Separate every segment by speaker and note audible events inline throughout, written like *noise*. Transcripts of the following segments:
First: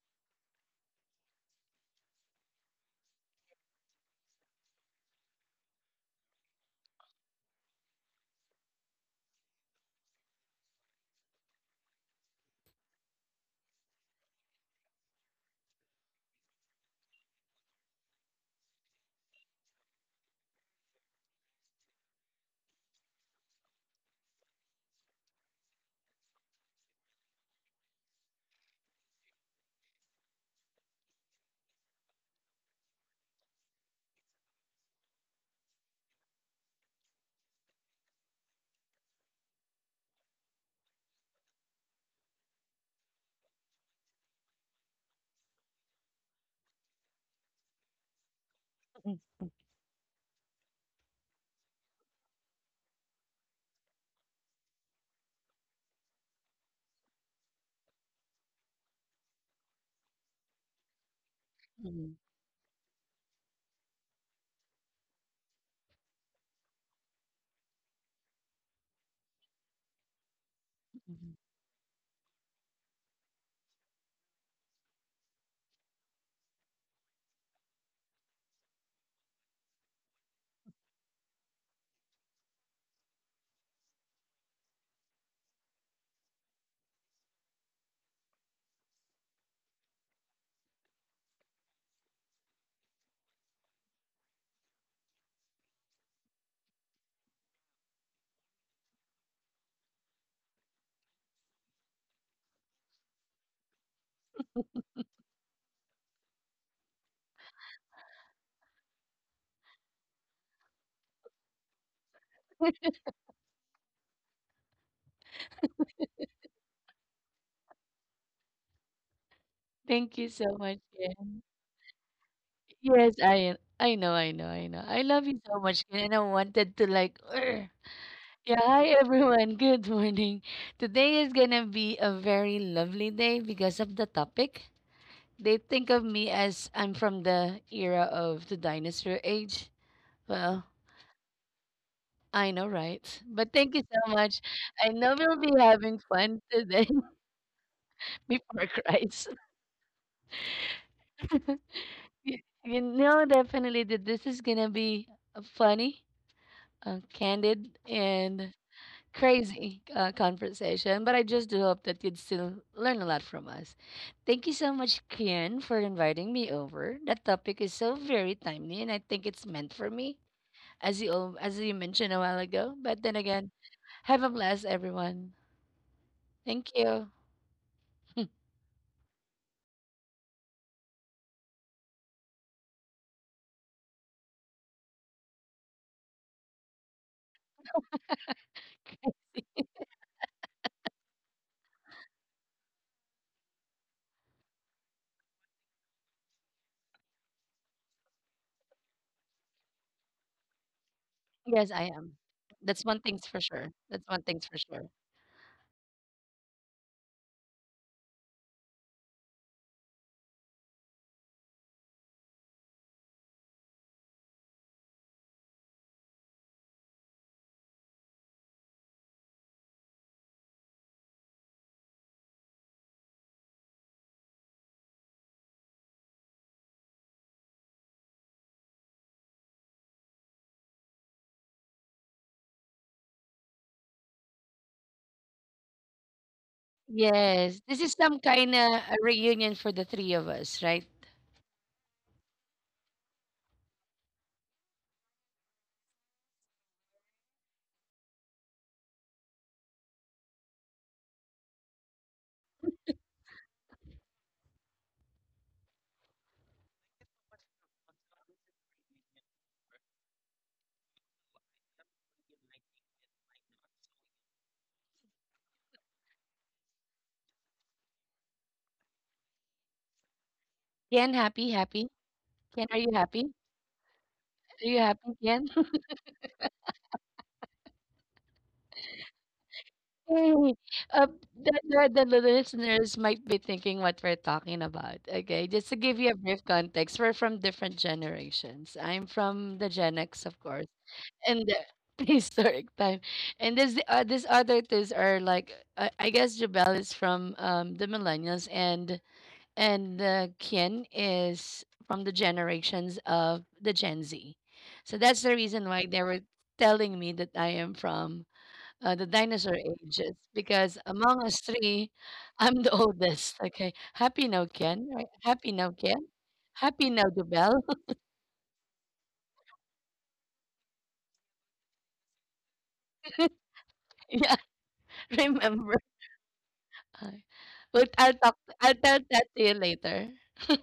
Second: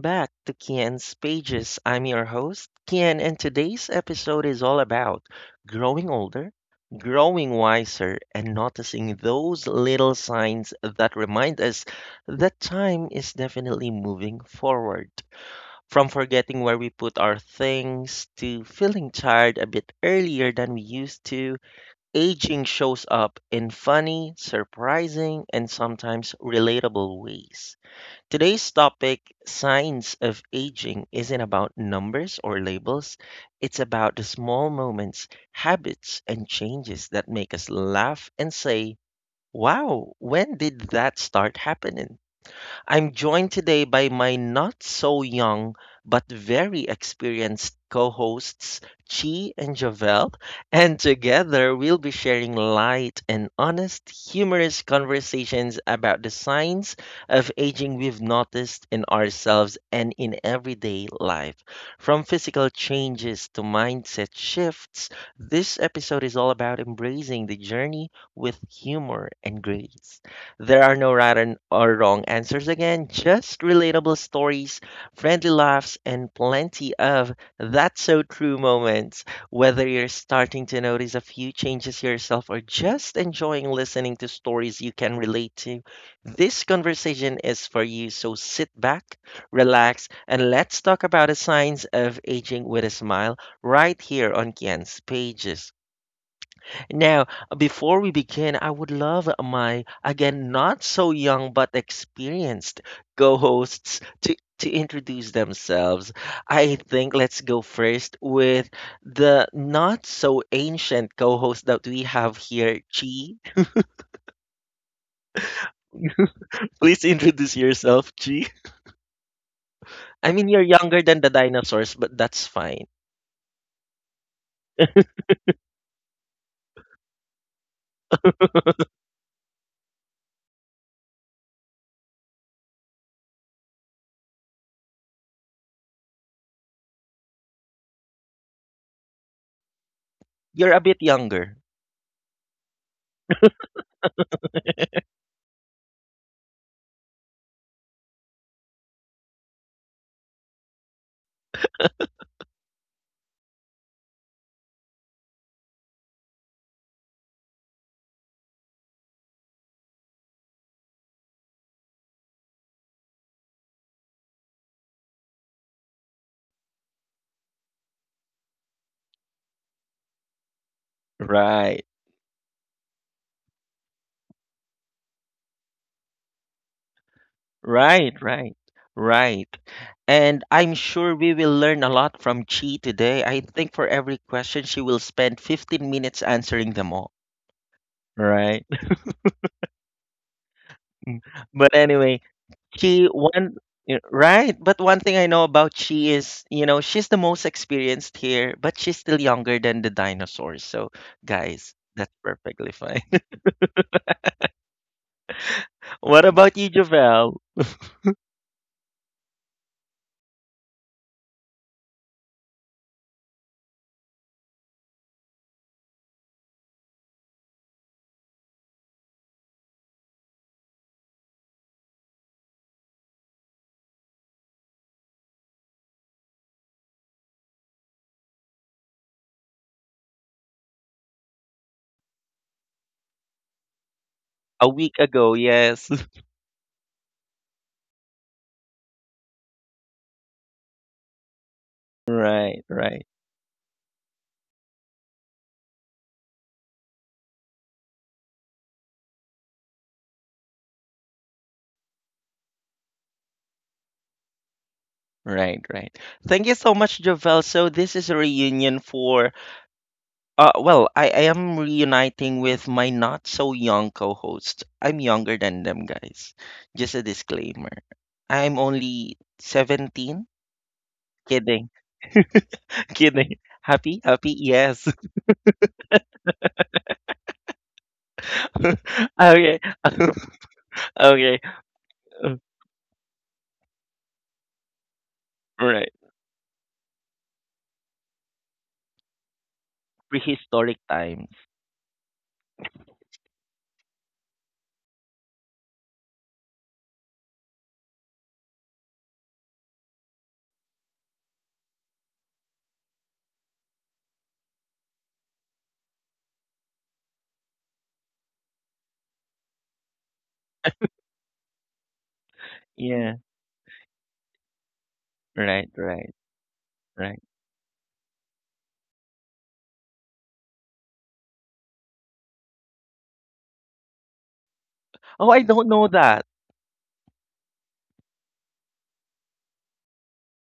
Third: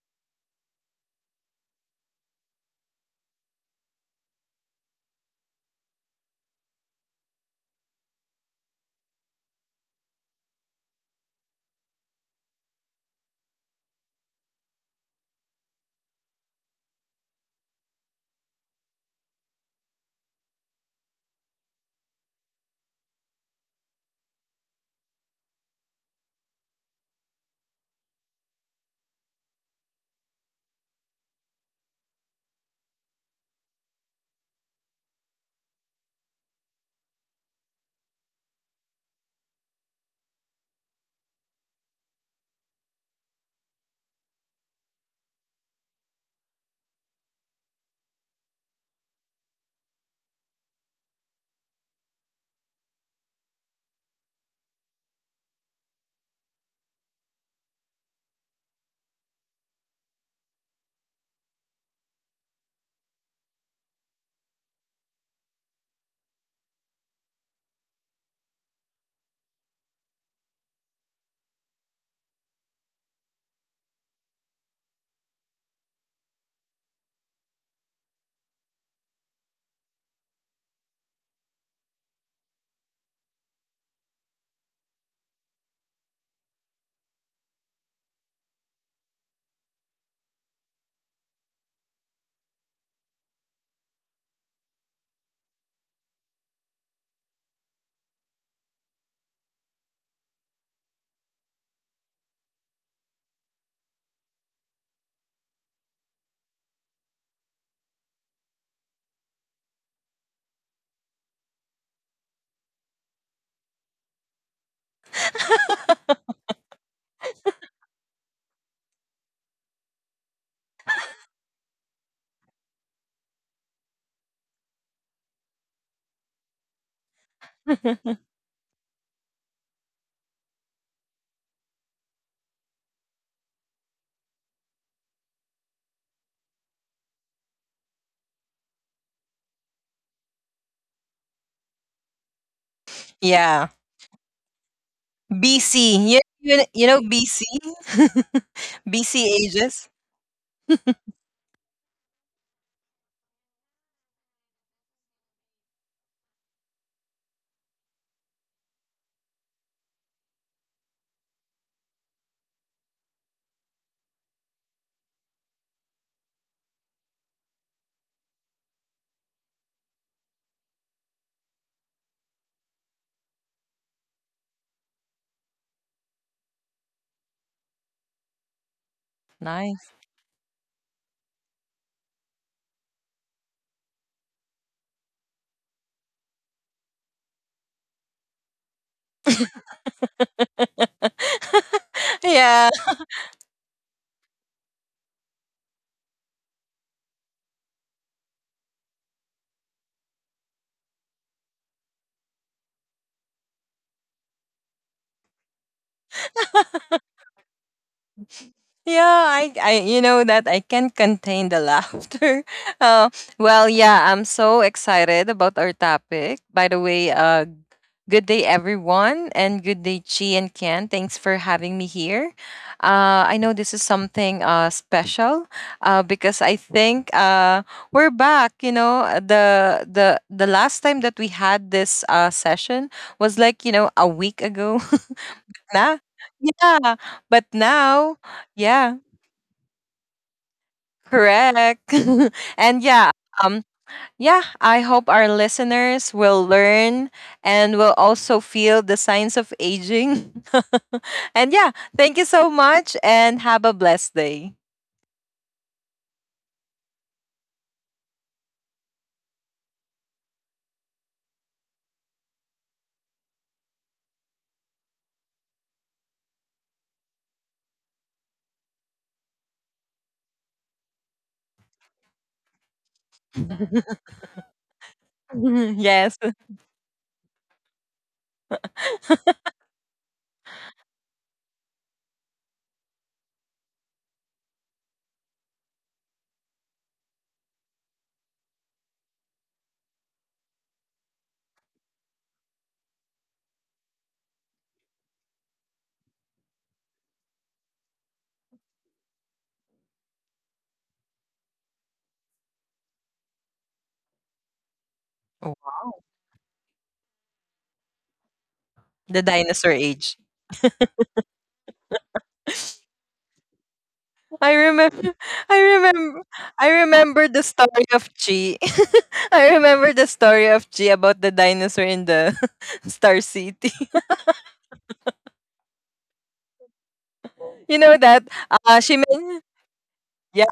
Speaker 1: back to Kian's Pages. I'm your host, Kian, and today's episode is all about growing older, growing wiser, and noticing those little signs that remind us that time is definitely moving forward. From forgetting where we put our things to feeling tired a bit earlier than we used to, aging shows up in funny, surprising, and sometimes relatable ways. Today's topic, Signs of Aging, isn't about numbers or labels. It's about the small moments, habits, and changes that make us laugh and say, Wow, when did that start happening? I'm joined today by my not so young but very experienced co hosts, Chi and Javel, and together we'll be sharing light and honest, humorous conversations about the signs of aging we've noticed in ourselves and in everyday life.
Speaker 2: Mhm,
Speaker 1: From physical changes to mindset shifts, this episode is all about embracing the journey with humor and grace. There are no
Speaker 2: mhm.
Speaker 1: right and or wrong answers again, just relatable stories, friendly laughs, and plenty of that's so true moments. Whether you're starting to notice a few changes yourself or just enjoying listening to stories you can relate to, this conversation is for you. So sit back, relax, and let's talk about the signs of aging with a smile right here on Kian's pages. Now, before we begin, I would love my, again, not so young but experienced co-hosts to introduce themselves. I think let's go first with the not so ancient co-host that we have here,
Speaker 2: *laughs*
Speaker 1: Chi. *laughs* Please introduce yourself, Chi.
Speaker 2: Thank you
Speaker 1: I
Speaker 2: so
Speaker 1: mean, you're
Speaker 2: much,
Speaker 1: younger than the
Speaker 2: Ken.
Speaker 1: dinosaurs, but that's fine.
Speaker 2: Yes, I know, I know, I know. I love you so much, Ken, and I wanted to like, *laughs* "Urgh." Yeah, hi, everyone. *laughs* Good morning. Today is gonna be a very lovely day because of the topic. They think of me as I'm from the era of the dinosaur age. Well,
Speaker 1: You're a bit younger.
Speaker 2: I know, right? But
Speaker 3: Yeah.
Speaker 2: thank you so much. I know we'll be
Speaker 3: BC.
Speaker 2: having
Speaker 3: You,
Speaker 2: fun
Speaker 3: you,
Speaker 2: today.
Speaker 3: you know
Speaker 2: *laughs*
Speaker 3: BC?
Speaker 2: Before Christ.
Speaker 3: BC *laughs* ages.
Speaker 2: *laughs* Definitely that this is gonna be a funny, candid, and crazy conversation, but I just do hope that you'd still learn a lot from us. Thank you so much, Kian, for inviting me over. That topic is so very timely, and I think it's meant for me, as you mentioned a while ago. But then again,
Speaker 1: Right.
Speaker 2: have a blast, everyone. Thank you.
Speaker 1: Right, right,
Speaker 3: Nice.
Speaker 1: right. And I'm sure we will learn a lot from Chi today. I think for every question, she will spend 15 minutes answering them all. Right. *laughs* But anyway,
Speaker 3: Yeah,
Speaker 1: Chi, one, right. But one thing I know about Chi is she's the most experienced here, but she's still younger than the dinosaurs. So,
Speaker 2: Yes, I
Speaker 1: guys,
Speaker 2: am.
Speaker 1: that's
Speaker 2: That's
Speaker 1: perfectly
Speaker 2: one
Speaker 1: fine.
Speaker 2: thing's for sure. That's one thing's for sure.
Speaker 1: *laughs* What about you, Javel?
Speaker 3: yeah, I you know that I can't contain the laughter. *laughs* Uh, well, yeah, I'm so excited about our topic. By the way, good day, everyone, and good day, Chi and Ken. Thanks for having me here. I know this is something special because I think we're back. The last time that we had this session was like a week ago.
Speaker 1: A week
Speaker 3: *laughs*
Speaker 1: ago,
Speaker 3: Nah,
Speaker 1: yes. *laughs*
Speaker 3: yeah, but
Speaker 2: Yes, this is some
Speaker 3: now,
Speaker 2: kind of a
Speaker 3: yeah,
Speaker 2: reunion for the three of us, right?
Speaker 3: correct. *laughs*
Speaker 1: Right,
Speaker 3: And yeah.
Speaker 1: right.
Speaker 3: um, yeah, I hope our listeners will learn and will also feel the signs of aging. *laughs* And yeah, thank you so much and have a blessed day.
Speaker 1: Right, right. Thank you so much, Jovel. So this is a reunion for, well, I am reuniting with my not so young co-host. I'm younger than them guys. Just a disclaimer. I'm only 17.
Speaker 2: Ken, happy,
Speaker 1: Kidding.
Speaker 2: happy.
Speaker 1: *laughs*
Speaker 2: Ken, are you happy?
Speaker 1: Kidding.
Speaker 3: *laughs*
Speaker 1: Happy? Happy?
Speaker 2: Are you happy,
Speaker 1: Yes. *laughs*
Speaker 2: Ken? *laughs*
Speaker 3: Yes.
Speaker 1: Okay.
Speaker 2: Hey,
Speaker 1: *laughs*
Speaker 2: uh,
Speaker 1: Okay.
Speaker 2: the, the listeners might be thinking what we're talking about. Okay, just to give
Speaker 1: Right.
Speaker 2: you a brief context, we're from different generations. I'm from the Gen X, of course,
Speaker 1: Prehistoric
Speaker 2: and
Speaker 1: times.
Speaker 2: the *laughs* prehistoric time. And this other two are like, I guess Jabel is from the millennials, and the kin is from the generations of the Gen Z. So that's the reason why they
Speaker 3: Wow.
Speaker 2: were telling me that I am from the
Speaker 3: The
Speaker 2: dinosaur
Speaker 3: dinosaur
Speaker 2: ages
Speaker 3: age.
Speaker 2: because among us three, I'm the *laughs*
Speaker 1: Yeah.
Speaker 2: oldest. Okay, happy now,
Speaker 3: I
Speaker 2: Ken,
Speaker 3: remember,
Speaker 2: right?
Speaker 3: *laughs*
Speaker 2: Happy
Speaker 3: I
Speaker 2: now,
Speaker 1: Right,
Speaker 2: Ken,
Speaker 3: remember,
Speaker 1: right,
Speaker 3: I
Speaker 2: happy now,
Speaker 3: remember
Speaker 1: right.
Speaker 3: the
Speaker 2: Dubel.
Speaker 3: story of Chi. *laughs* I remember the story of Chi about the dinosaur in the *laughs* Star City. *laughs*
Speaker 2: *laughs* Yeah,
Speaker 1: Oh, I
Speaker 2: remember.
Speaker 1: don't know that.
Speaker 2: Uh,
Speaker 3: You
Speaker 2: But
Speaker 3: know
Speaker 2: I'll
Speaker 3: that?
Speaker 2: talk. I'll tell
Speaker 3: She
Speaker 2: that to you
Speaker 3: meant,
Speaker 2: later.
Speaker 3: yeah,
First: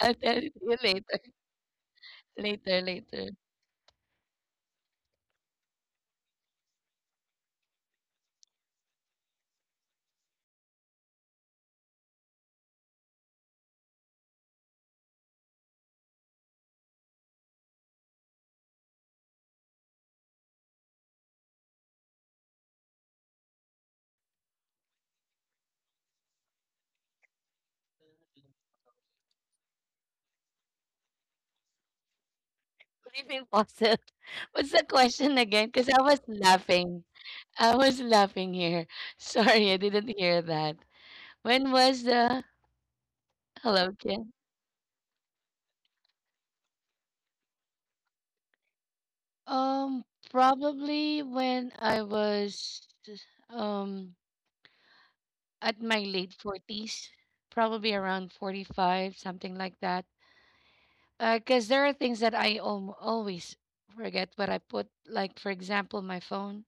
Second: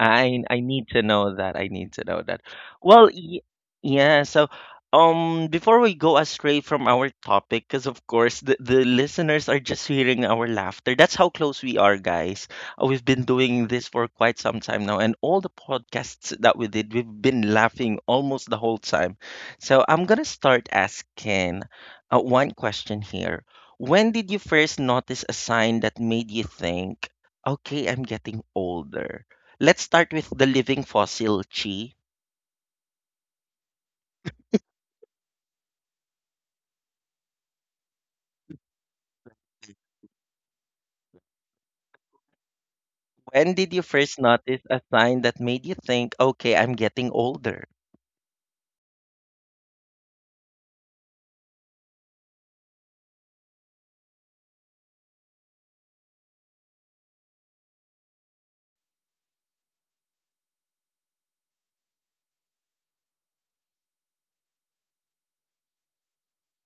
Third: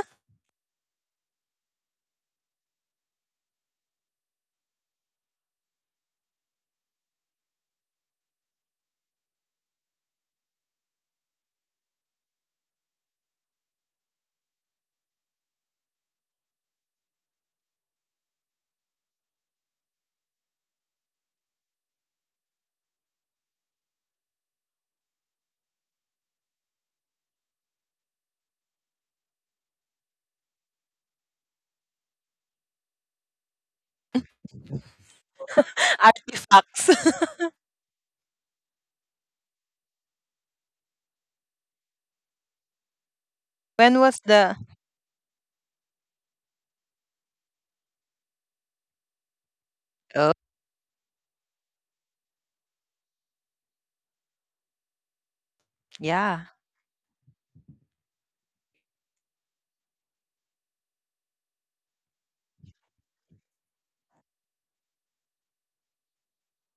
Speaker 2: I'll tell it
Speaker 1: I
Speaker 2: to you
Speaker 1: need to
Speaker 2: later,
Speaker 1: know that. I need to know
Speaker 2: *laughs*
Speaker 1: that.
Speaker 2: later,
Speaker 1: Well,
Speaker 2: later.
Speaker 1: yeah. So, before we go astray from our topic, because of course the listeners are just hearing our laughter. That's how close we are, guys. We've been doing this for quite some time now, and all the podcasts that we did, we've been laughing almost the whole time. So I'm gonna start asking, one question here. When did you first notice a sign that made you think, okay, I'm getting older? Let's start with the living fossil, Chi.
Speaker 2: Believe fossil. *laughs* What's the question again? Because
Speaker 3: *laughs*
Speaker 2: I was
Speaker 3: artifacts.
Speaker 2: laughing.
Speaker 3: *laughs*
Speaker 2: I was laughing here. *laughs* Sorry, I didn't hear that. When was the
Speaker 1: When did you
Speaker 3: when
Speaker 2: hello
Speaker 3: was
Speaker 1: first
Speaker 2: kid?
Speaker 3: the
Speaker 1: notice a sign that made you think, okay, I'm getting older?
Speaker 2: Um,
Speaker 3: Oh,
Speaker 2: Probably when I was um at my late
Speaker 3: yeah.
Speaker 2: forties, probably around 45, something like that. Because there are things that I always forget what I put. Like for example, my phone.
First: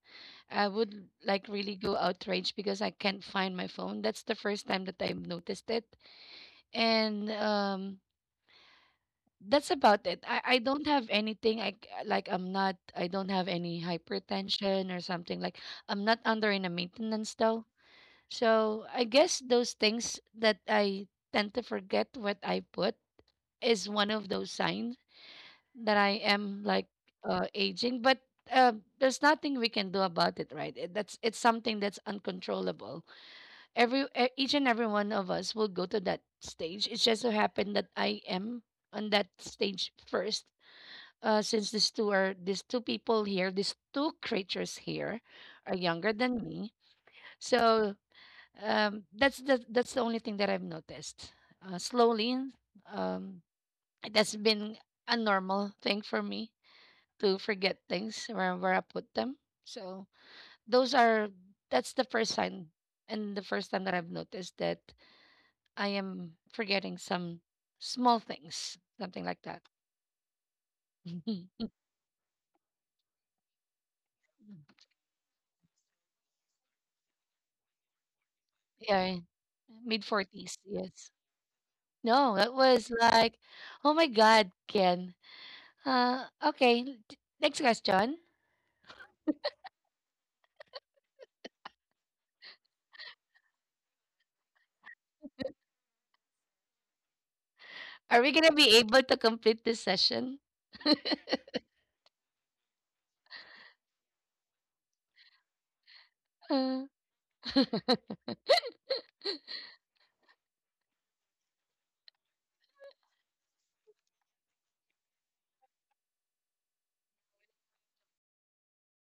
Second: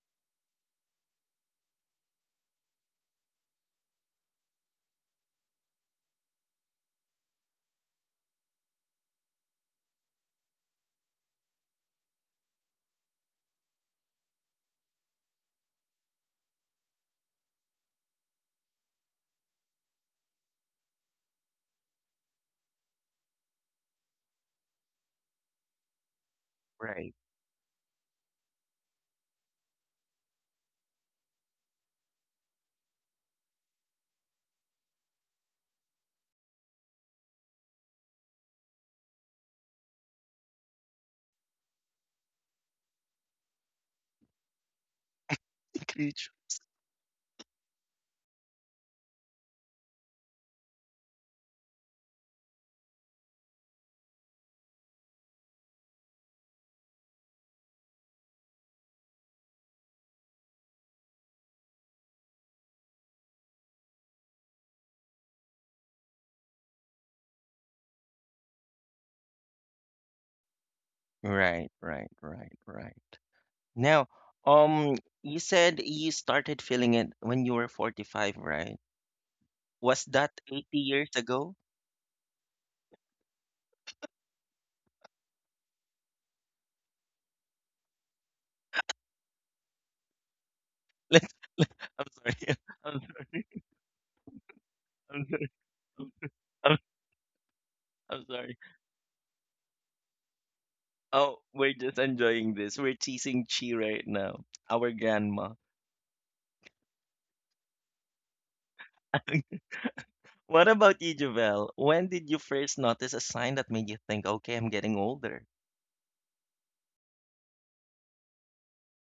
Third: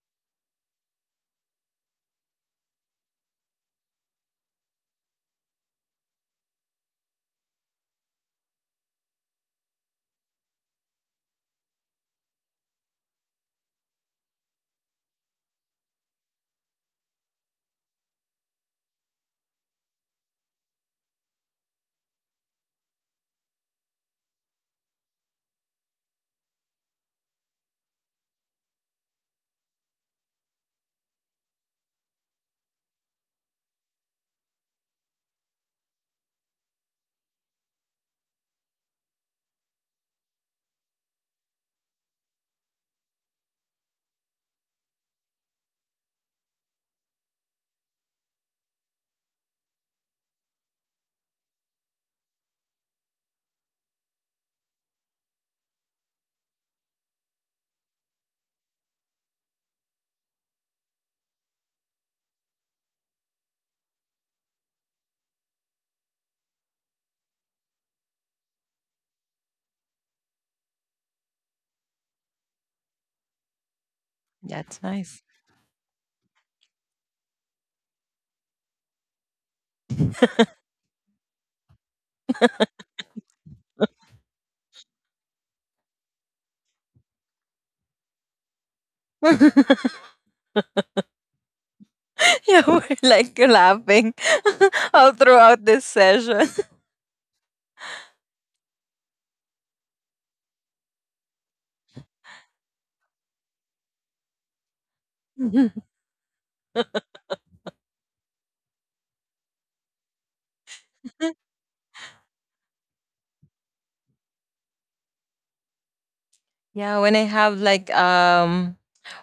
Speaker 2: I would like really go outraged because I can't find my phone. That's the first time that I've noticed it, and that's about it. I don't have anything. Like, I'm not, I don't have any hypertension or something. Like, I'm not under in a maintenance though. So I guess those things that I tend to forget what I put is one of those signs that I am like
Speaker 1: Right.
Speaker 2: aging. But uh, there's nothing we can do about it, right? It's something that's uncontrollable. Every each and every one of us will go to that stage. It just so happened that I am on that stage first, since these two people here, these two creatures here, are younger
Speaker 1: Include.
Speaker 2: than me. So that's the only thing that I've noticed. Slowly, um, that's been a normal thing for me to forget things where I put them. So those are that's the first sign and the first time that I've noticed that I am forgetting some small things, something like that. *laughs*
Speaker 1: Right, right, right, right. Now,
Speaker 3: That's
Speaker 1: um,
Speaker 3: nice.
Speaker 1: you said you started feeling it when you were 45, right?
Speaker 2: Yeah, mid
Speaker 1: Was that
Speaker 2: forties.
Speaker 1: 80
Speaker 2: Yes.
Speaker 1: years ago?
Speaker 2: No, that was like, oh my God, Ken. Okay, next question.
Speaker 3: *laughs* Yeah,
Speaker 1: *laughs* Let's, I'm sorry. *laughs*
Speaker 3: we're
Speaker 1: I'm sorry.
Speaker 3: like laughing *laughs* all
Speaker 1: I'm sorry.
Speaker 3: throughout this session.
Speaker 1: I'm,
Speaker 2: Are
Speaker 1: I'm
Speaker 2: we gonna
Speaker 1: sorry.
Speaker 2: be able to complete this session?
Speaker 1: Oh, we're just enjoying this. We're teasing Chi right now, our grandma.
Speaker 2: Uh,
Speaker 1: *laughs* What about you,
Speaker 3: *laughs*
Speaker 1: Javel? When did you first notice a sign that made you think, okay, I'm getting older?
Speaker 3: Yeah, when I have like,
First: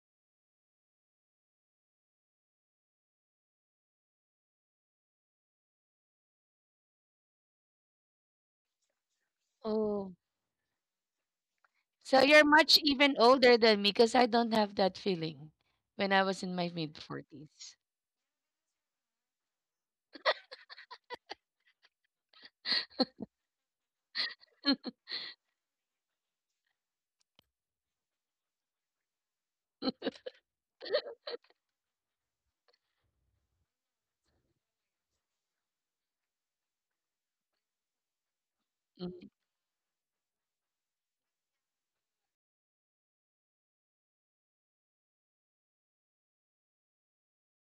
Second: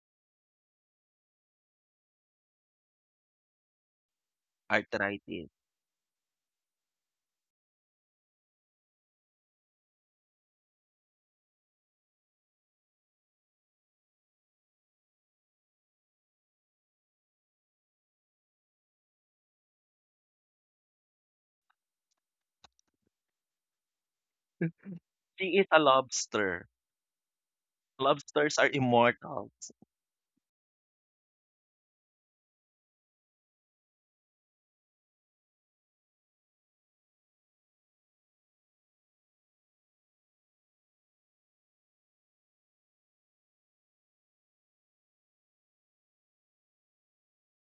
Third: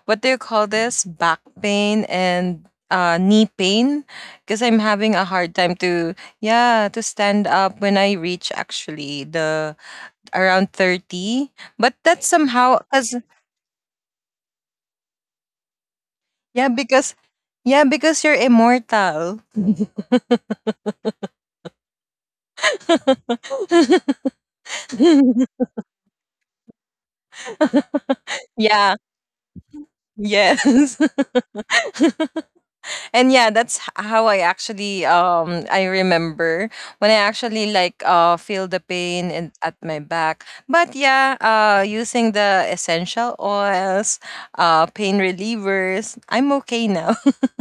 Speaker 3: what do you call this? Back pain and knee pain because I'm having a
Speaker 1: Arthritis.
Speaker 3: hard time to, yeah, to stand up when I reach actually the
Speaker 2: oh,
Speaker 3: around 30. But
Speaker 2: so
Speaker 3: that's
Speaker 2: you're much
Speaker 3: somehow
Speaker 2: even
Speaker 3: as,
Speaker 2: older than me because I don't have that feeling when I was in my
Speaker 3: yeah,
Speaker 2: mid
Speaker 3: because,
Speaker 2: forties.
Speaker 3: yeah, because you're immortal.
Speaker 1: She is a lobster. Lobsters
Speaker 3: *laughs*
Speaker 1: are
Speaker 3: Yeah.
Speaker 1: immortals.
Speaker 3: Yes. *laughs* And yeah, that's how I actually, I remember when I actually like feel the pain in, at my back. But yeah, using the essential oils, pain relievers, I'm okay now. *laughs*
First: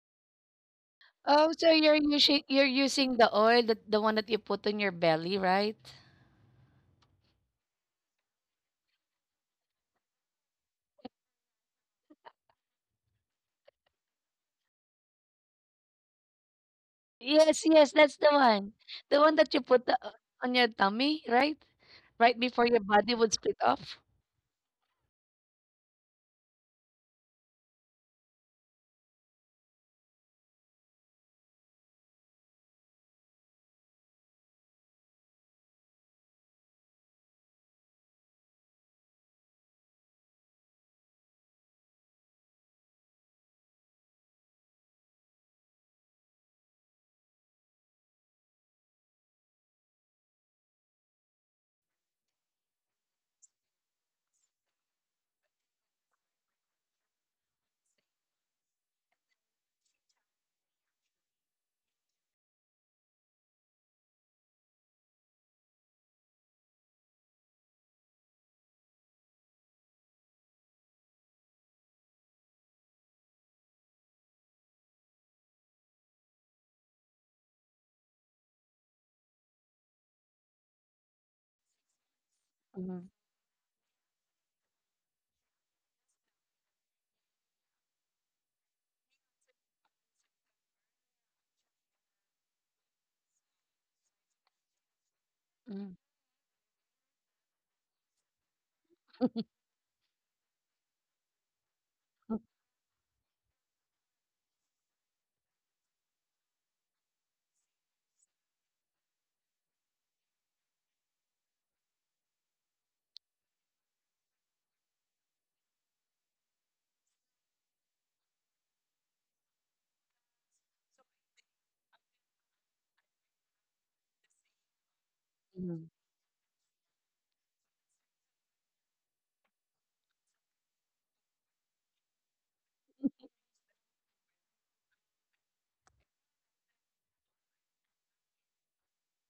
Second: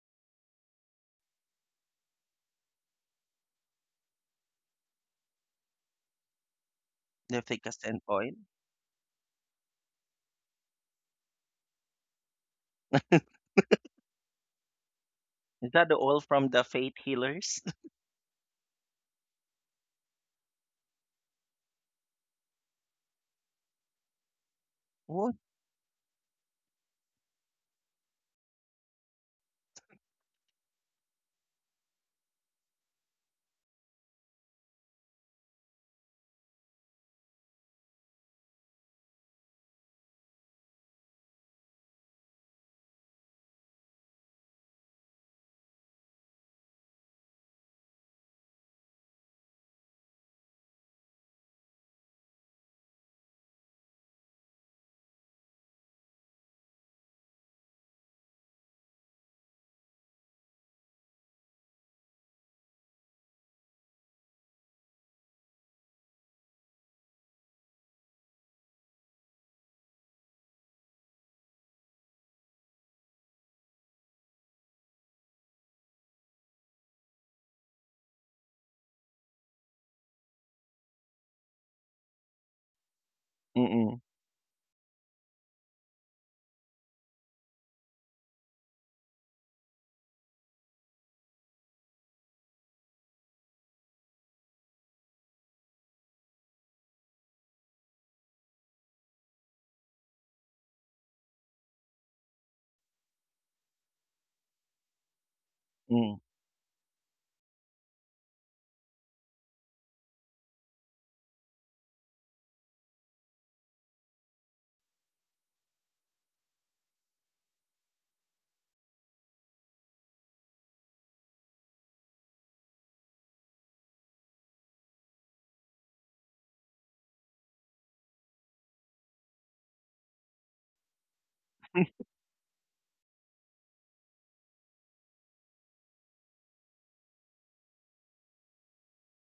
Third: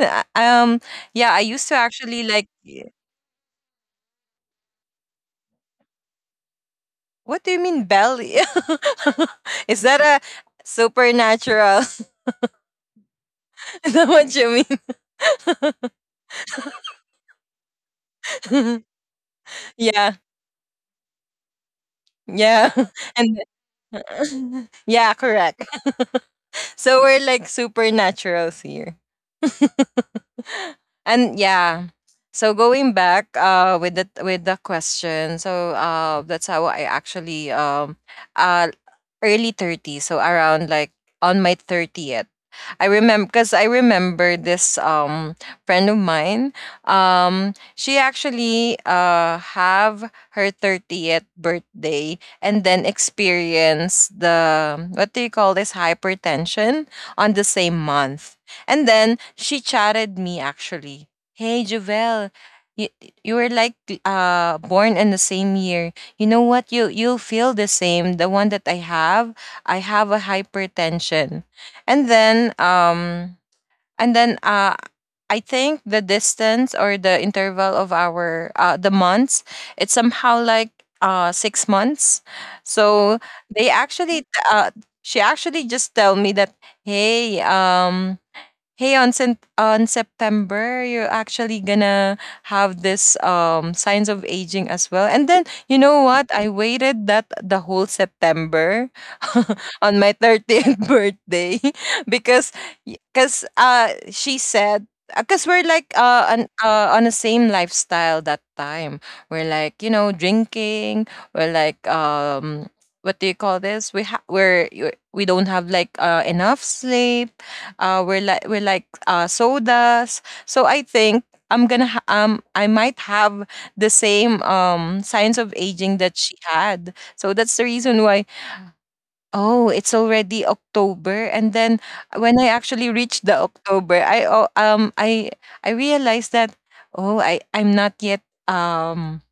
Speaker 3: Uh, um yeah, I
Speaker 2: Oh,
Speaker 3: used
Speaker 2: so
Speaker 3: to actually like
Speaker 2: you're
Speaker 3: y-
Speaker 2: using the oil, that the one that you put on your belly, right?
Speaker 3: What do
Speaker 1: The
Speaker 3: you mean
Speaker 1: thickest and
Speaker 3: belly?
Speaker 1: oil.
Speaker 3: *laughs* Is that a supernatural? *laughs* Is that what you
Speaker 1: Is that the oil from the faith healers?
Speaker 2: Yes, yes,
Speaker 1: *laughs*
Speaker 2: that's the one.
Speaker 3: mean?
Speaker 2: The one that you
Speaker 3: *laughs*
Speaker 2: put
Speaker 3: Yeah.
Speaker 2: on your tummy, right? Right
Speaker 3: Yeah.
Speaker 2: before your
Speaker 3: *laughs*
Speaker 2: body
Speaker 3: And
Speaker 2: would split off.
Speaker 3: *laughs* yeah,
Speaker 1: What?
Speaker 3: correct. So we're like supernaturals here. *laughs* And yeah, so going back, with the question, so that's how I actually, uh early 30, so around like on my 30th. I remember because I remember this, friend of mine, she actually, have her 30th birthday and then experience the, what do you call this, hypertension on the same month. And then she chatted me, actually. Hey, Javel, you, you were like, born in the same year. You know what? You'll feel the same. The one that I have a hypertension. And then um and then I think the distance or the interval of our, the months, it's somehow like, 6 months.
Speaker 2: Mhm,
Speaker 3: So they
Speaker 1: Mm-mm.
Speaker 3: actually, uh she actually just tell me that, hey, hey, on on September, you're actually gonna have this, signs of aging as well. And then, you
Speaker 2: mhm,
Speaker 3: know what? I waited that the whole September *laughs* on my 30th birthday *laughs* because, she said, because we're like,
Speaker 1: Mm.
Speaker 3: on the same lifestyle that time. We're like, drinking. We're like, what do you call this? We ha- we're We don't have like, enough sleep. We're like, sodas. So I think, I might have the same, signs of
Speaker 2: mhm.
Speaker 3: aging that she had. So that's the reason why. Oh, it's already October, and then when I actually reached the October, I realized that, oh, I'm not yet, um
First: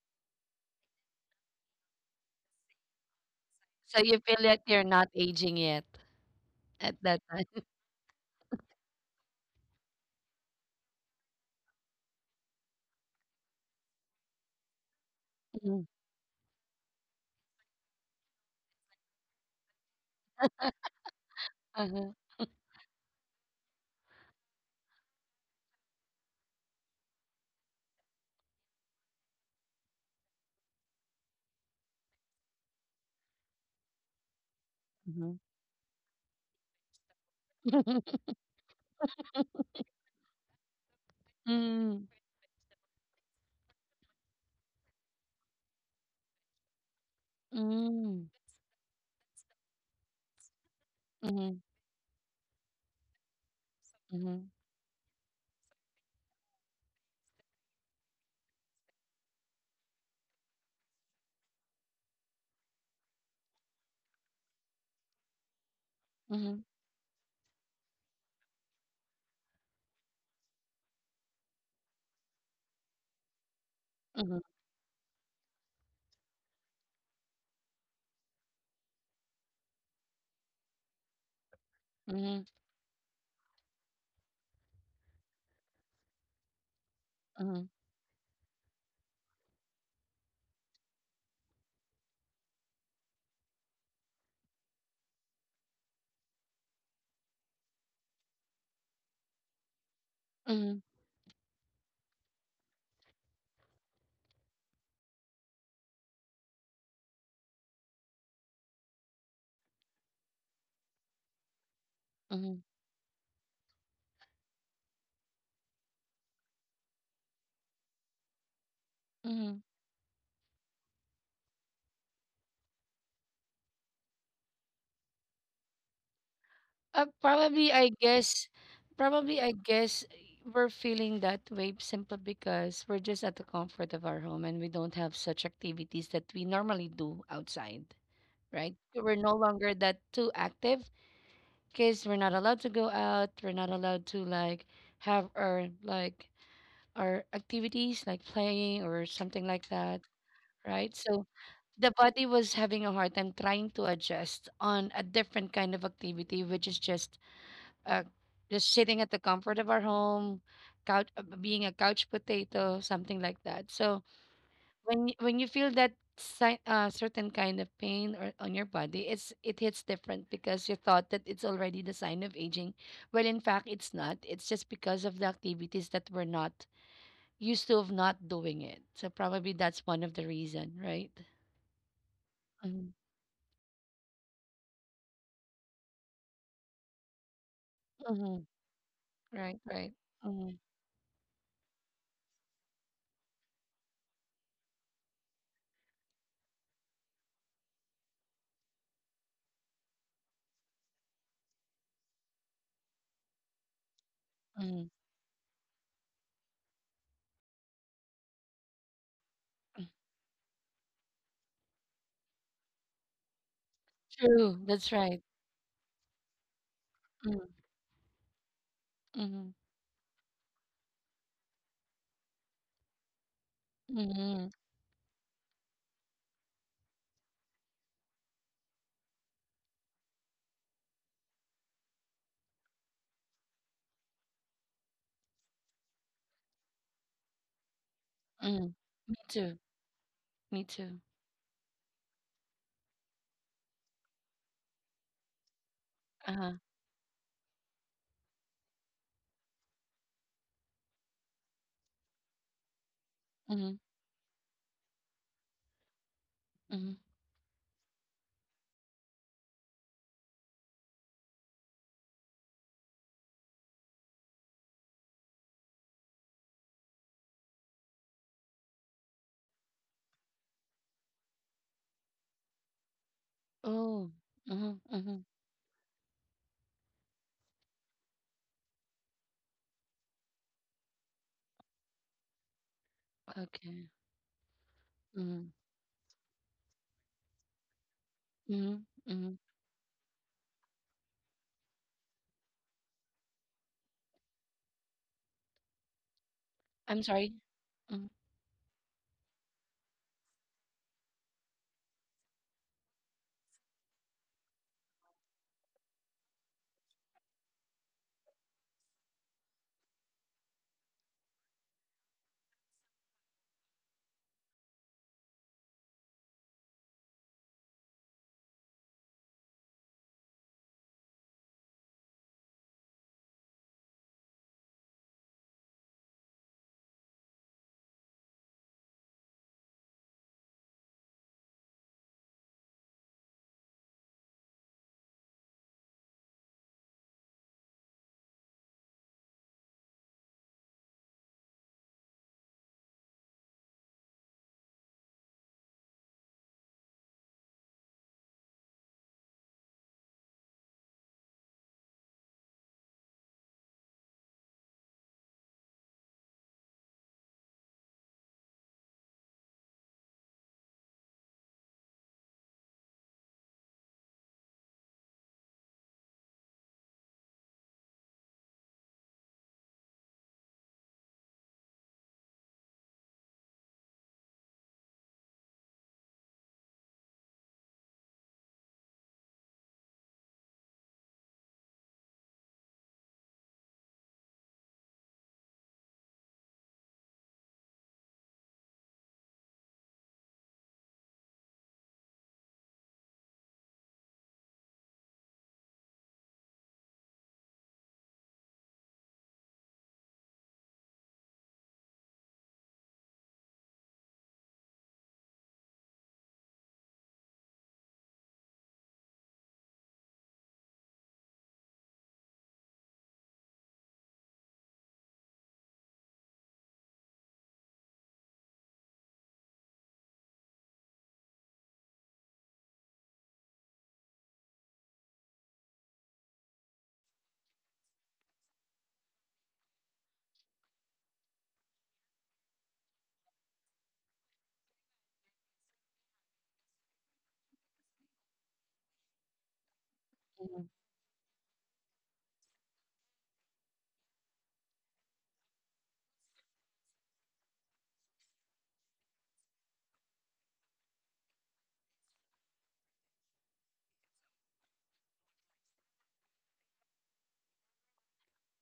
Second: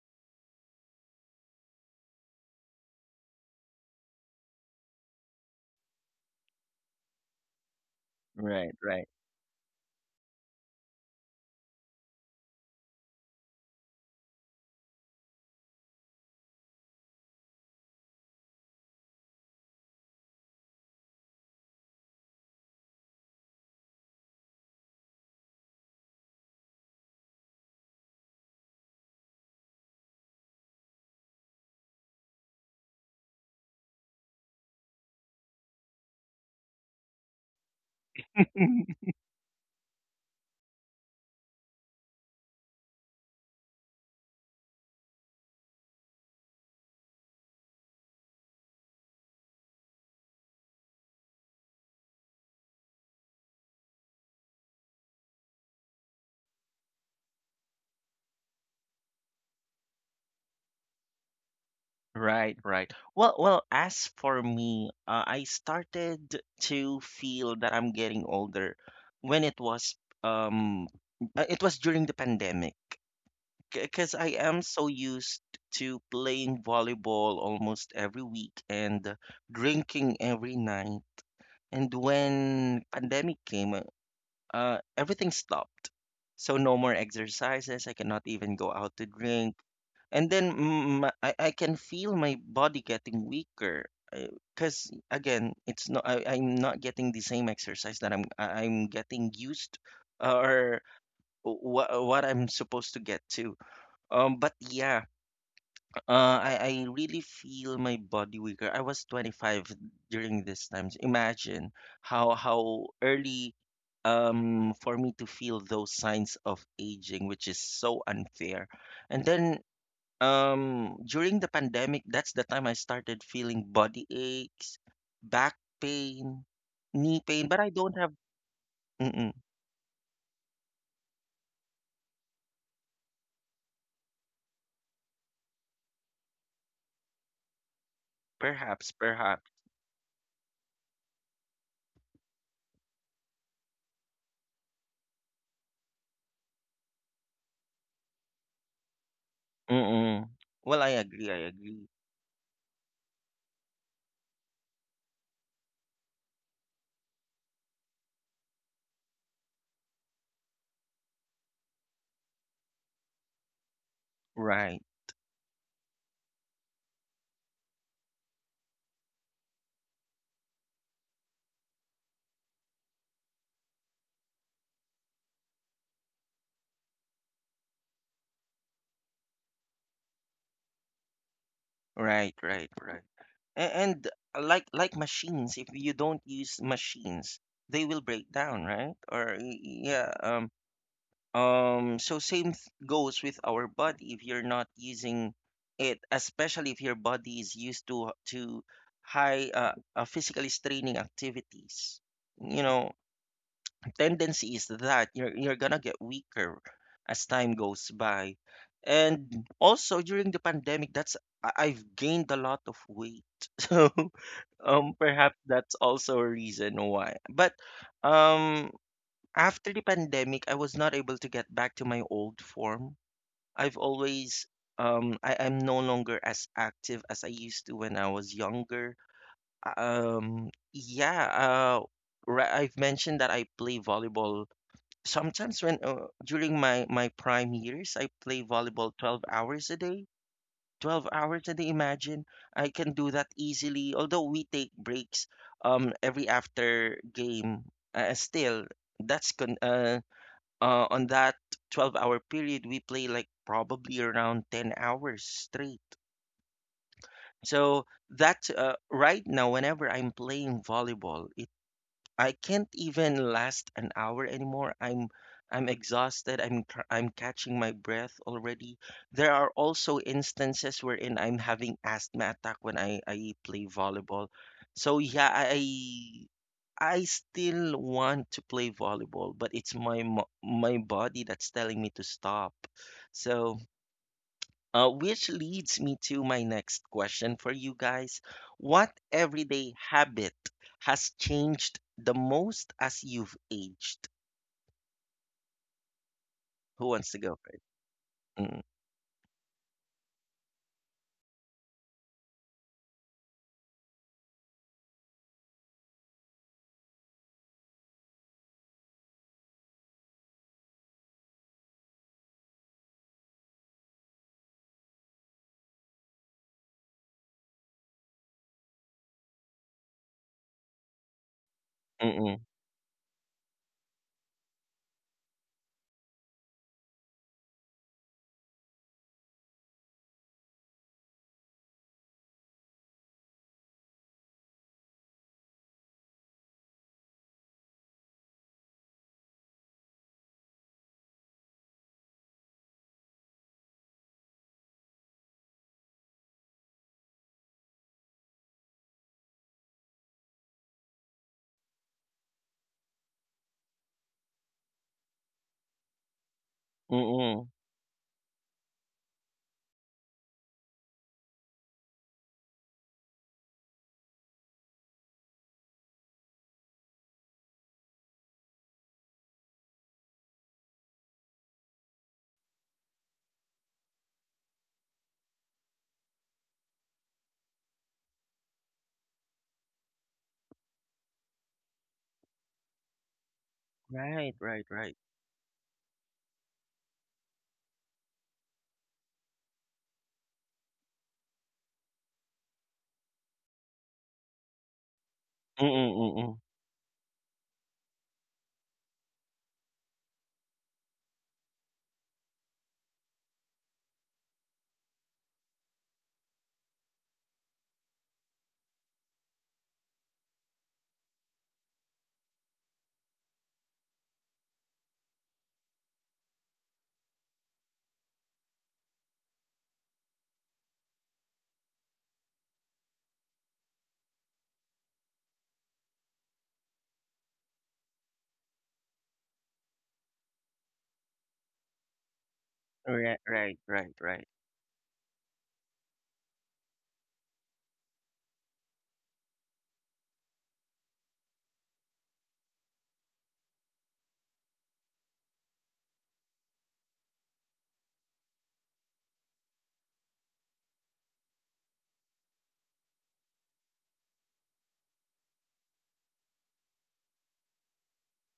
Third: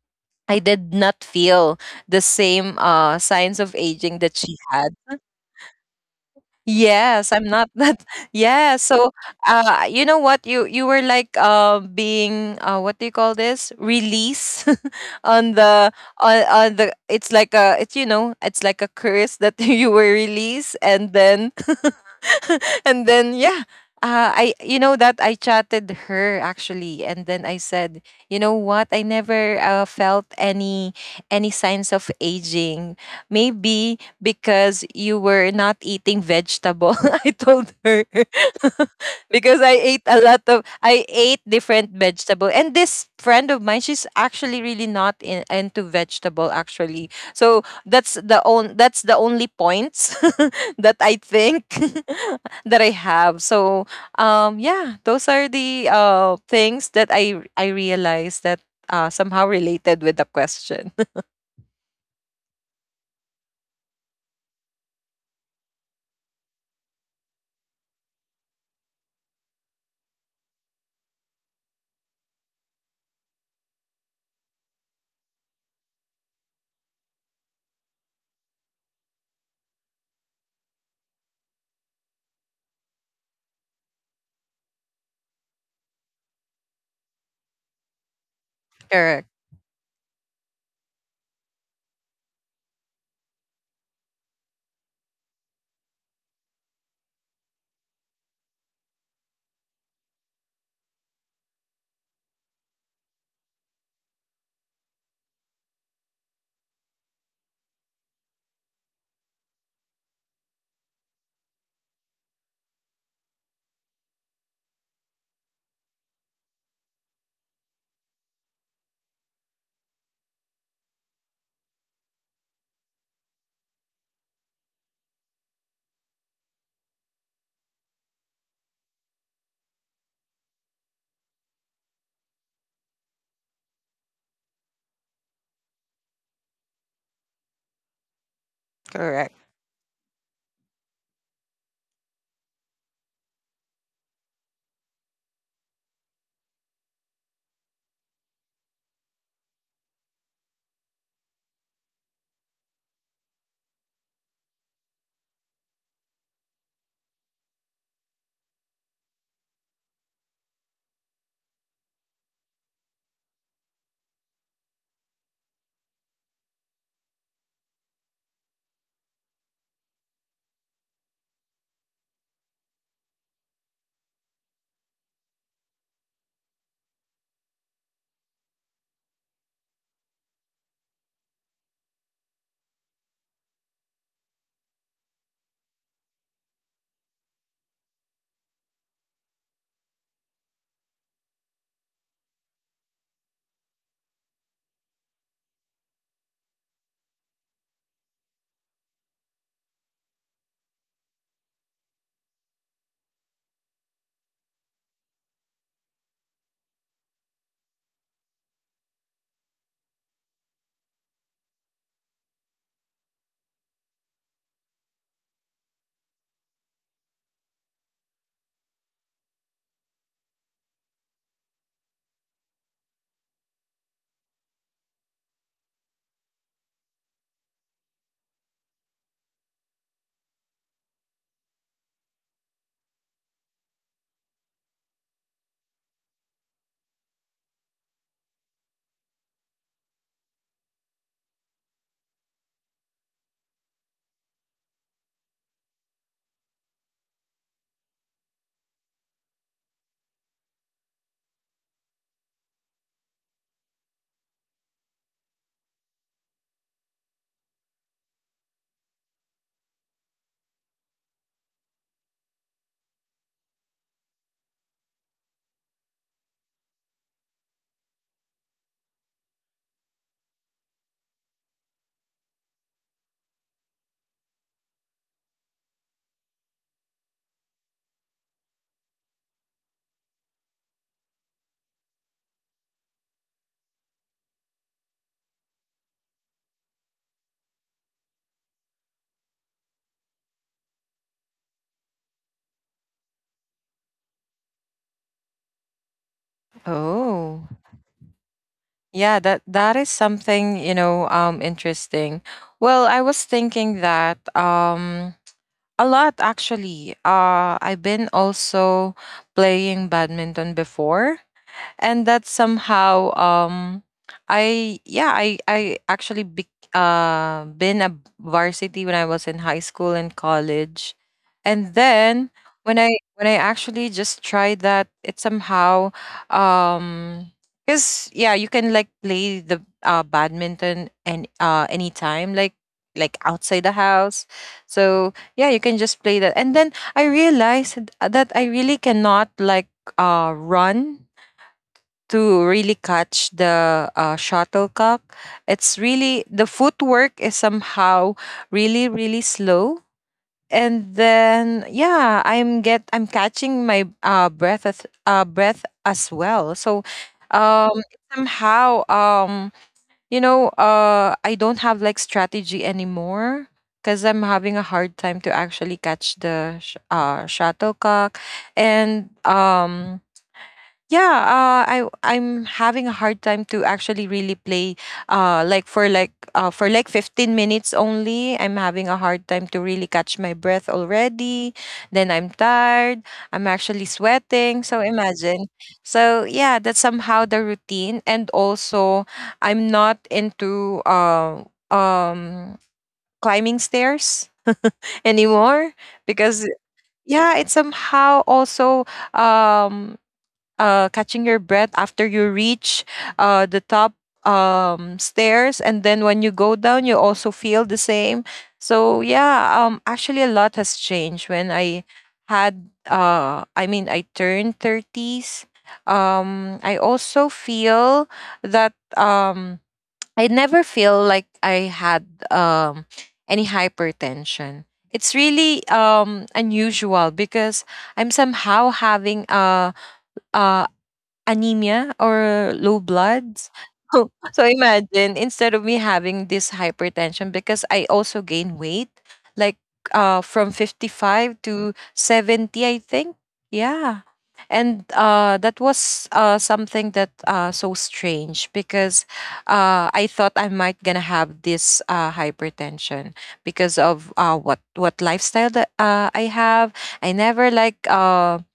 Speaker 3: I did not feel the same, signs of
Speaker 2: So
Speaker 3: aging
Speaker 2: you
Speaker 3: that
Speaker 2: feel
Speaker 3: she
Speaker 2: like you're
Speaker 3: had.
Speaker 2: not aging yet at that
Speaker 3: Yes, I'm
Speaker 2: time.
Speaker 3: not that. *laughs* Yeah,
Speaker 1: Right,
Speaker 3: so,
Speaker 1: right.
Speaker 3: you know what? You were like, being, what do you call this? Release *laughs* on
Speaker 2: Mhm.
Speaker 3: the, on the. It's like a, it's, it's like a curse that *laughs* you were released, and then
Speaker 2: Uh-huh.
Speaker 3: *laughs* and then, yeah. I, you know that I chatted her actually, and then I said, you know what, I never, felt any signs of aging, maybe because you
Speaker 2: Mhm.
Speaker 3: were not eating vegetable. *laughs* I told her. *laughs* Because I ate a lot of, I ate different
Speaker 2: Mm.
Speaker 3: vegetable. And this friend of mine, she's actually really not into vegetable actually. So
Speaker 2: Mm.
Speaker 3: that's the only points *laughs* that I
Speaker 2: Mhm.
Speaker 3: think *laughs* that I have. So,
Speaker 2: Mhm.
Speaker 3: yeah, those are the, things that I realized that, somehow related with the question.
Speaker 1: Right, right. Well, as for me, I started
Speaker 2: Mhm.
Speaker 1: to feel that I'm getting older when it um was during the pandemic. Because I
Speaker 2: Mhm.
Speaker 1: am so used to playing volleyball almost every week and drinking every night. And
Speaker 2: Mhm.
Speaker 1: when pandemic came, everything stopped. So no more
Speaker 2: Mhm.
Speaker 1: exercises. I cannot even go out to
Speaker 3: Correct,
Speaker 1: drink. And then I can feel my body getting weaker. Because again, it's not, I'm not getting the same exercise that I'm getting used or
Speaker 2: Mhm.
Speaker 1: what I'm supposed to get to. But yeah, I really feel my body weaker. I was 25 during this time. Imagine how
Speaker 2: Mhm.
Speaker 1: how early for me to feel those signs of aging, which is so unfair. And then
Speaker 2: Mhm.
Speaker 1: during the pandemic, that's the time I started feeling body aches, back pain,
Speaker 2: Uh,
Speaker 1: knee pain, but I
Speaker 2: probably, I
Speaker 1: don't have.
Speaker 2: guess,
Speaker 1: mm-mm,
Speaker 2: probably, I guess, we're feeling that way simply because we're just at the comfort of our home and we don't have such activities that we normally do outside, right?
Speaker 1: perhaps,
Speaker 2: We're no
Speaker 3: correct.
Speaker 1: perhaps.
Speaker 2: longer that too active kids, we're not allowed to go out, we're not allowed to, like, have our, like, our activities, like, playing or something like that,
Speaker 1: Mm-mm. Well, I
Speaker 2: right? So
Speaker 1: agree, I agree.
Speaker 2: the body was having a hard time trying to adjust on a different kind of activity, which is uh, just sitting at the comfort of our home couch, being a couch potato, something like that. So
Speaker 1: Right,
Speaker 2: when when you feel that certain kind of pain or on your body, it hits different because you thought that it's already the sign of aging. Well, in fact, it's not. It's just because of the activities that we're not used to of not doing it. So probably that's one of the reason, right?
Speaker 1: right, right,
Speaker 2: Mhm.
Speaker 1: right. And like machines, if you don't use machines, they will break
Speaker 2: Mhm.
Speaker 1: down, right? Or
Speaker 2: Right, right.
Speaker 1: yeah,
Speaker 2: Mhm.
Speaker 1: So same goes with our body. If you're not using it, especially if your body is used to high physically straining activities, you know, tendency is
Speaker 2: Mhm.
Speaker 1: that you're gonna get weaker as time goes by. And also during the pandemic, I've gained a lot of weight. *laughs*
Speaker 2: True. That's right.
Speaker 1: Perhaps that's also a reason why.
Speaker 2: Mhm.
Speaker 1: But um
Speaker 2: Mhm.
Speaker 1: after the pandemic, I was not able to get back to my old form. I've always
Speaker 2: Mhm.
Speaker 1: I'm no longer as active as I used to when I was younger. Yeah, I've mentioned that I play volleyball sometimes when, during my prime years I play
Speaker 2: Mhm.
Speaker 1: volleyball
Speaker 2: Me
Speaker 1: 12
Speaker 2: too,
Speaker 1: hours a day.
Speaker 2: me too.
Speaker 1: 12 hours a day. Imagine, I can do that easily. Although we take breaks every
Speaker 2: Uh-huh.
Speaker 1: after game, still that's con- uh, on that 12-hour period we play like
Speaker 2: Mhm.
Speaker 1: probably around 10 hours straight.
Speaker 2: Mhm.
Speaker 1: So that right now whenever I'm playing volleyball, I can't even last an hour anymore. I'm exhausted. I'm catching my breath already. There are also instances wherein I'm having asthma attack when I play
Speaker 2: Oh.
Speaker 1: volleyball.
Speaker 2: Mhm.
Speaker 1: So
Speaker 2: Mhm.
Speaker 1: yeah, I still want to play volleyball, but it's my body that's telling me to stop. So,
Speaker 2: Okay.
Speaker 1: which
Speaker 2: Mm-hmm.
Speaker 1: leads me to my next question for you guys.
Speaker 2: Mhm,
Speaker 1: What
Speaker 2: mhm.
Speaker 1: everyday habit has changed the most as you've aged? Who
Speaker 2: I'm
Speaker 1: wants to
Speaker 2: sorry.
Speaker 3: Oh,
Speaker 1: go first?
Speaker 2: Mhm,
Speaker 1: Mm,
Speaker 3: yeah, that is something, you know, interesting. Well, I was thinking that, a lot actually. I've been also playing badminton before, and that somehow, I yeah I actually be, been a varsity when I was in high school and college, and then
Speaker 1: mm,
Speaker 3: when i when I actually just tried that, it somehow, um because, yeah, you can like play the, badminton, and, anytime, like outside the house. So yeah, you can just play that, and then I realized that I really cannot, like, run to really catch the, shuttlecock. It's really the footwork is somehow really, really slow. And then, yeah, I'm catching my, breath as well. So,
Speaker 1: mm, mm.
Speaker 3: um somehow, I don't have like strategy anymore, because I'm having a hard time to actually catch the, shuttlecock, and, yeah, uh, I I'm having a hard time to actually really play, for like 15 minutes only. I'm having a hard time to really catch my breath already. Then I'm tired. I'm actually
Speaker 1: Right,
Speaker 3: sweating.
Speaker 1: right,
Speaker 3: So
Speaker 1: right.
Speaker 3: imagine. So yeah, that's somehow the routine. And also, I'm not into, climbing stairs *laughs*
Speaker 1: Mm,
Speaker 3: anymore,
Speaker 1: mm, mm, mm.
Speaker 3: because, yeah, it's somehow also, um catching your breath after you reach, the top, stairs. And then when you go down, you also feel the same. So, yeah, actually, a lot has changed when I had, I mean, I turned 30s. I also feel that, I never feel like I had, any hypertension. It's really, unusual because I'm somehow having a anemia or low bloods.
Speaker 1: Right,
Speaker 3: *laughs*
Speaker 1: right,
Speaker 3: So,
Speaker 1: right, right.
Speaker 3: imagine, instead of me having this hypertension, because I also gain weight, like, from
Speaker 2: mhm,
Speaker 3: 55 to 70 I think. Yeah. And, that was, something that, so strange, because, I thought I might gonna have this, hypertension, because of, what lifestyle that, I have. I never, like, um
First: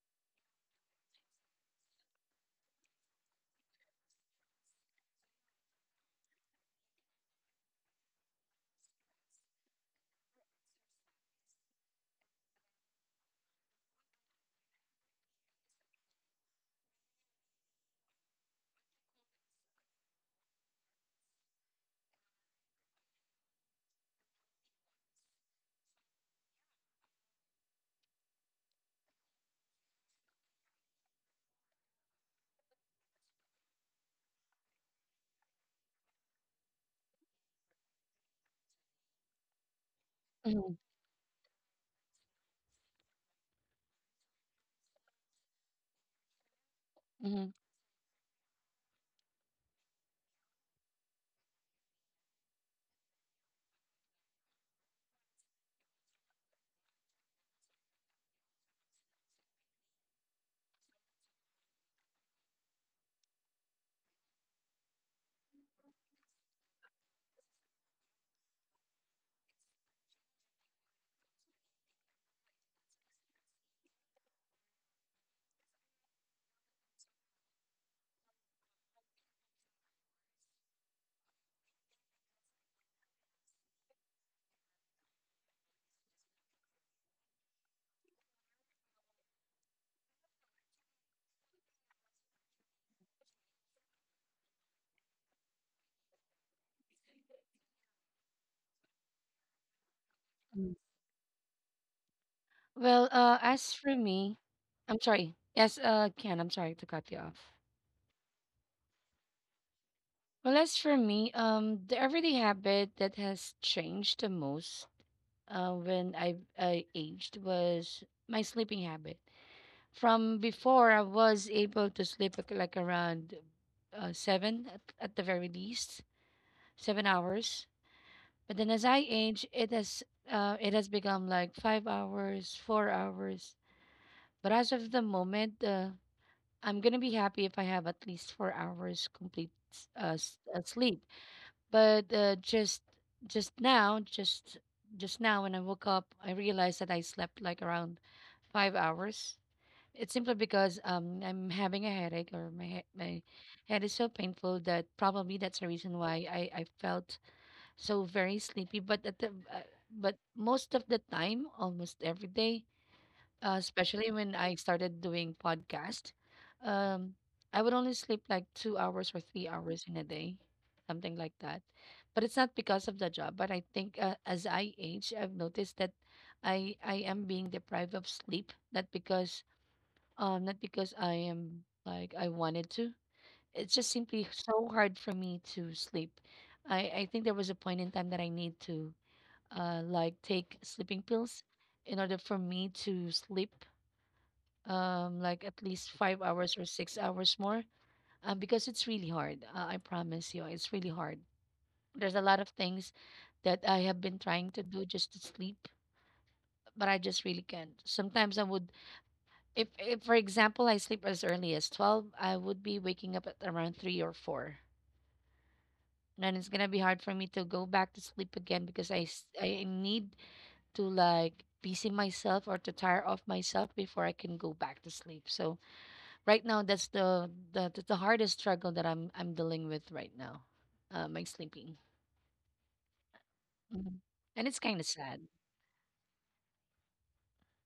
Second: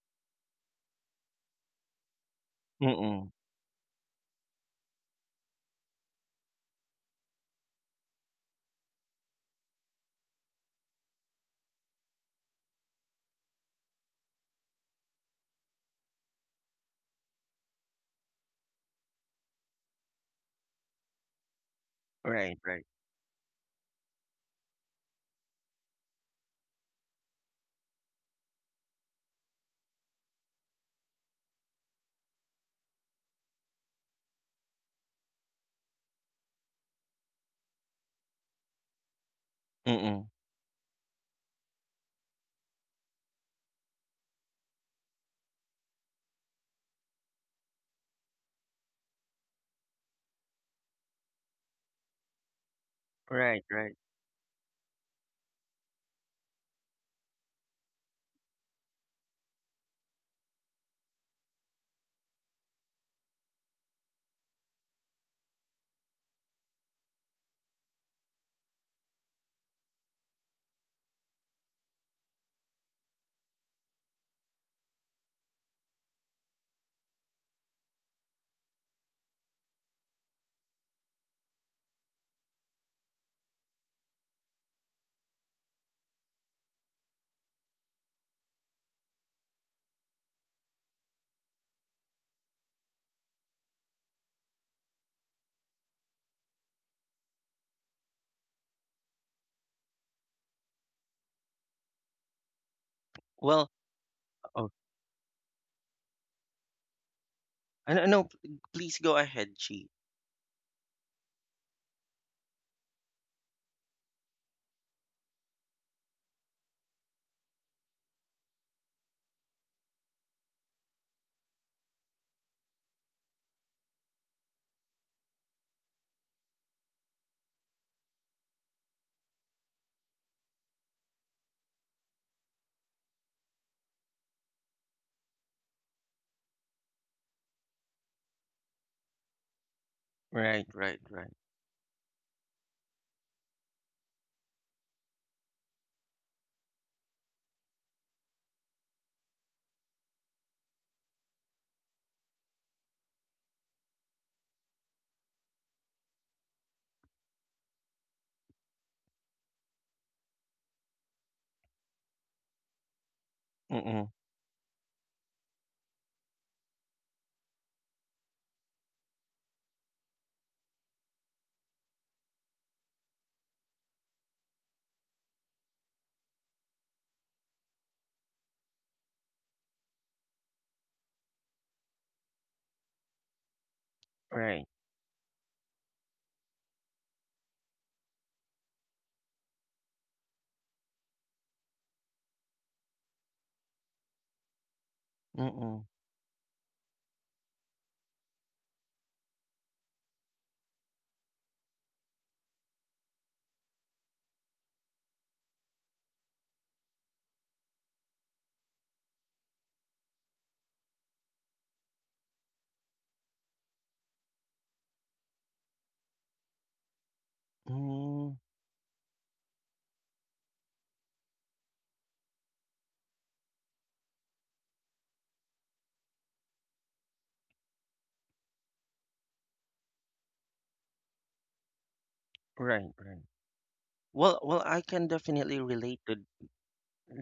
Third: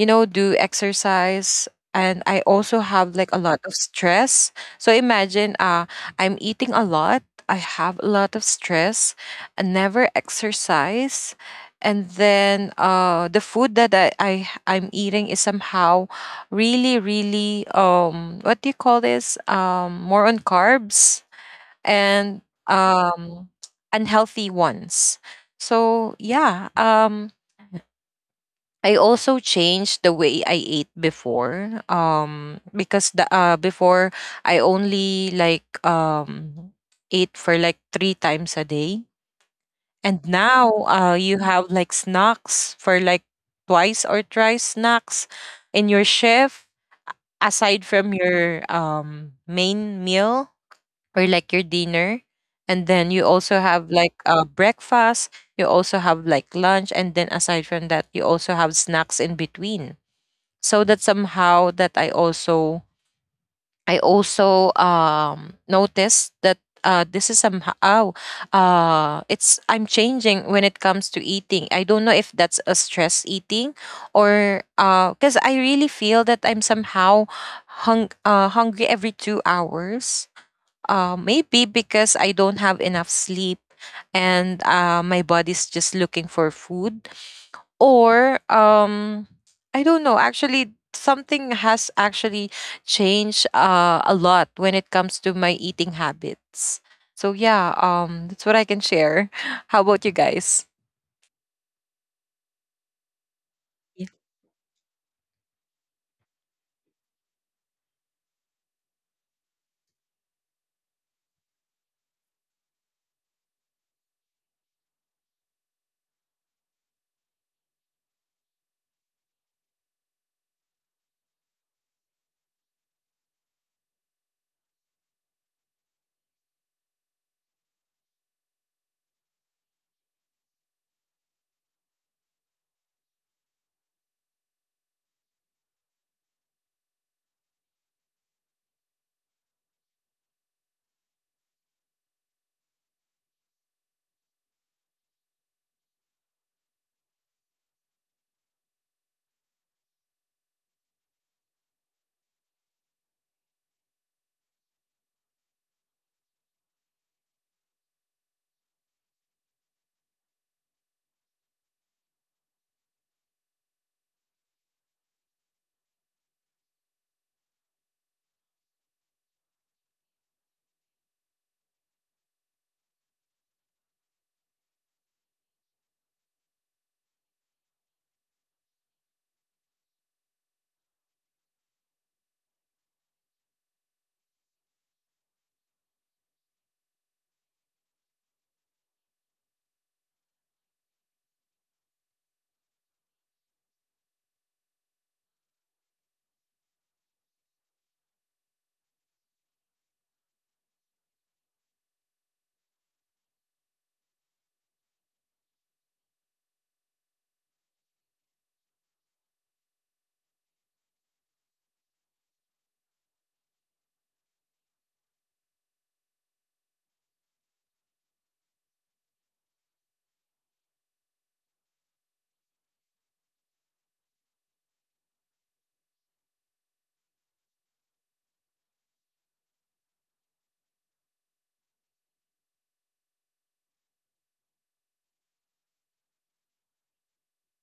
Speaker 3: you know, do exercise. And I also
Speaker 1: Mm,
Speaker 3: have like
Speaker 1: mm.
Speaker 3: a lot of stress. So imagine, I'm eating a lot, I have a lot of stress, I never exercise. And then, the food that, I'm eating is somehow really, really, what do you call this? More on carbs, and,
Speaker 1: Right, right.
Speaker 3: unhealthy ones. So yeah, I also changed the way I ate before. Because, the before, I only like, ate for like three times a day,
Speaker 1: Mm,
Speaker 3: and
Speaker 1: mm.
Speaker 3: now,
Speaker 2: mhm,
Speaker 3: you have like snacks for like twice or thrice snacks in your shift,
Speaker 2: mhm,
Speaker 3: aside from your, main meal, or like your dinner, and then you also have
Speaker 1: Right,
Speaker 3: like,
Speaker 1: right.
Speaker 3: breakfast. You also have like lunch, and then aside from that, you also have snacks in between, so that somehow, that I also noticed that, this is somehow, oh, it's I'm changing when it comes to eating. I don't know if that's a stress eating, or, because I really feel that I'm somehow, hungry every 2 hours. Maybe because I don't have enough sleep, and, my body's just looking for food, or, I don't know. Actually, something has actually changed, a lot, when it comes to my eating habits. So yeah, that's what I can share. *laughs* How about you guys?
Speaker 2: mhm. Well, as
Speaker 1: Well,
Speaker 2: for
Speaker 3: Yeah.
Speaker 2: me,
Speaker 1: oh,
Speaker 2: I'm sorry. Yes, Ken, I'm sorry to cut you off.
Speaker 1: I don't know. Please go ahead, Chi.
Speaker 2: Well, as for me, the everyday habit that has changed the most, when I aged was my sleeping habit. From before, I was able to sleep like around, seven at the very least, 7 hours. But then as I age, it has become like 5 hours, 4 hours. But as of the moment, I'm gonna be happy if I have at least 4 hours complete,
Speaker 1: Right,
Speaker 2: sleep.
Speaker 1: right, right.
Speaker 2: But just now, just now when I woke up, I realized that I slept like around 5 hours. It's simply because I'm having a headache, or my my head is so painful that probably that's the reason why I felt so very sleepy, but at the but most of the time, almost every day,
Speaker 1: Mm,
Speaker 2: especially when
Speaker 1: mm.
Speaker 2: I started doing podcast, um I would only sleep like 2 hours or 3 hours in a day, something like that. But it's not because of the job, but I think, as I age, I've noticed that I am being deprived of sleep, not because I am like I wanted to. It's just simply so hard
Speaker 1: Right.
Speaker 2: for me to sleep. I think there was a point in time that I need to, like, take sleeping pills in order for me to sleep like at
Speaker 1: Mm,
Speaker 2: least five
Speaker 1: mm.
Speaker 2: hours or 6 hours more, because it's really hard. I promise you it's really hard. There's a lot of things that I have been trying to do just to sleep, but I just really can't. Sometimes I would, if for example I sleep as early as 12, I would be waking up at around 3 or 4, and then it's gonna be hard for me to go back to sleep again
Speaker 1: Mm.
Speaker 2: because I need to like busy myself or to tire off myself before I can go back to sleep. So right now that's the hardest struggle that I'm dealing with right now. My sleeping.
Speaker 1: Right, right.
Speaker 2: Mhm. And it's kind
Speaker 1: Well,
Speaker 2: of
Speaker 1: well, I
Speaker 2: sad.
Speaker 1: can definitely relate to,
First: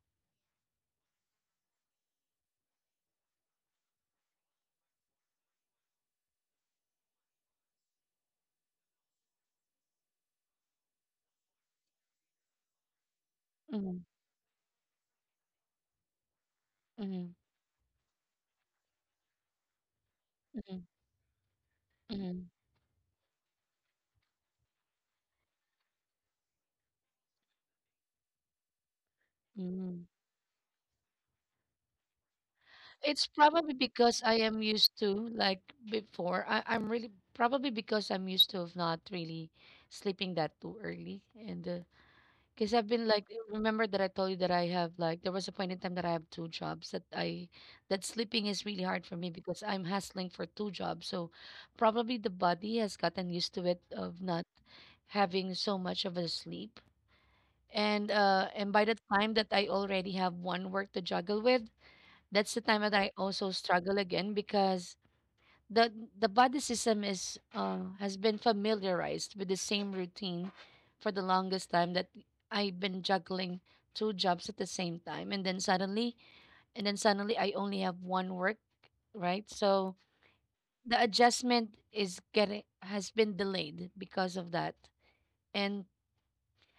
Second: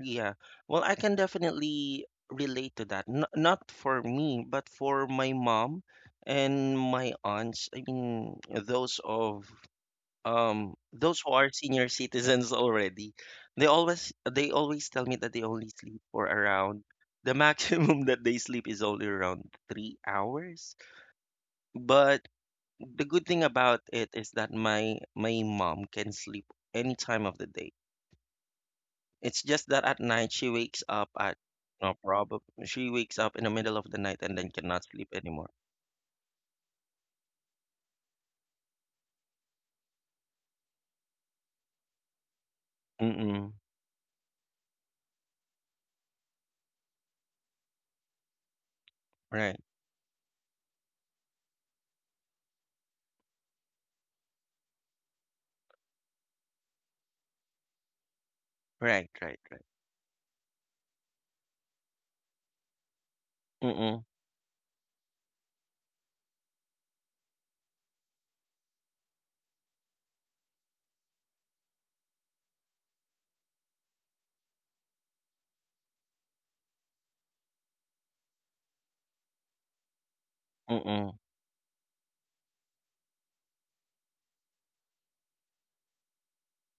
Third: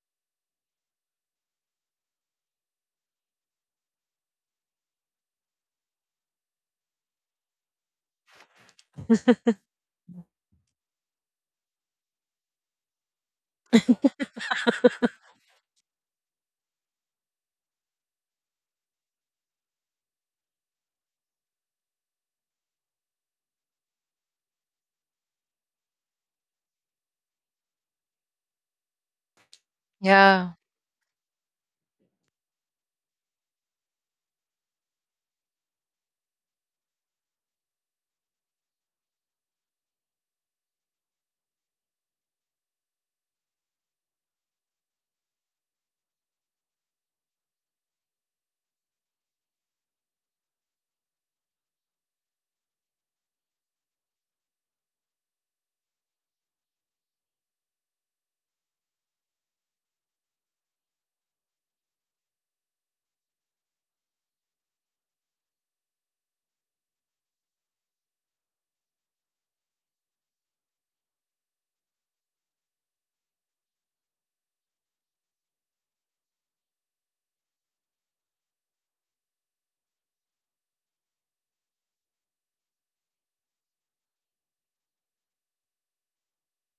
Speaker 1: yeah. Well, I can definitely relate to that. N not for me, but for my mom and my aunts. I mean, those who are senior citizens already. They
Speaker 2: Mhm,
Speaker 1: always they always tell me that they only sleep for around,
Speaker 2: mhm,
Speaker 1: the maximum *laughs* that they sleep is only around 3 hours.
Speaker 2: mhm,
Speaker 1: But
Speaker 2: mhm,
Speaker 1: the good thing about it is that my mom can sleep any time of the day. It's just that at
Speaker 2: mhm.
Speaker 1: night she
Speaker 3: Yeah.
Speaker 1: wakes up at no problem. She wakes
Speaker 2: It's
Speaker 1: up in the
Speaker 2: probably
Speaker 1: middle of the night
Speaker 2: because I
Speaker 1: and then
Speaker 2: am
Speaker 1: cannot
Speaker 2: used to
Speaker 1: sleep anymore.
Speaker 2: like before. I'm really probably because I'm used to of not really sleeping that too early, and because I've been like,
Speaker 1: Mm-mm.
Speaker 2: remember that I told you that I have like, there was a point in time that I have two jobs that that sleeping is really hard for me
Speaker 1: Right.
Speaker 2: because I'm hustling for two jobs. So probably the body has gotten used to it of not having so much of a sleep. And by the
Speaker 1: Right.
Speaker 2: time
Speaker 1: Right.
Speaker 2: that
Speaker 1: Right.
Speaker 2: I already have one work to juggle with, that's the time that I also struggle
Speaker 1: Mm-mm.
Speaker 2: again because the the body system is has been familiarized with the same routine for the longest time that I've been juggling two jobs at the same time, and then suddenly I only have one work, right? So the
Speaker 1: Mm-mm.
Speaker 2: adjustment is getting has been delayed because of that, and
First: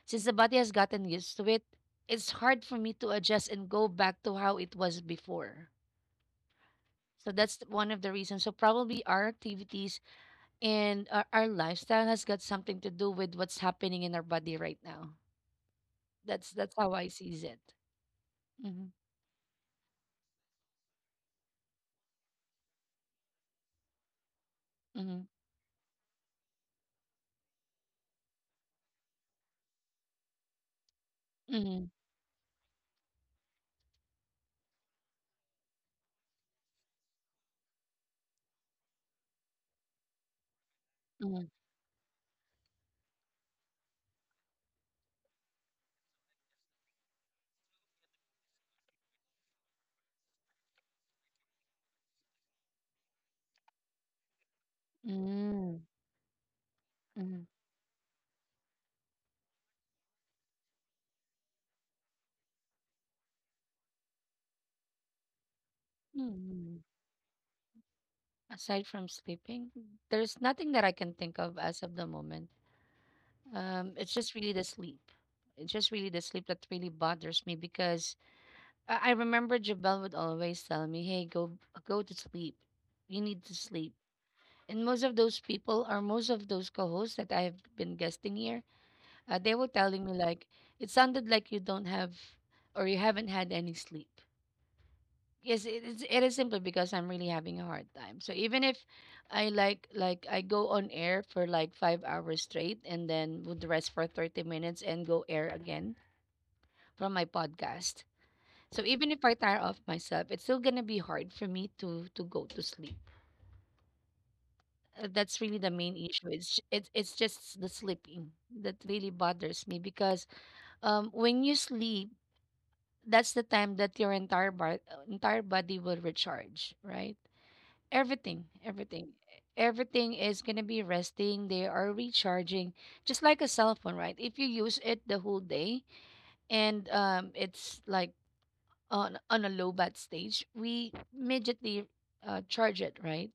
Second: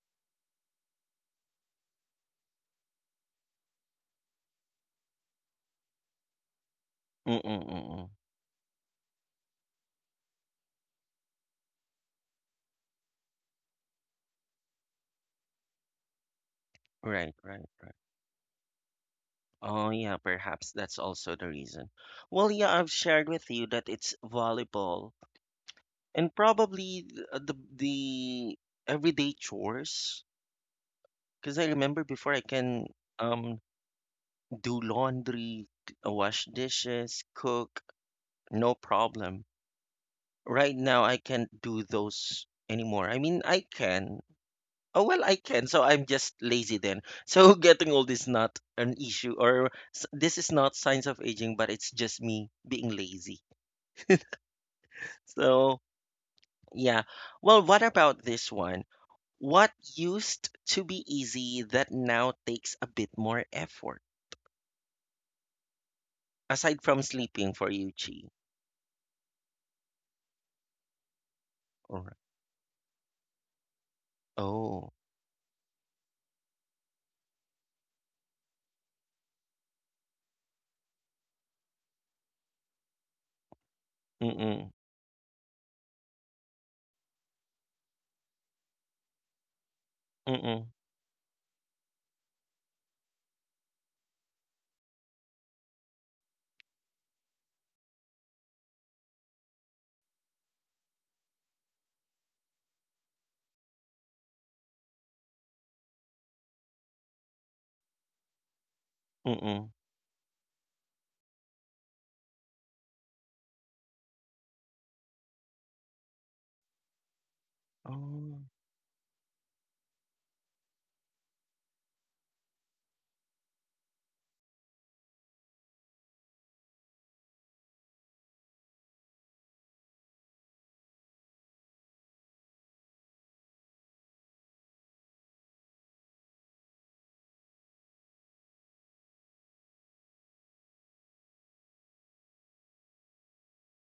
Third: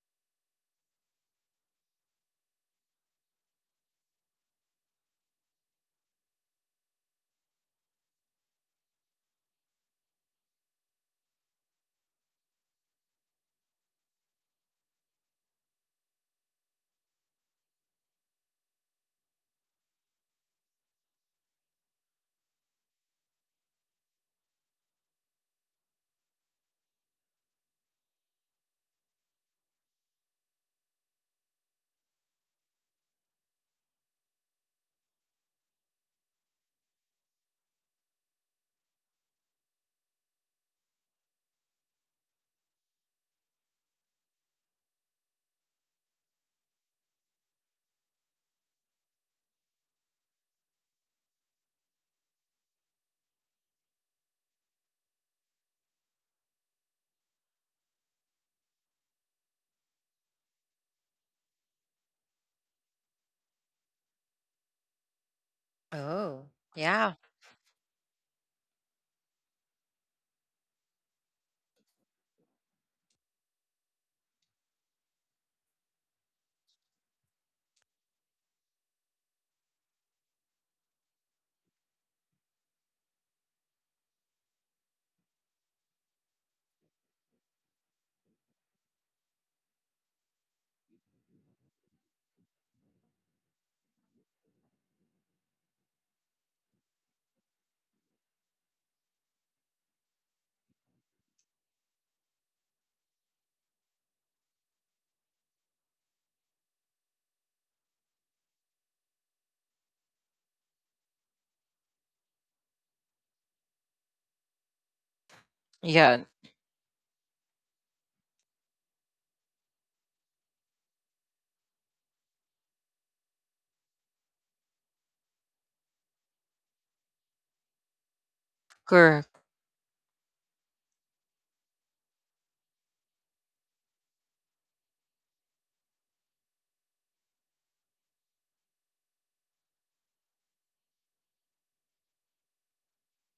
Speaker 2: since the body has gotten used to it, it's hard for me to adjust and go back to how it was before. So
Speaker 1: Mm-mm.
Speaker 2: that's one of
Speaker 1: Mm-mm.
Speaker 2: the reasons. So probably our activities and our lifestyle has got something to do with what's happening in our body right now. That's how I
Speaker 1: Right.
Speaker 2: sees
Speaker 1: Right.
Speaker 2: it.
Speaker 1: Right.
Speaker 2: Mm-hmm.
Speaker 1: Oh yeah, perhaps that's also the reason. Well, yeah, I've shared with you that it's volleyball
Speaker 2: Mm-hmm.
Speaker 1: and probably the everyday chores. Because I
Speaker 2: Mm-hmm.
Speaker 1: remember before I can um do laundry, wash dishes, cook, no problem. Right now, I can't
Speaker 2: Mm-hmm.
Speaker 1: do those anymore. I mean, I can. Oh, well, I can. So I'm just lazy then. So *laughs* getting old is not an issue, or this is not signs of aging, but it's just me being lazy. So,
Speaker 2: Mm-hmm.
Speaker 1: yeah. Well,
Speaker 2: Mm-hmm.
Speaker 1: what about this one? What used to be easy that now takes a bit more effort?
Speaker 3: Oh,
Speaker 1: Aside
Speaker 2: Mm-hmm.
Speaker 1: from
Speaker 3: yeah.
Speaker 1: sleeping for you, Chi.
Speaker 2: Aside from sleeping, there's nothing that I can think of as
Speaker 1: Or,
Speaker 2: of the moment. It's just really the
Speaker 1: oh,
Speaker 2: sleep. It's just really the sleep that really bothers me because I remember Jabel would always tell me, "Hey, go to sleep. You need to sleep."
Speaker 1: mm-mm,
Speaker 2: And most of those people, or most of those co-hosts that I've been guesting here, they were telling me
Speaker 1: mm-mm,
Speaker 2: like it sounded like you don't have or you haven't had any sleep. Yes, it is. It is simply because I'm really having a hard time. So even if I like I go on air for like 5 hours straight and then would rest for 30 minutes and go air again from my podcast. So even if I
Speaker 1: mm-mm.
Speaker 2: tire off myself, it's still gonna be hard for me to go to sleep. That's really the main
Speaker 3: Yeah.
Speaker 2: issue. It's j- it's just the
Speaker 1: Oh,
Speaker 2: sleeping that really bothers me because when you sleep, that's the time that your entire body will recharge, right? Everything, everything,
Speaker 3: Correct.
Speaker 2: everything is gonna be resting. They are recharging, just like a cell phone, right? If you use it the whole day and it's like on a low bat stage, we immediately charge it, right?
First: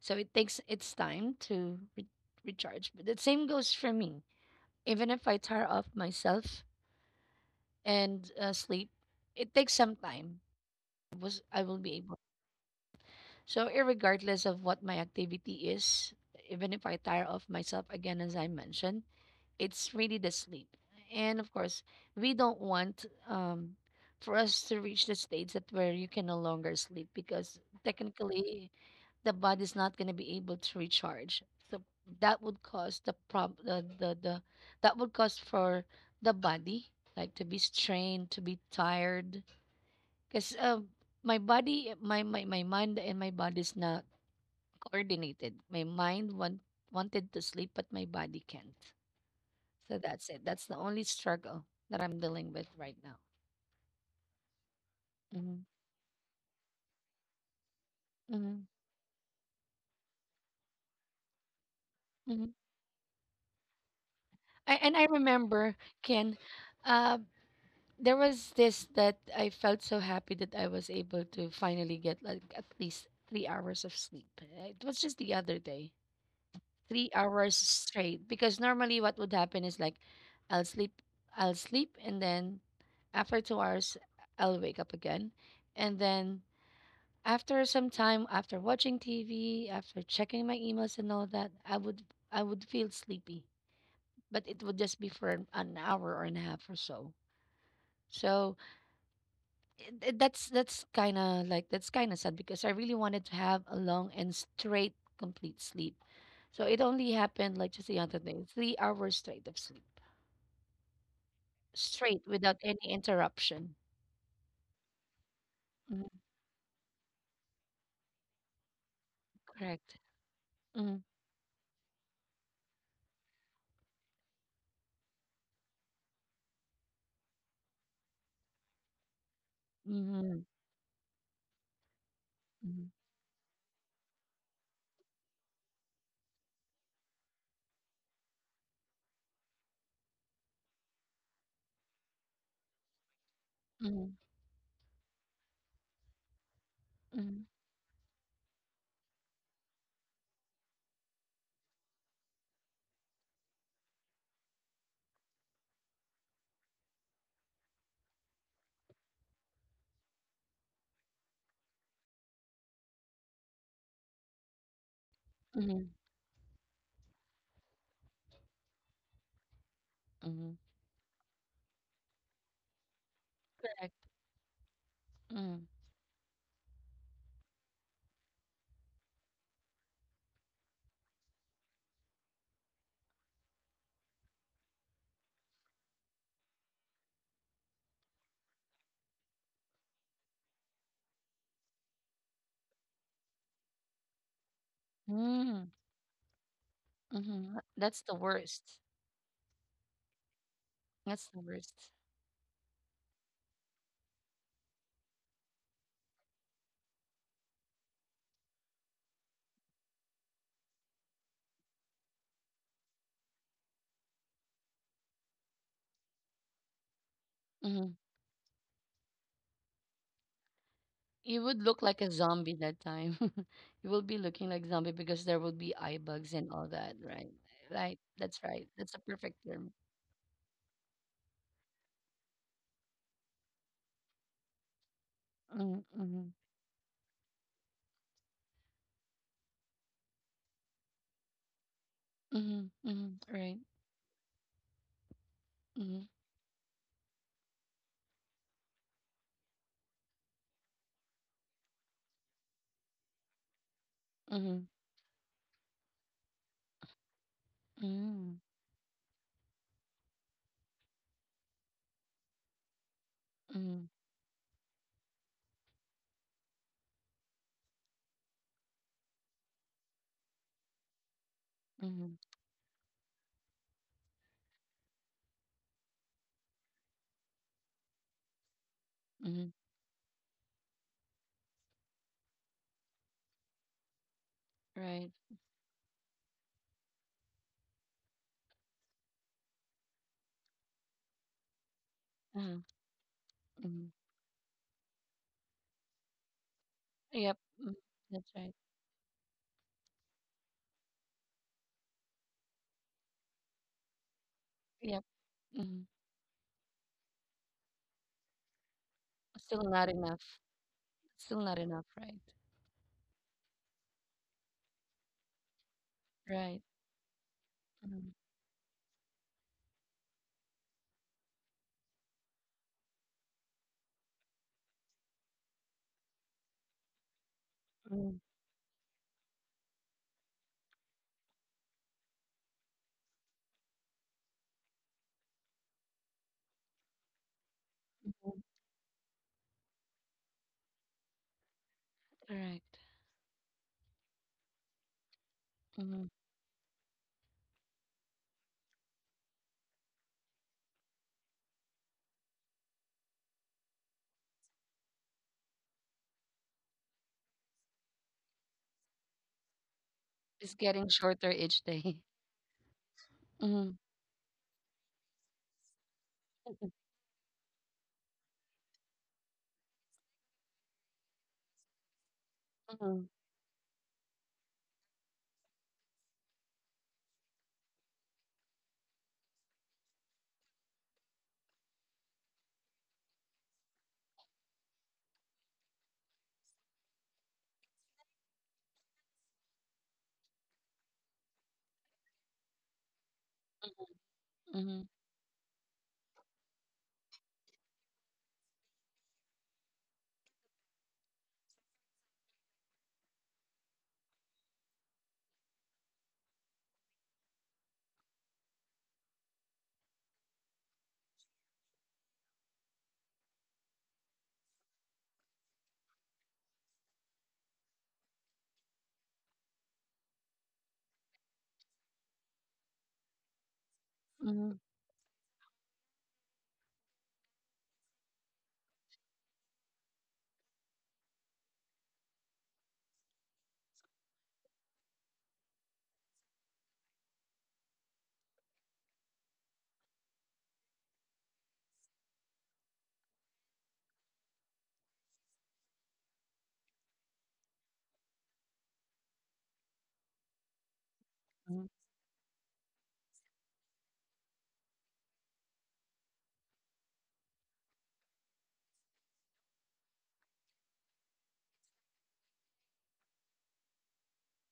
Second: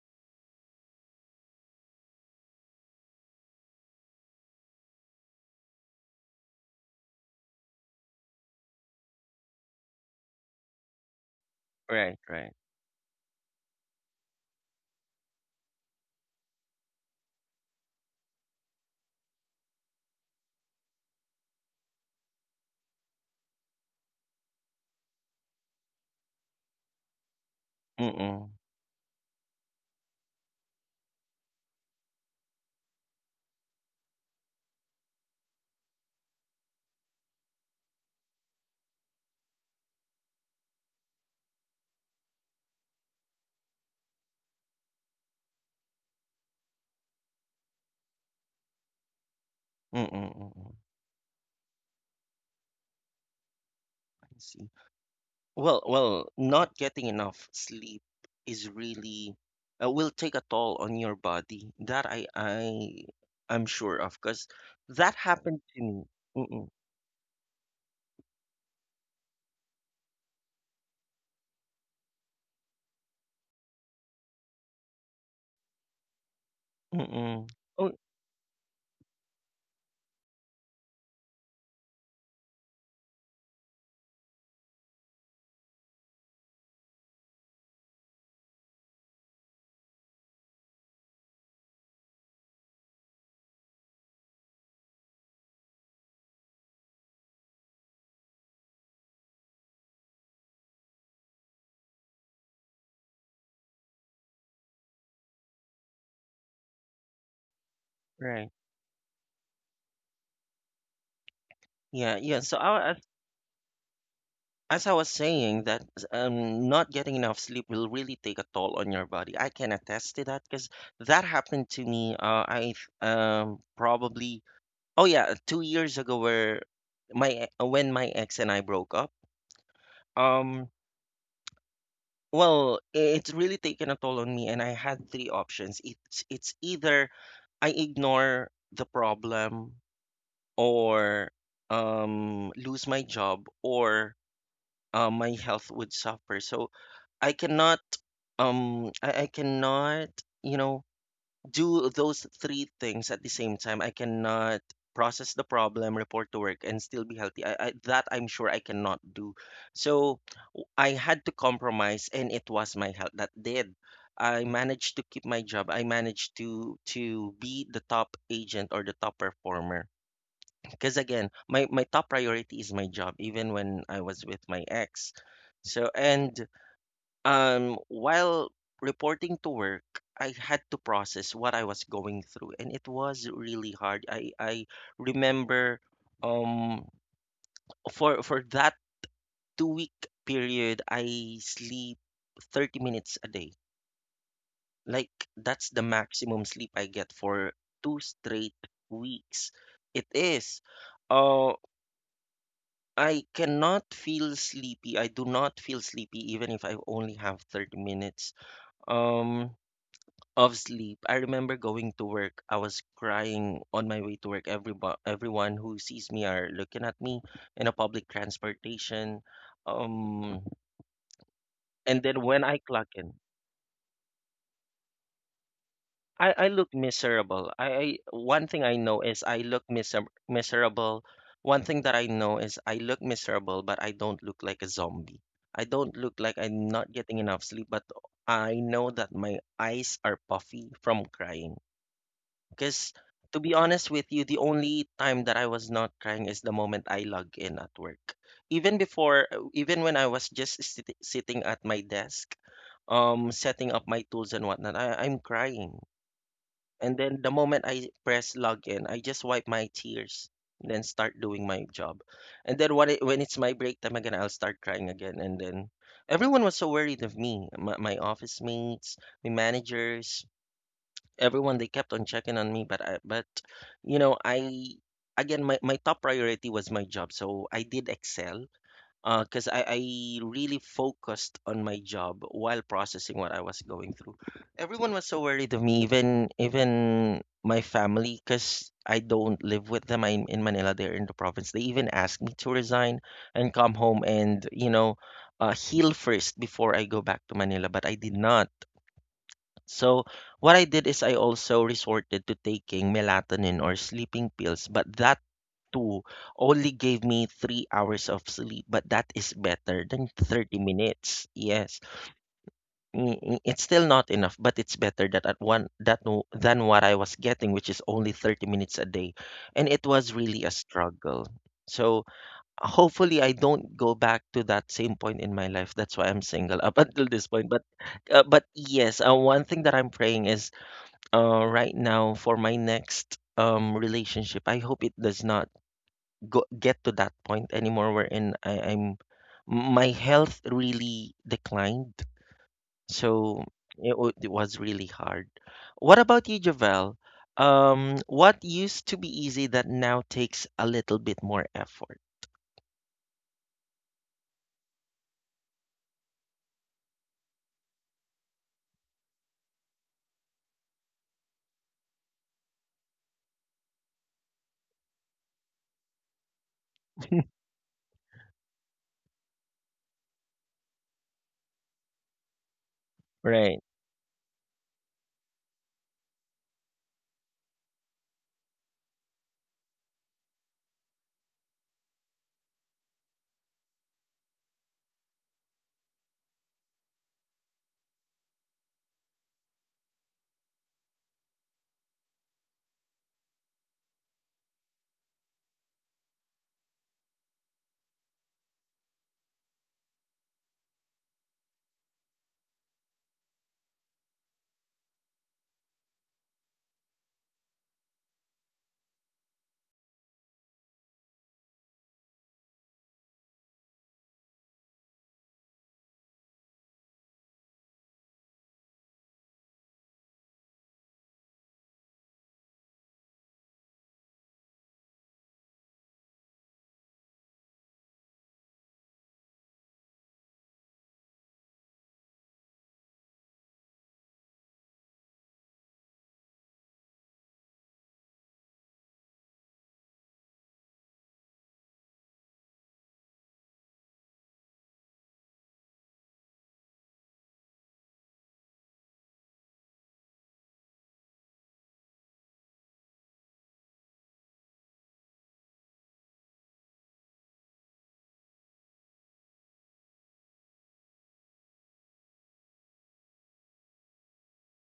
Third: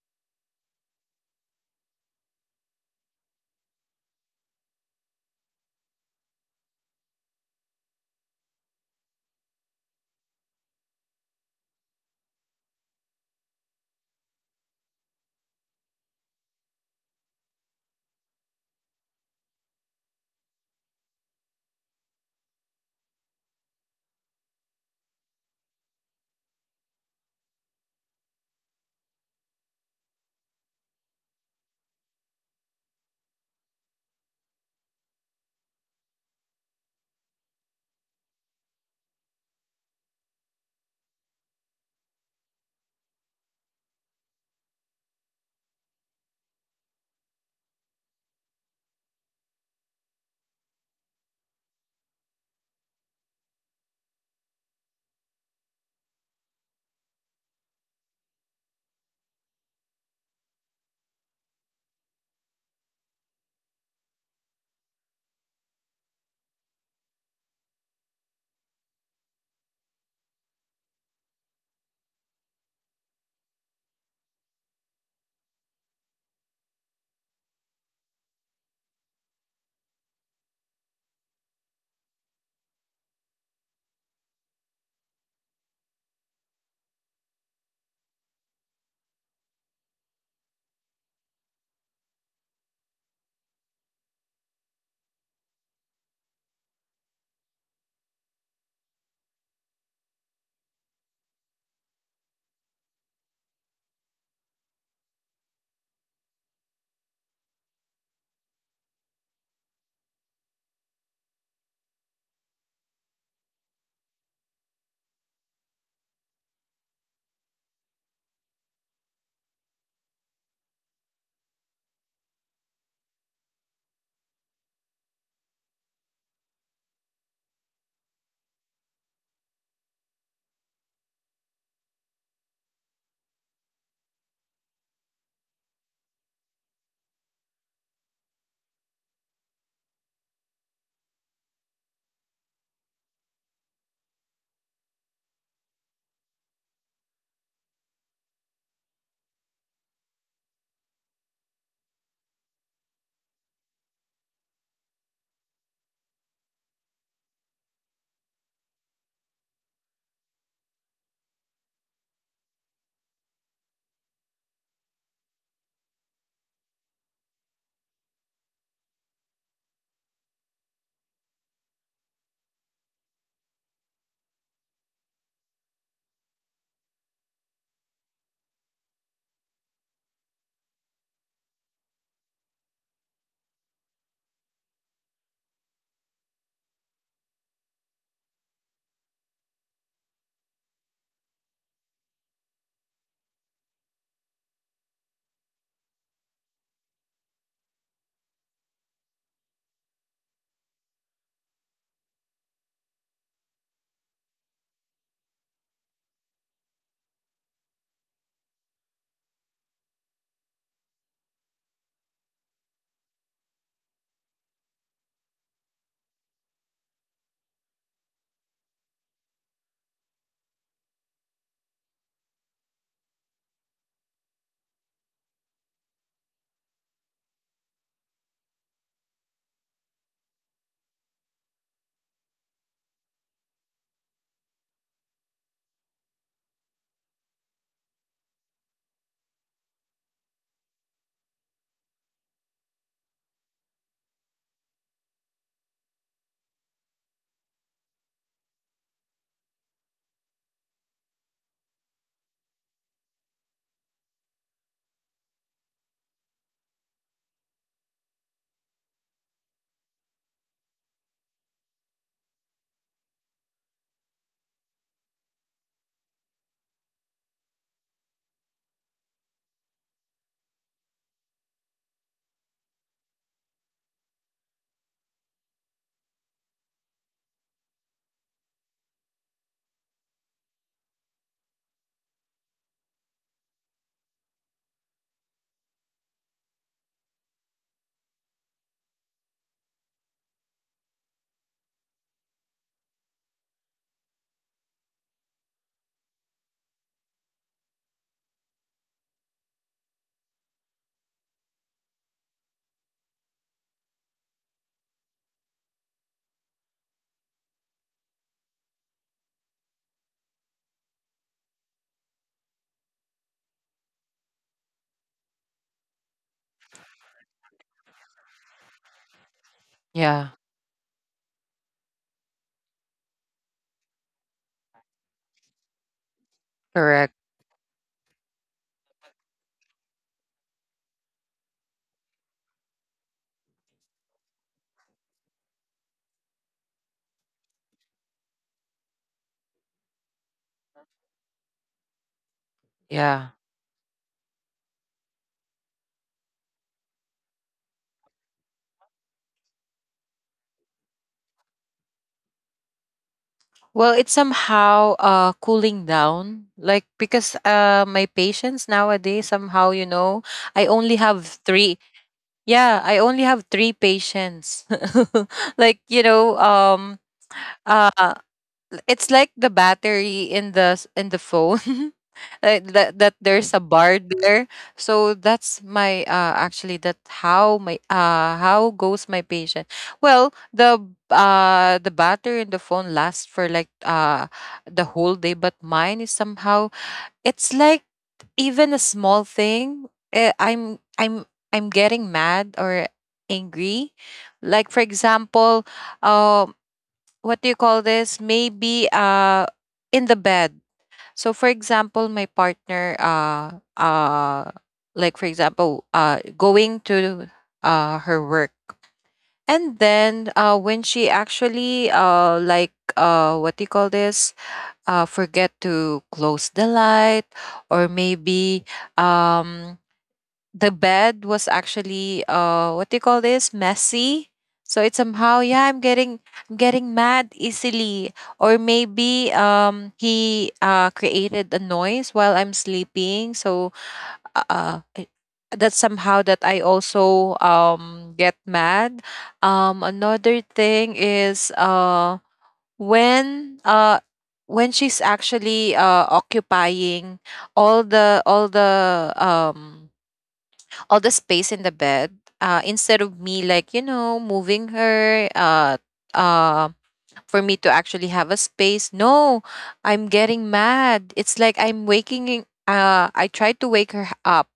Speaker 2: So it takes its time to recharge. But the same goes for me. Even if I tire off myself and sleep, it takes some time was I will be
Speaker 1: right,
Speaker 2: able.
Speaker 1: right.
Speaker 2: So irregardless of what my activity is, even if I tire of myself again as I mentioned, it's really the sleep. And of course, we don't want for us to reach the stage that where you can no longer sleep because
Speaker 1: Mm-mm, mm-mm,
Speaker 2: technically the body's not going to be able to recharge. So that would cause the prob the that would cause for the body like to be strained, to be tired, because my body, my mind and my body's not coordinated. Wanted to sleep, but my body can't. So that's it.
Speaker 1: mm-mm.
Speaker 2: That's the only struggle that I'm dealing with right now.
Speaker 1: I see.
Speaker 2: hmm
Speaker 1: Well, not getting enough sleep is
Speaker 2: hmm
Speaker 1: really will take a toll on your body. That I
Speaker 2: hmm
Speaker 1: I I'm sure of, because
Speaker 2: I, and
Speaker 1: that
Speaker 2: I
Speaker 1: happened to
Speaker 2: remember,
Speaker 1: me.
Speaker 2: Ken,
Speaker 1: Mm-mm,
Speaker 2: uh, there was this that I felt so happy that I was able to finally get like at least 3 hours of sleep. It was just the other day. three
Speaker 1: mm-mm.
Speaker 2: hours
Speaker 1: Oh,
Speaker 2: straight because normally what would happen is like I'll sleep I'll sleep and then after 2 hours I'll wake up again and then after some time, after watching TV, after checking my emails and all that, I would feel sleepy, but it would just be for an hour or and a half or so. So that's kind of like that's kind of sad because I really wanted to have a long and straight complete sleep. So it only happened like just the other
Speaker 1: right.
Speaker 2: day, 3 hours straight of sleep,
Speaker 1: Yeah, yeah.
Speaker 2: straight
Speaker 1: So
Speaker 2: without
Speaker 1: I,
Speaker 2: any interruption.
Speaker 1: as I was saying, that
Speaker 2: Mhm.
Speaker 1: not getting enough sleep will really take a toll on your body. I can attest
Speaker 2: Correct.
Speaker 1: to that because
Speaker 2: Mm-hmm.
Speaker 1: that happened to me. I probably oh yeah, 2 years ago, where when my ex and I broke up.
Speaker 2: Mm-hmm.
Speaker 1: Um, well, it's really taken a toll on me, and I had three options. It's either I ignore the problem, or lose my job, or
Speaker 2: Mm-hmm.
Speaker 1: my health would suffer. So I cannot, I cannot, you know, do those three things at the same time. I cannot process the problem, report to work, and still be healthy. I That I'm sure I cannot do. So I had to compromise and it was my health that did. I managed to keep my job. I
Speaker 2: Mm-hmm.
Speaker 1: managed to be the top agent or the top performer.
Speaker 2: Hmm.
Speaker 1: Because again, my top priority is my job even when I
Speaker 2: Correct.
Speaker 1: was with my ex.
Speaker 2: Mm-hmm.
Speaker 1: So and while reporting to work, I had to process what I was going through and it was really hard. I remember um for that 2-week period, I sleep 30 minutes a day. Like, that's the maximum sleep I get for
Speaker 2: Mm-hmm.
Speaker 1: two
Speaker 2: That's the
Speaker 1: straight
Speaker 2: worst.
Speaker 1: weeks. It is.
Speaker 2: That's
Speaker 1: Uh,
Speaker 2: the worst.
Speaker 1: I cannot feel sleepy. I do not feel sleepy even if I only have 30 minutes um of sleep. I remember going to work. I was crying on my way to work. Everyone who sees me are looking at me in a public
Speaker 2: Mm-hmm.
Speaker 1: transportation. Um,
Speaker 2: You would
Speaker 1: and
Speaker 2: look
Speaker 1: then
Speaker 2: like a
Speaker 1: when I
Speaker 2: zombie
Speaker 1: clock
Speaker 2: that
Speaker 1: in,
Speaker 2: time. *laughs* You will be looking like zombie because there will be eye
Speaker 1: I
Speaker 2: bugs and
Speaker 1: look
Speaker 2: all that,
Speaker 1: miserable.
Speaker 2: right?
Speaker 1: I
Speaker 2: Right.
Speaker 1: One
Speaker 2: That's
Speaker 1: thing I
Speaker 2: right.
Speaker 1: know
Speaker 2: That's a
Speaker 1: is I look
Speaker 2: perfect term.
Speaker 1: miserable. One thing that I know is I look miserable, but I don't look like a zombie. I don't look like
Speaker 2: Mm-hmm.
Speaker 1: I'm not getting enough sleep, but I know that my eyes are puffy from crying.
Speaker 2: Mm-hmm.
Speaker 1: Because
Speaker 2: Mm-hmm.
Speaker 1: to be
Speaker 2: Right.
Speaker 1: honest with you, the only time that I was not
Speaker 2: Mm-hmm.
Speaker 1: crying is the moment I log in at work. Even before, even when I was just sitting at my desk, setting up my tools and
Speaker 2: Mm-hmm.
Speaker 1: whatnot, I'm crying. And then the moment I press
Speaker 2: Mm-hmm.
Speaker 1: login, I just wipe my tears, then start doing my job. And then when when it's my break
Speaker 2: Mm-hmm.
Speaker 1: time again, I'll start crying again. And then everyone was so worried of me, my office mates, my managers, everyone. They kept on
Speaker 2: Mm-hmm.
Speaker 1: checking on me, but I again my top priority was my job, so I did excel because
Speaker 2: Mm-hmm.
Speaker 1: I really focused on my job while processing what I was going through. Everyone was
Speaker 2: Right.
Speaker 1: so worried of me, even my family, because I don't live with them. I'm in Manila, they're in the province. They even asked me to
Speaker 2: Uh-huh.
Speaker 1: resign and come
Speaker 2: Mm-hmm.
Speaker 1: home and heal first before I go back to
Speaker 2: Yep.
Speaker 1: Manila,
Speaker 2: Mm.
Speaker 1: but I did
Speaker 2: That's
Speaker 1: not.
Speaker 2: right.
Speaker 1: So what I did is I also resorted to taking melatonin or sleeping pills, but that
Speaker 2: Yep. Mm-hmm.
Speaker 1: two only gave me 3 hours of sleep, but that is
Speaker 2: Still
Speaker 1: better
Speaker 2: not
Speaker 1: than
Speaker 2: enough.
Speaker 1: 30 minutes.
Speaker 2: Still not
Speaker 1: Yes,
Speaker 2: enough, right?
Speaker 1: mm, mm, it's still not enough, but it's better that at one that w- than
Speaker 2: Right.
Speaker 1: what I was getting, which is only
Speaker 2: Mm-hmm.
Speaker 1: 30 minutes a day, and it was really
Speaker 3: Yeah.
Speaker 1: a struggle. So hopefully I don't go back to that same point in my life. That's why I'm single up *laughs* until this
Speaker 3: Correct.
Speaker 1: point. But uh,
Speaker 2: Mm-hmm.
Speaker 1: but yes, one thing that I'm praying is right now for my next relationship I hope it does not go get to that point anymore wherein I'm my health really declined.
Speaker 2: Right.
Speaker 1: So
Speaker 3: Yeah.
Speaker 1: it was really hard. What
Speaker 2: Mm-hmm.
Speaker 1: about you, Javel? What used to be easy that now takes a little bit more effort?
Speaker 3: Well, it's somehow, cooling down. Like, because, my patients nowadays, somehow, you know,
Speaker 2: It's
Speaker 3: I
Speaker 2: getting
Speaker 3: only have
Speaker 2: shorter each
Speaker 3: three.
Speaker 2: day. *laughs*
Speaker 3: Yeah, I only have
Speaker 2: Mm-hmm.
Speaker 3: three patients. *laughs* Like, you know,
Speaker 2: Mm-hmm.
Speaker 1: *laughs*
Speaker 3: uh, it's like the battery in the, in the phone. *laughs* Like that,
Speaker 2: Mm-hmm.
Speaker 3: that
Speaker 1: Right,
Speaker 3: there's a bar there, so that's my, actually that how my, how goes my patient. Well, the battery in the phone lasts for like, the whole day, but mine is somehow, it's like, even a small thing, eh, i'm i'm I'm getting mad or angry. Like, for
Speaker 2: Mm-hmm.
Speaker 3: example, um what do you call this, maybe, in the bed. So for example, my partner, uh like for example, going to, her work, and then, when she actually, like, what do you call this, forget to close the light, or maybe, um, the bed was actually, what do you call this, messy.
Speaker 2: Mhm,
Speaker 3: So it's somehow, yeah, I'm getting mad easily, or maybe, he, created a noise while I'm sleeping. Uh, uh, that's somehow that I also get mad. Another thing is when uh when she's actually occupying all the all the space in
Speaker 2: mhm,
Speaker 3: the bed instead of me, like, you know, moving her uh for me to actually have a space. No, I'm getting mad. It's like I'm waking I tried to wake her up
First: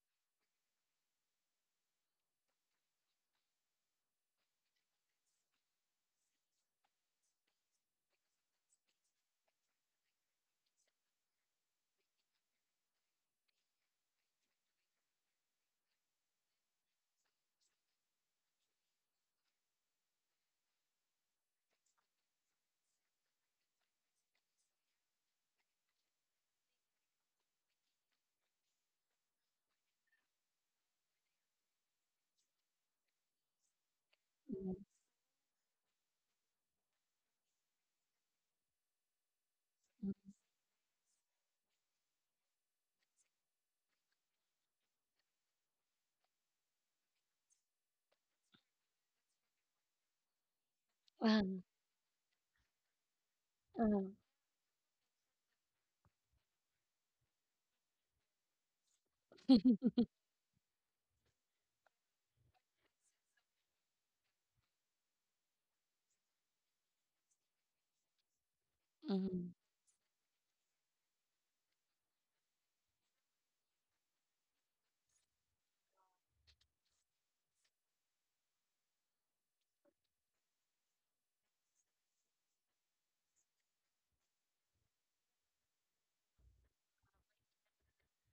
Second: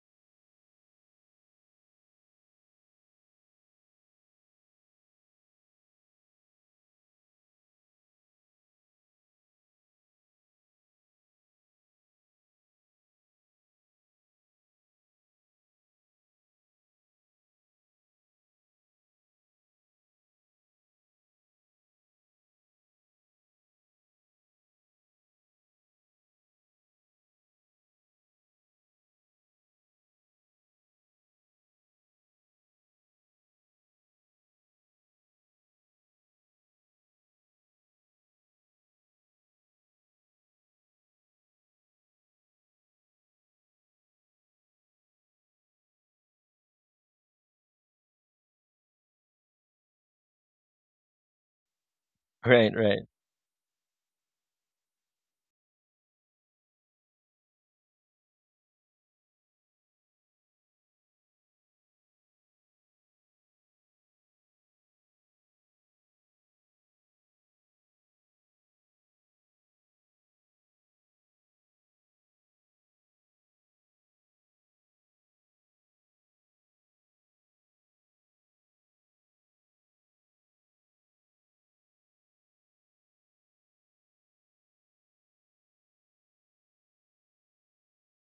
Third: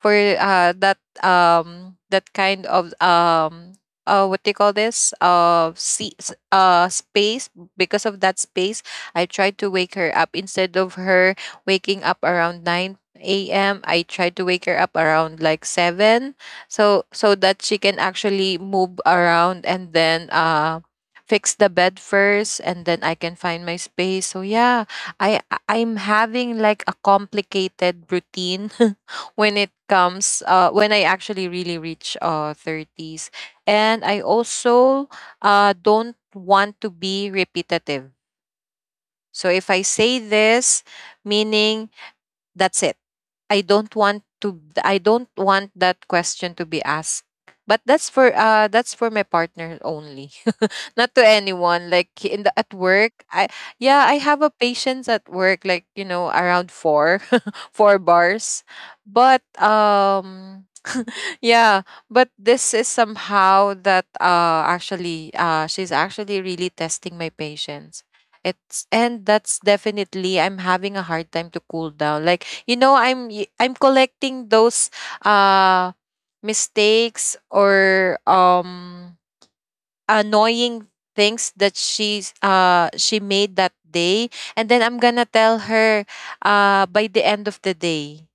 Speaker 3: for that that kind of what do you call this, see, space. Because of that space, I tried to wake her up instead of her waking up around 9 a.m. I tried to wake her up around, like, 7 so that she can actually move around and then fix the bed first, and then I can find my space. So yeah, I'm having like a complicated routine *laughs* when it comes when I actually really reach 30s. And I
Speaker 2: mhm,
Speaker 3: also don't want to be repetitive. So if I
Speaker 2: mhm.
Speaker 3: say this, meaning that's it. I don't want that question to be asked. But that's for my partner only. *laughs* Not to
Speaker 2: Um,
Speaker 3: anyone, like, in the
Speaker 1: right,
Speaker 3: at
Speaker 1: right.
Speaker 3: work. I yeah,
Speaker 2: um,
Speaker 3: I have a patience at work, like, you know, around 4 *laughs* 4 bars. But yeah, but this is somehow that actually she's actually really testing my patience. It's and
Speaker 2: mhm,
Speaker 3: that's definitely I'm having a hard time to cool down. Like, you know, I'm I'm collecting those uh mistakes or annoying things that she's she made that day, and then I'm gonna tell her by the end of the day.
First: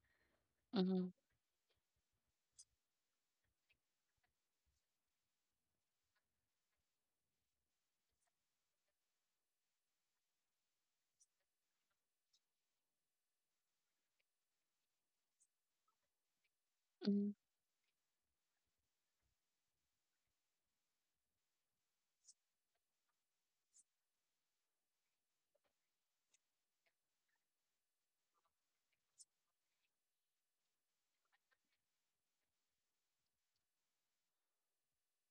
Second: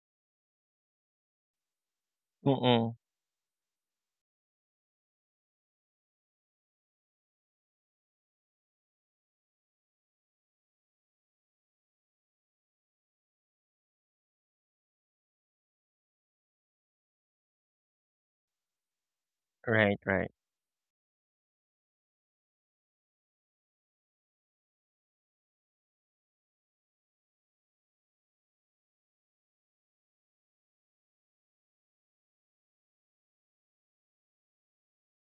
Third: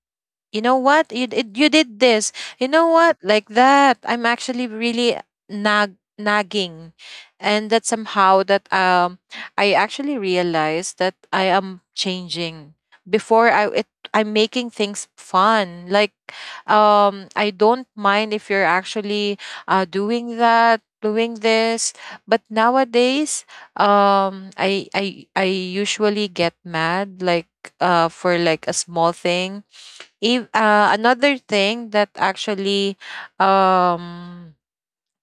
Speaker 3: You know what
Speaker 2: mhm,
Speaker 3: you did this, you know
Speaker 1: Mm-mm.
Speaker 3: what, like that, I'm actually really nagging. And that somehow that I actually realized that I am changing. Before I'm making things fun, like
Speaker 2: mhm,
Speaker 3: I don't mind if you're actually
Speaker 1: Right, right,
Speaker 3: doing that, doing this. But nowadays I usually get mad, like for like a small thing. If, Another thing that actually um,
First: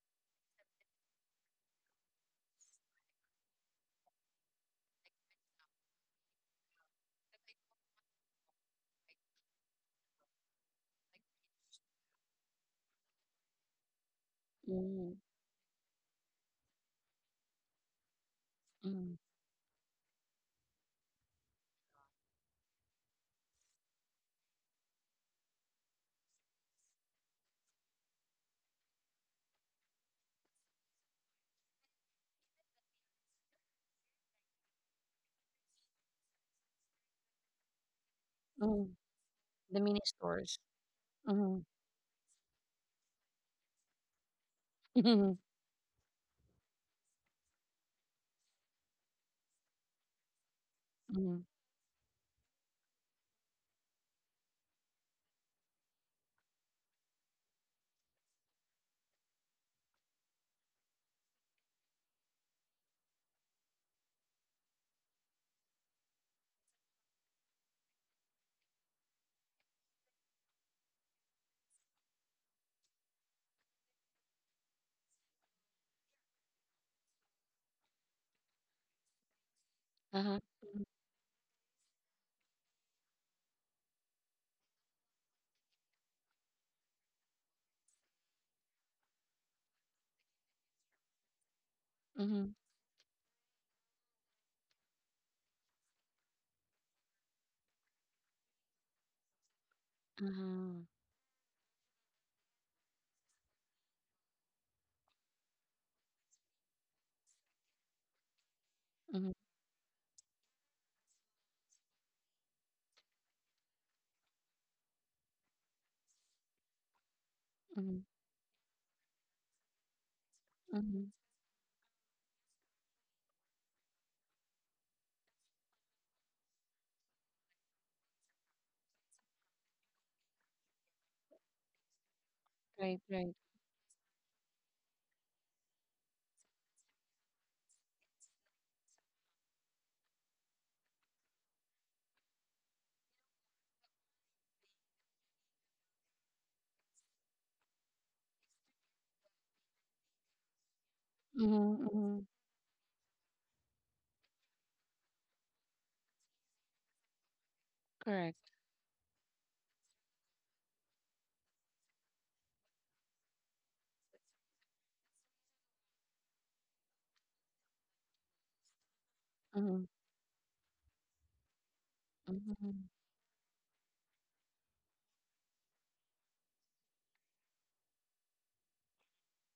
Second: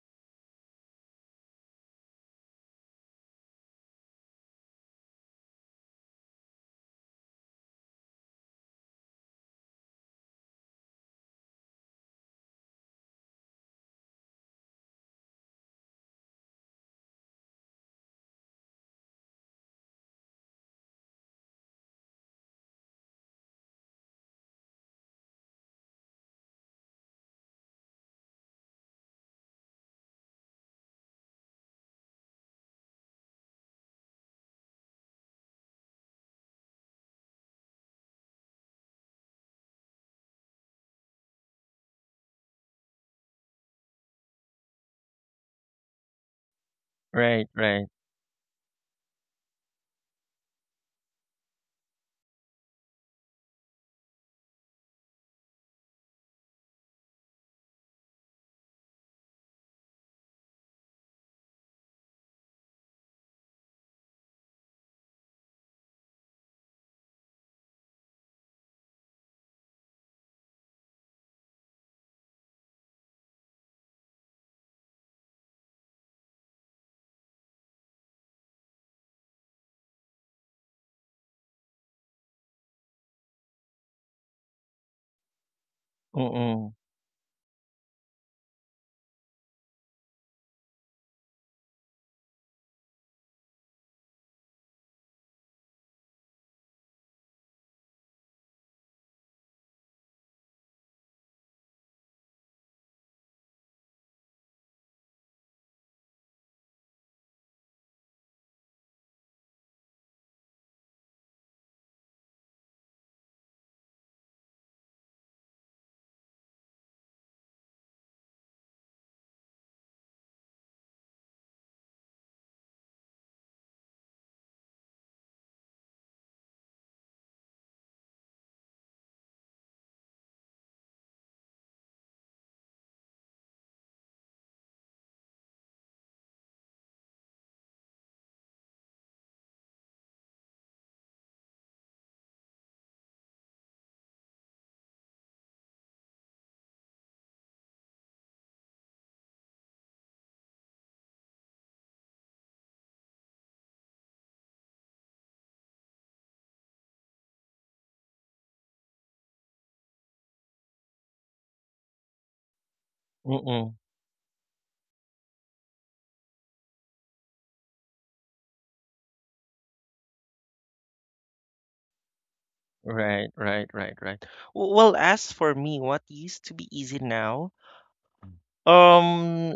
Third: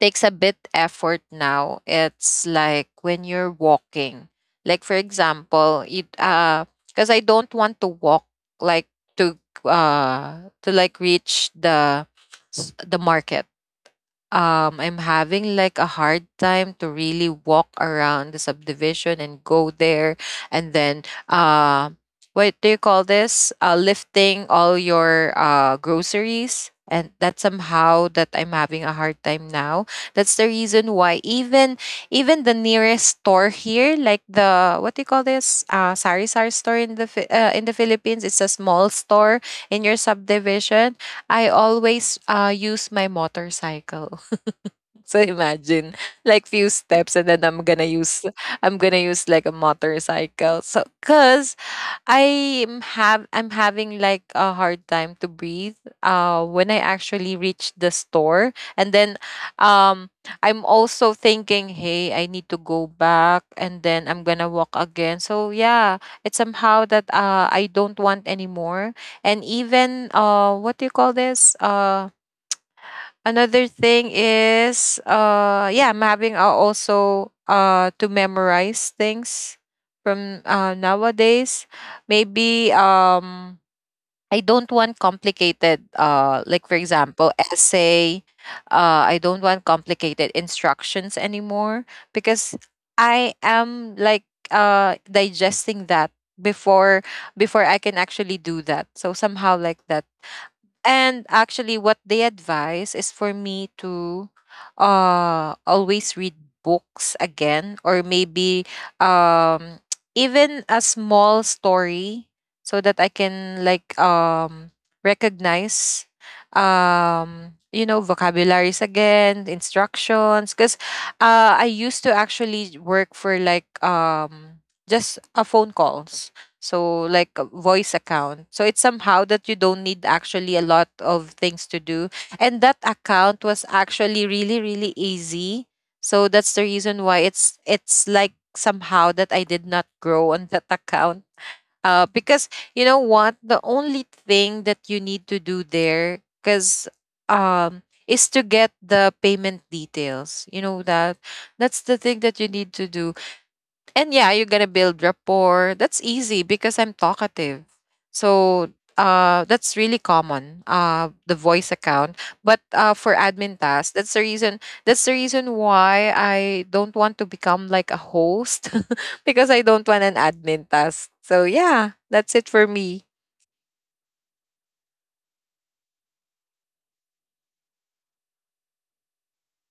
Speaker 3: takes a bit effort now, it's like when you're walking. Like for example, it because I don't want to walk, like, to to like reach the the market. I'm
Speaker 2: mhm,
Speaker 3: having like a hard time to really walk around the subdivision
Speaker 2: mhm,
Speaker 3: and go there, and then what do you call this? Lifting all your groceries, and that's somehow that I'm having a hard time now. That's the reason why even even the nearest store here, like the what do you call this? Sari sari store in the in the Philippines, it's a small
Speaker 2: mhm.
Speaker 3: store in
Speaker 2: The
Speaker 3: your
Speaker 2: mini stores.
Speaker 3: subdivision. I
Speaker 2: Mhm,
Speaker 3: always use my motorcycle.
Speaker 2: *laughs*
Speaker 3: So
Speaker 2: mhm,
Speaker 3: imagine like few steps, and then
Speaker 1: right,
Speaker 3: I'm
Speaker 1: right.
Speaker 3: gonna use like a motorcycle. So
Speaker 2: mhm.
Speaker 3: cause I'm having like a hard time to breathe when I actually reach the store, and then um I'm also thinking, hey, I need to go back, and then I'm gonna walk again. So yeah, it's somehow that I don't want anymore. And even what do you call this? Another thing is yeah, I'm having also to memorize things
Speaker 2: Uh-huh.
Speaker 3: from nowadays. Maybe I don't want complicated like for
Speaker 1: Mm-mm.
Speaker 3: example essay. I don't want complicated instructions anymore, because
Speaker 2: Mhm,
Speaker 3: I am like digesting that before before I can actually do that. So somehow like that.
Speaker 2: mhm,
Speaker 3: And actually, what they advise is for me to always read books again, or maybe
Speaker 2: uh-huh. Mhm,
Speaker 3: um, *tsk* even a small story, so that I can like recognize, you know,
Speaker 2: mhm,
Speaker 3: vocabularies again, instructions. Because
Speaker 2: mhm.
Speaker 3: I used to actually work for like just a phone calls, so like a voice account, so it's somehow that you don't need actually a lot of things to do, and that
Speaker 2: Right, right.
Speaker 3: account was actually really really easy. So that's the reason why it's like somehow that I did not grow on that *laughs* account because, you know what, the only thing that you need to do there, because is to get the payment details, you know that
Speaker 2: Mhm,
Speaker 3: that's the thing
Speaker 2: mhm.
Speaker 3: that you need to do. And yeah, you're gonna build rapport. That's easy because I'm talkative.
Speaker 2: Correct.
Speaker 3: So that's really common, the voice account. But for admin
Speaker 1: Mm-mm.
Speaker 3: tasks, that's the reason why I don't want to become like a host *laughs* because I don't
Speaker 2: Mhm,
Speaker 3: want an admin task. So yeah, that's it for
Speaker 2: mhm,
Speaker 3: me.
Speaker 1: Right, right, right, right. Well, as for me, what used to be easy now? Um,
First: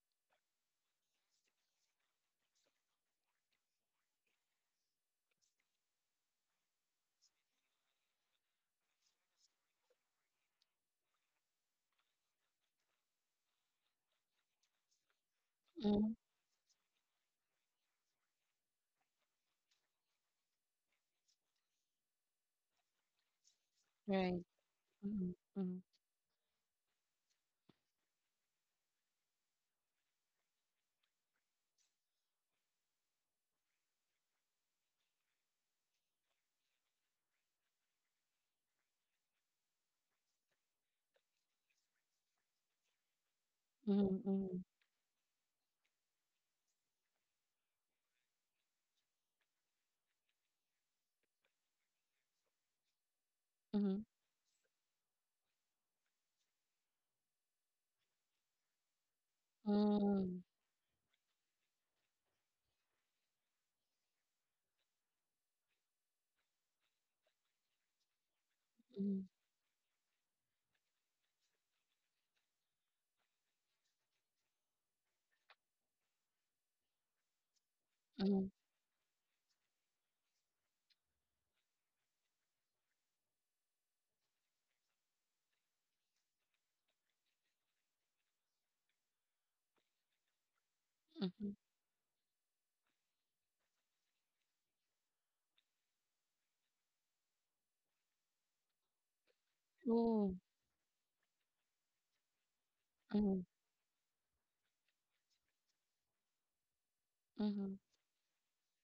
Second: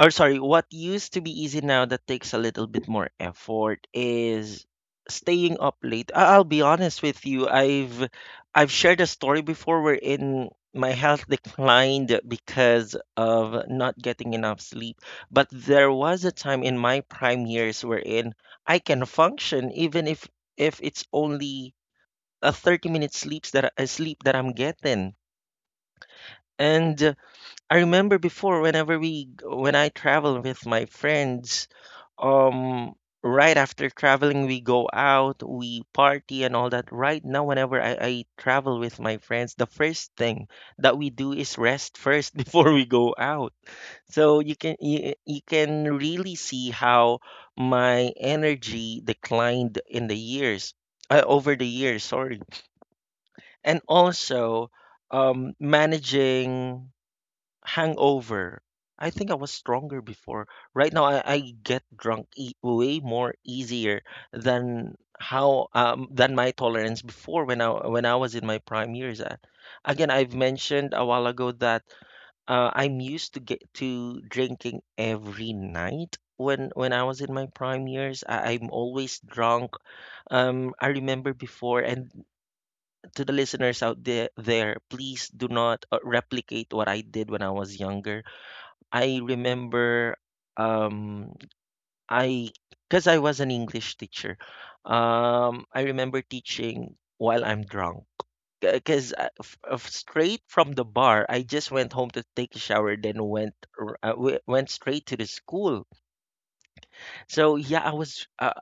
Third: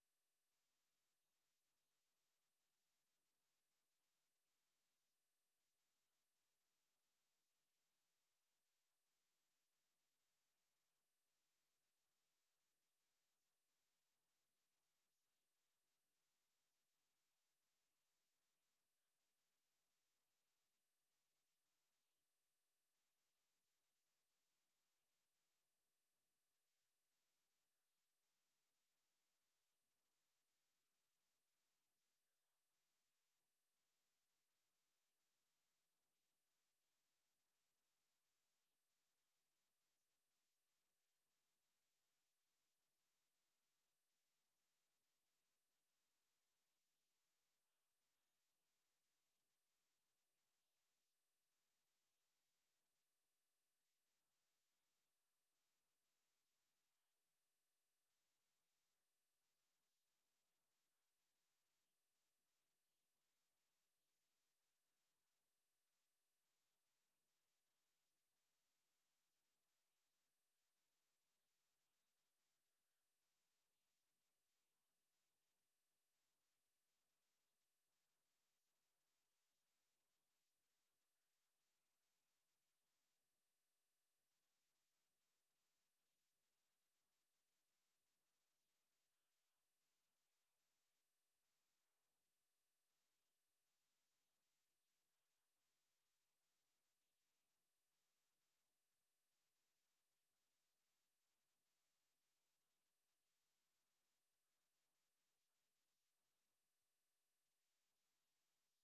Speaker 1: or sorry, what used to be easy now that takes a little bit more effort is staying up late. I'll be honest with you. I've shared a story before where in my health *laughs* declined because of not getting enough sleep. But there
Speaker 2: mhm.
Speaker 1: was a time in my prime years wherein I can function even if it's only a 30-minute sleeps that I sleep that
Speaker 2: Right.
Speaker 1: I'm getting.
Speaker 2: Mhm, mhm,
Speaker 1: And I remember before whenever we when I travel with my friends, um right after traveling we go out, we party and all that. Right now whenever I travel with my friends, the first thing that we do is rest first *laughs* before we go out. So
Speaker 2: mhm,
Speaker 1: you can really see how my energy declined in the years over the years, sorry. And
Speaker 2: mhm,
Speaker 1: also managing hangover. I think I was
Speaker 2: mhm,
Speaker 1: stronger
Speaker 2: mhm,
Speaker 1: before. Right now, I get drunk e way more easier than how than my tolerance before when I was in my prime
Speaker 2: mhm,
Speaker 1: years. Again, I've mentioned a while ago that I'm used to get to drinking every night when I was in my prime years.
Speaker 2: mhm,
Speaker 1: I'm always drunk. I remember before, and to the listeners out there, please do not replicate what I did when I was younger. I remember
Speaker 2: mhm.
Speaker 1: um I because I was an English teacher. I remember teaching while I'm drunk because
Speaker 2: Ooh,
Speaker 1: straight from the bar I just went home to take a shower
Speaker 2: mhm,
Speaker 1: then went straight to the school.
Speaker 2: mhm,
Speaker 1: So yeah, I was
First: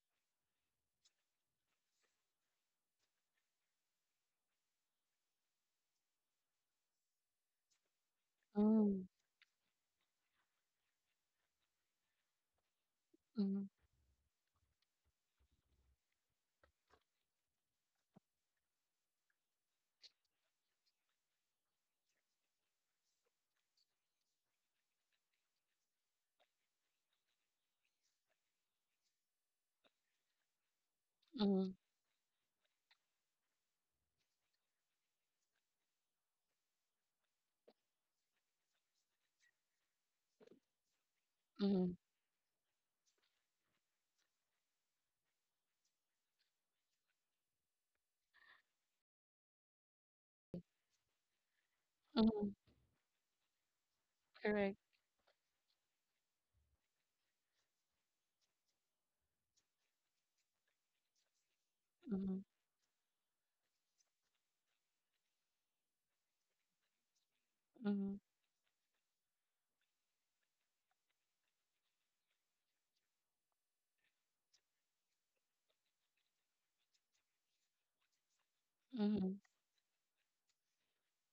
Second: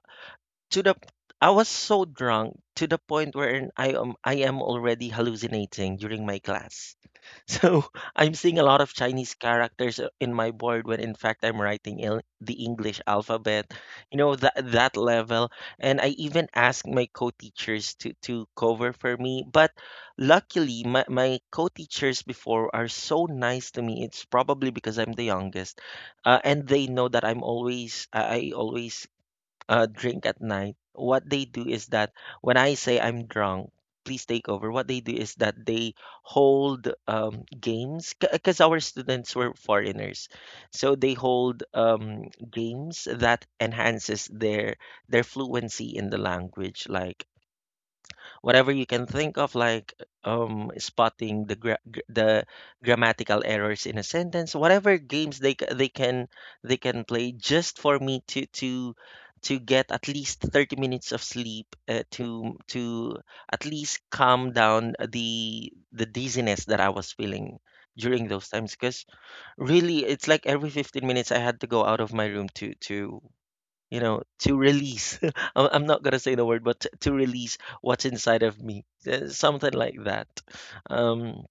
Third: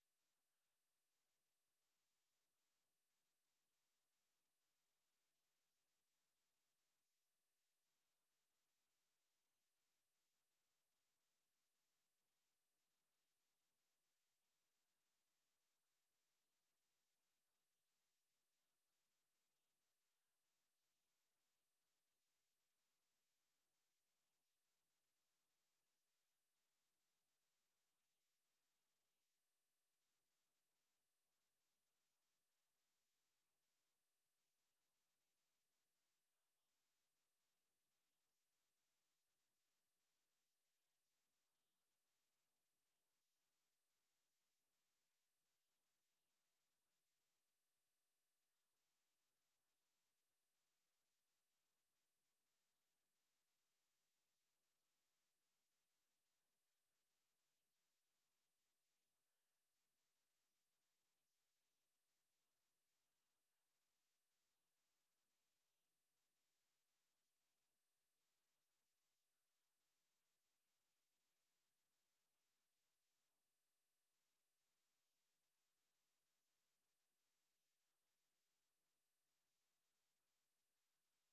Speaker 1: to the I was so drunk to the point where I am already hallucinating during my class. *laughs* So I'm seeing a lot of
Speaker 2: mhm,
Speaker 1: Chinese characters in my board when in fact I'm writing the English alphabet.
Speaker 2: mhm,
Speaker 1: You know that level, and I even asked my co-teachers to cover for me. But luckily, my co-teachers before are so nice to me. It's probably because I'm the youngest, and they know that I'm always I always drink at night, what they do is
Speaker 2: mhm,
Speaker 1: that when I say I'm drunk, please take over. What they do is that they hold games because our students were foreigners, so they hold
Speaker 2: mhm,
Speaker 1: games that enhances their fluency in the language. Like whatever you can think of, like spotting the the
Speaker 2: mhm.
Speaker 1: grammatical errors in a sentence,
Speaker 2: Correct.
Speaker 1: whatever games they can play just for me to get at least 30 minutes of sleep to
Speaker 2: Mhm,
Speaker 1: to at least calm down the dizziness that I was feeling during
Speaker 2: mhm,
Speaker 1: those times because really it's like every 15 minutes I had to go out of my room to you know to release *laughs* I'm not gonna say the word but to release what's inside of me
Speaker 2: mhm,
Speaker 1: something like that um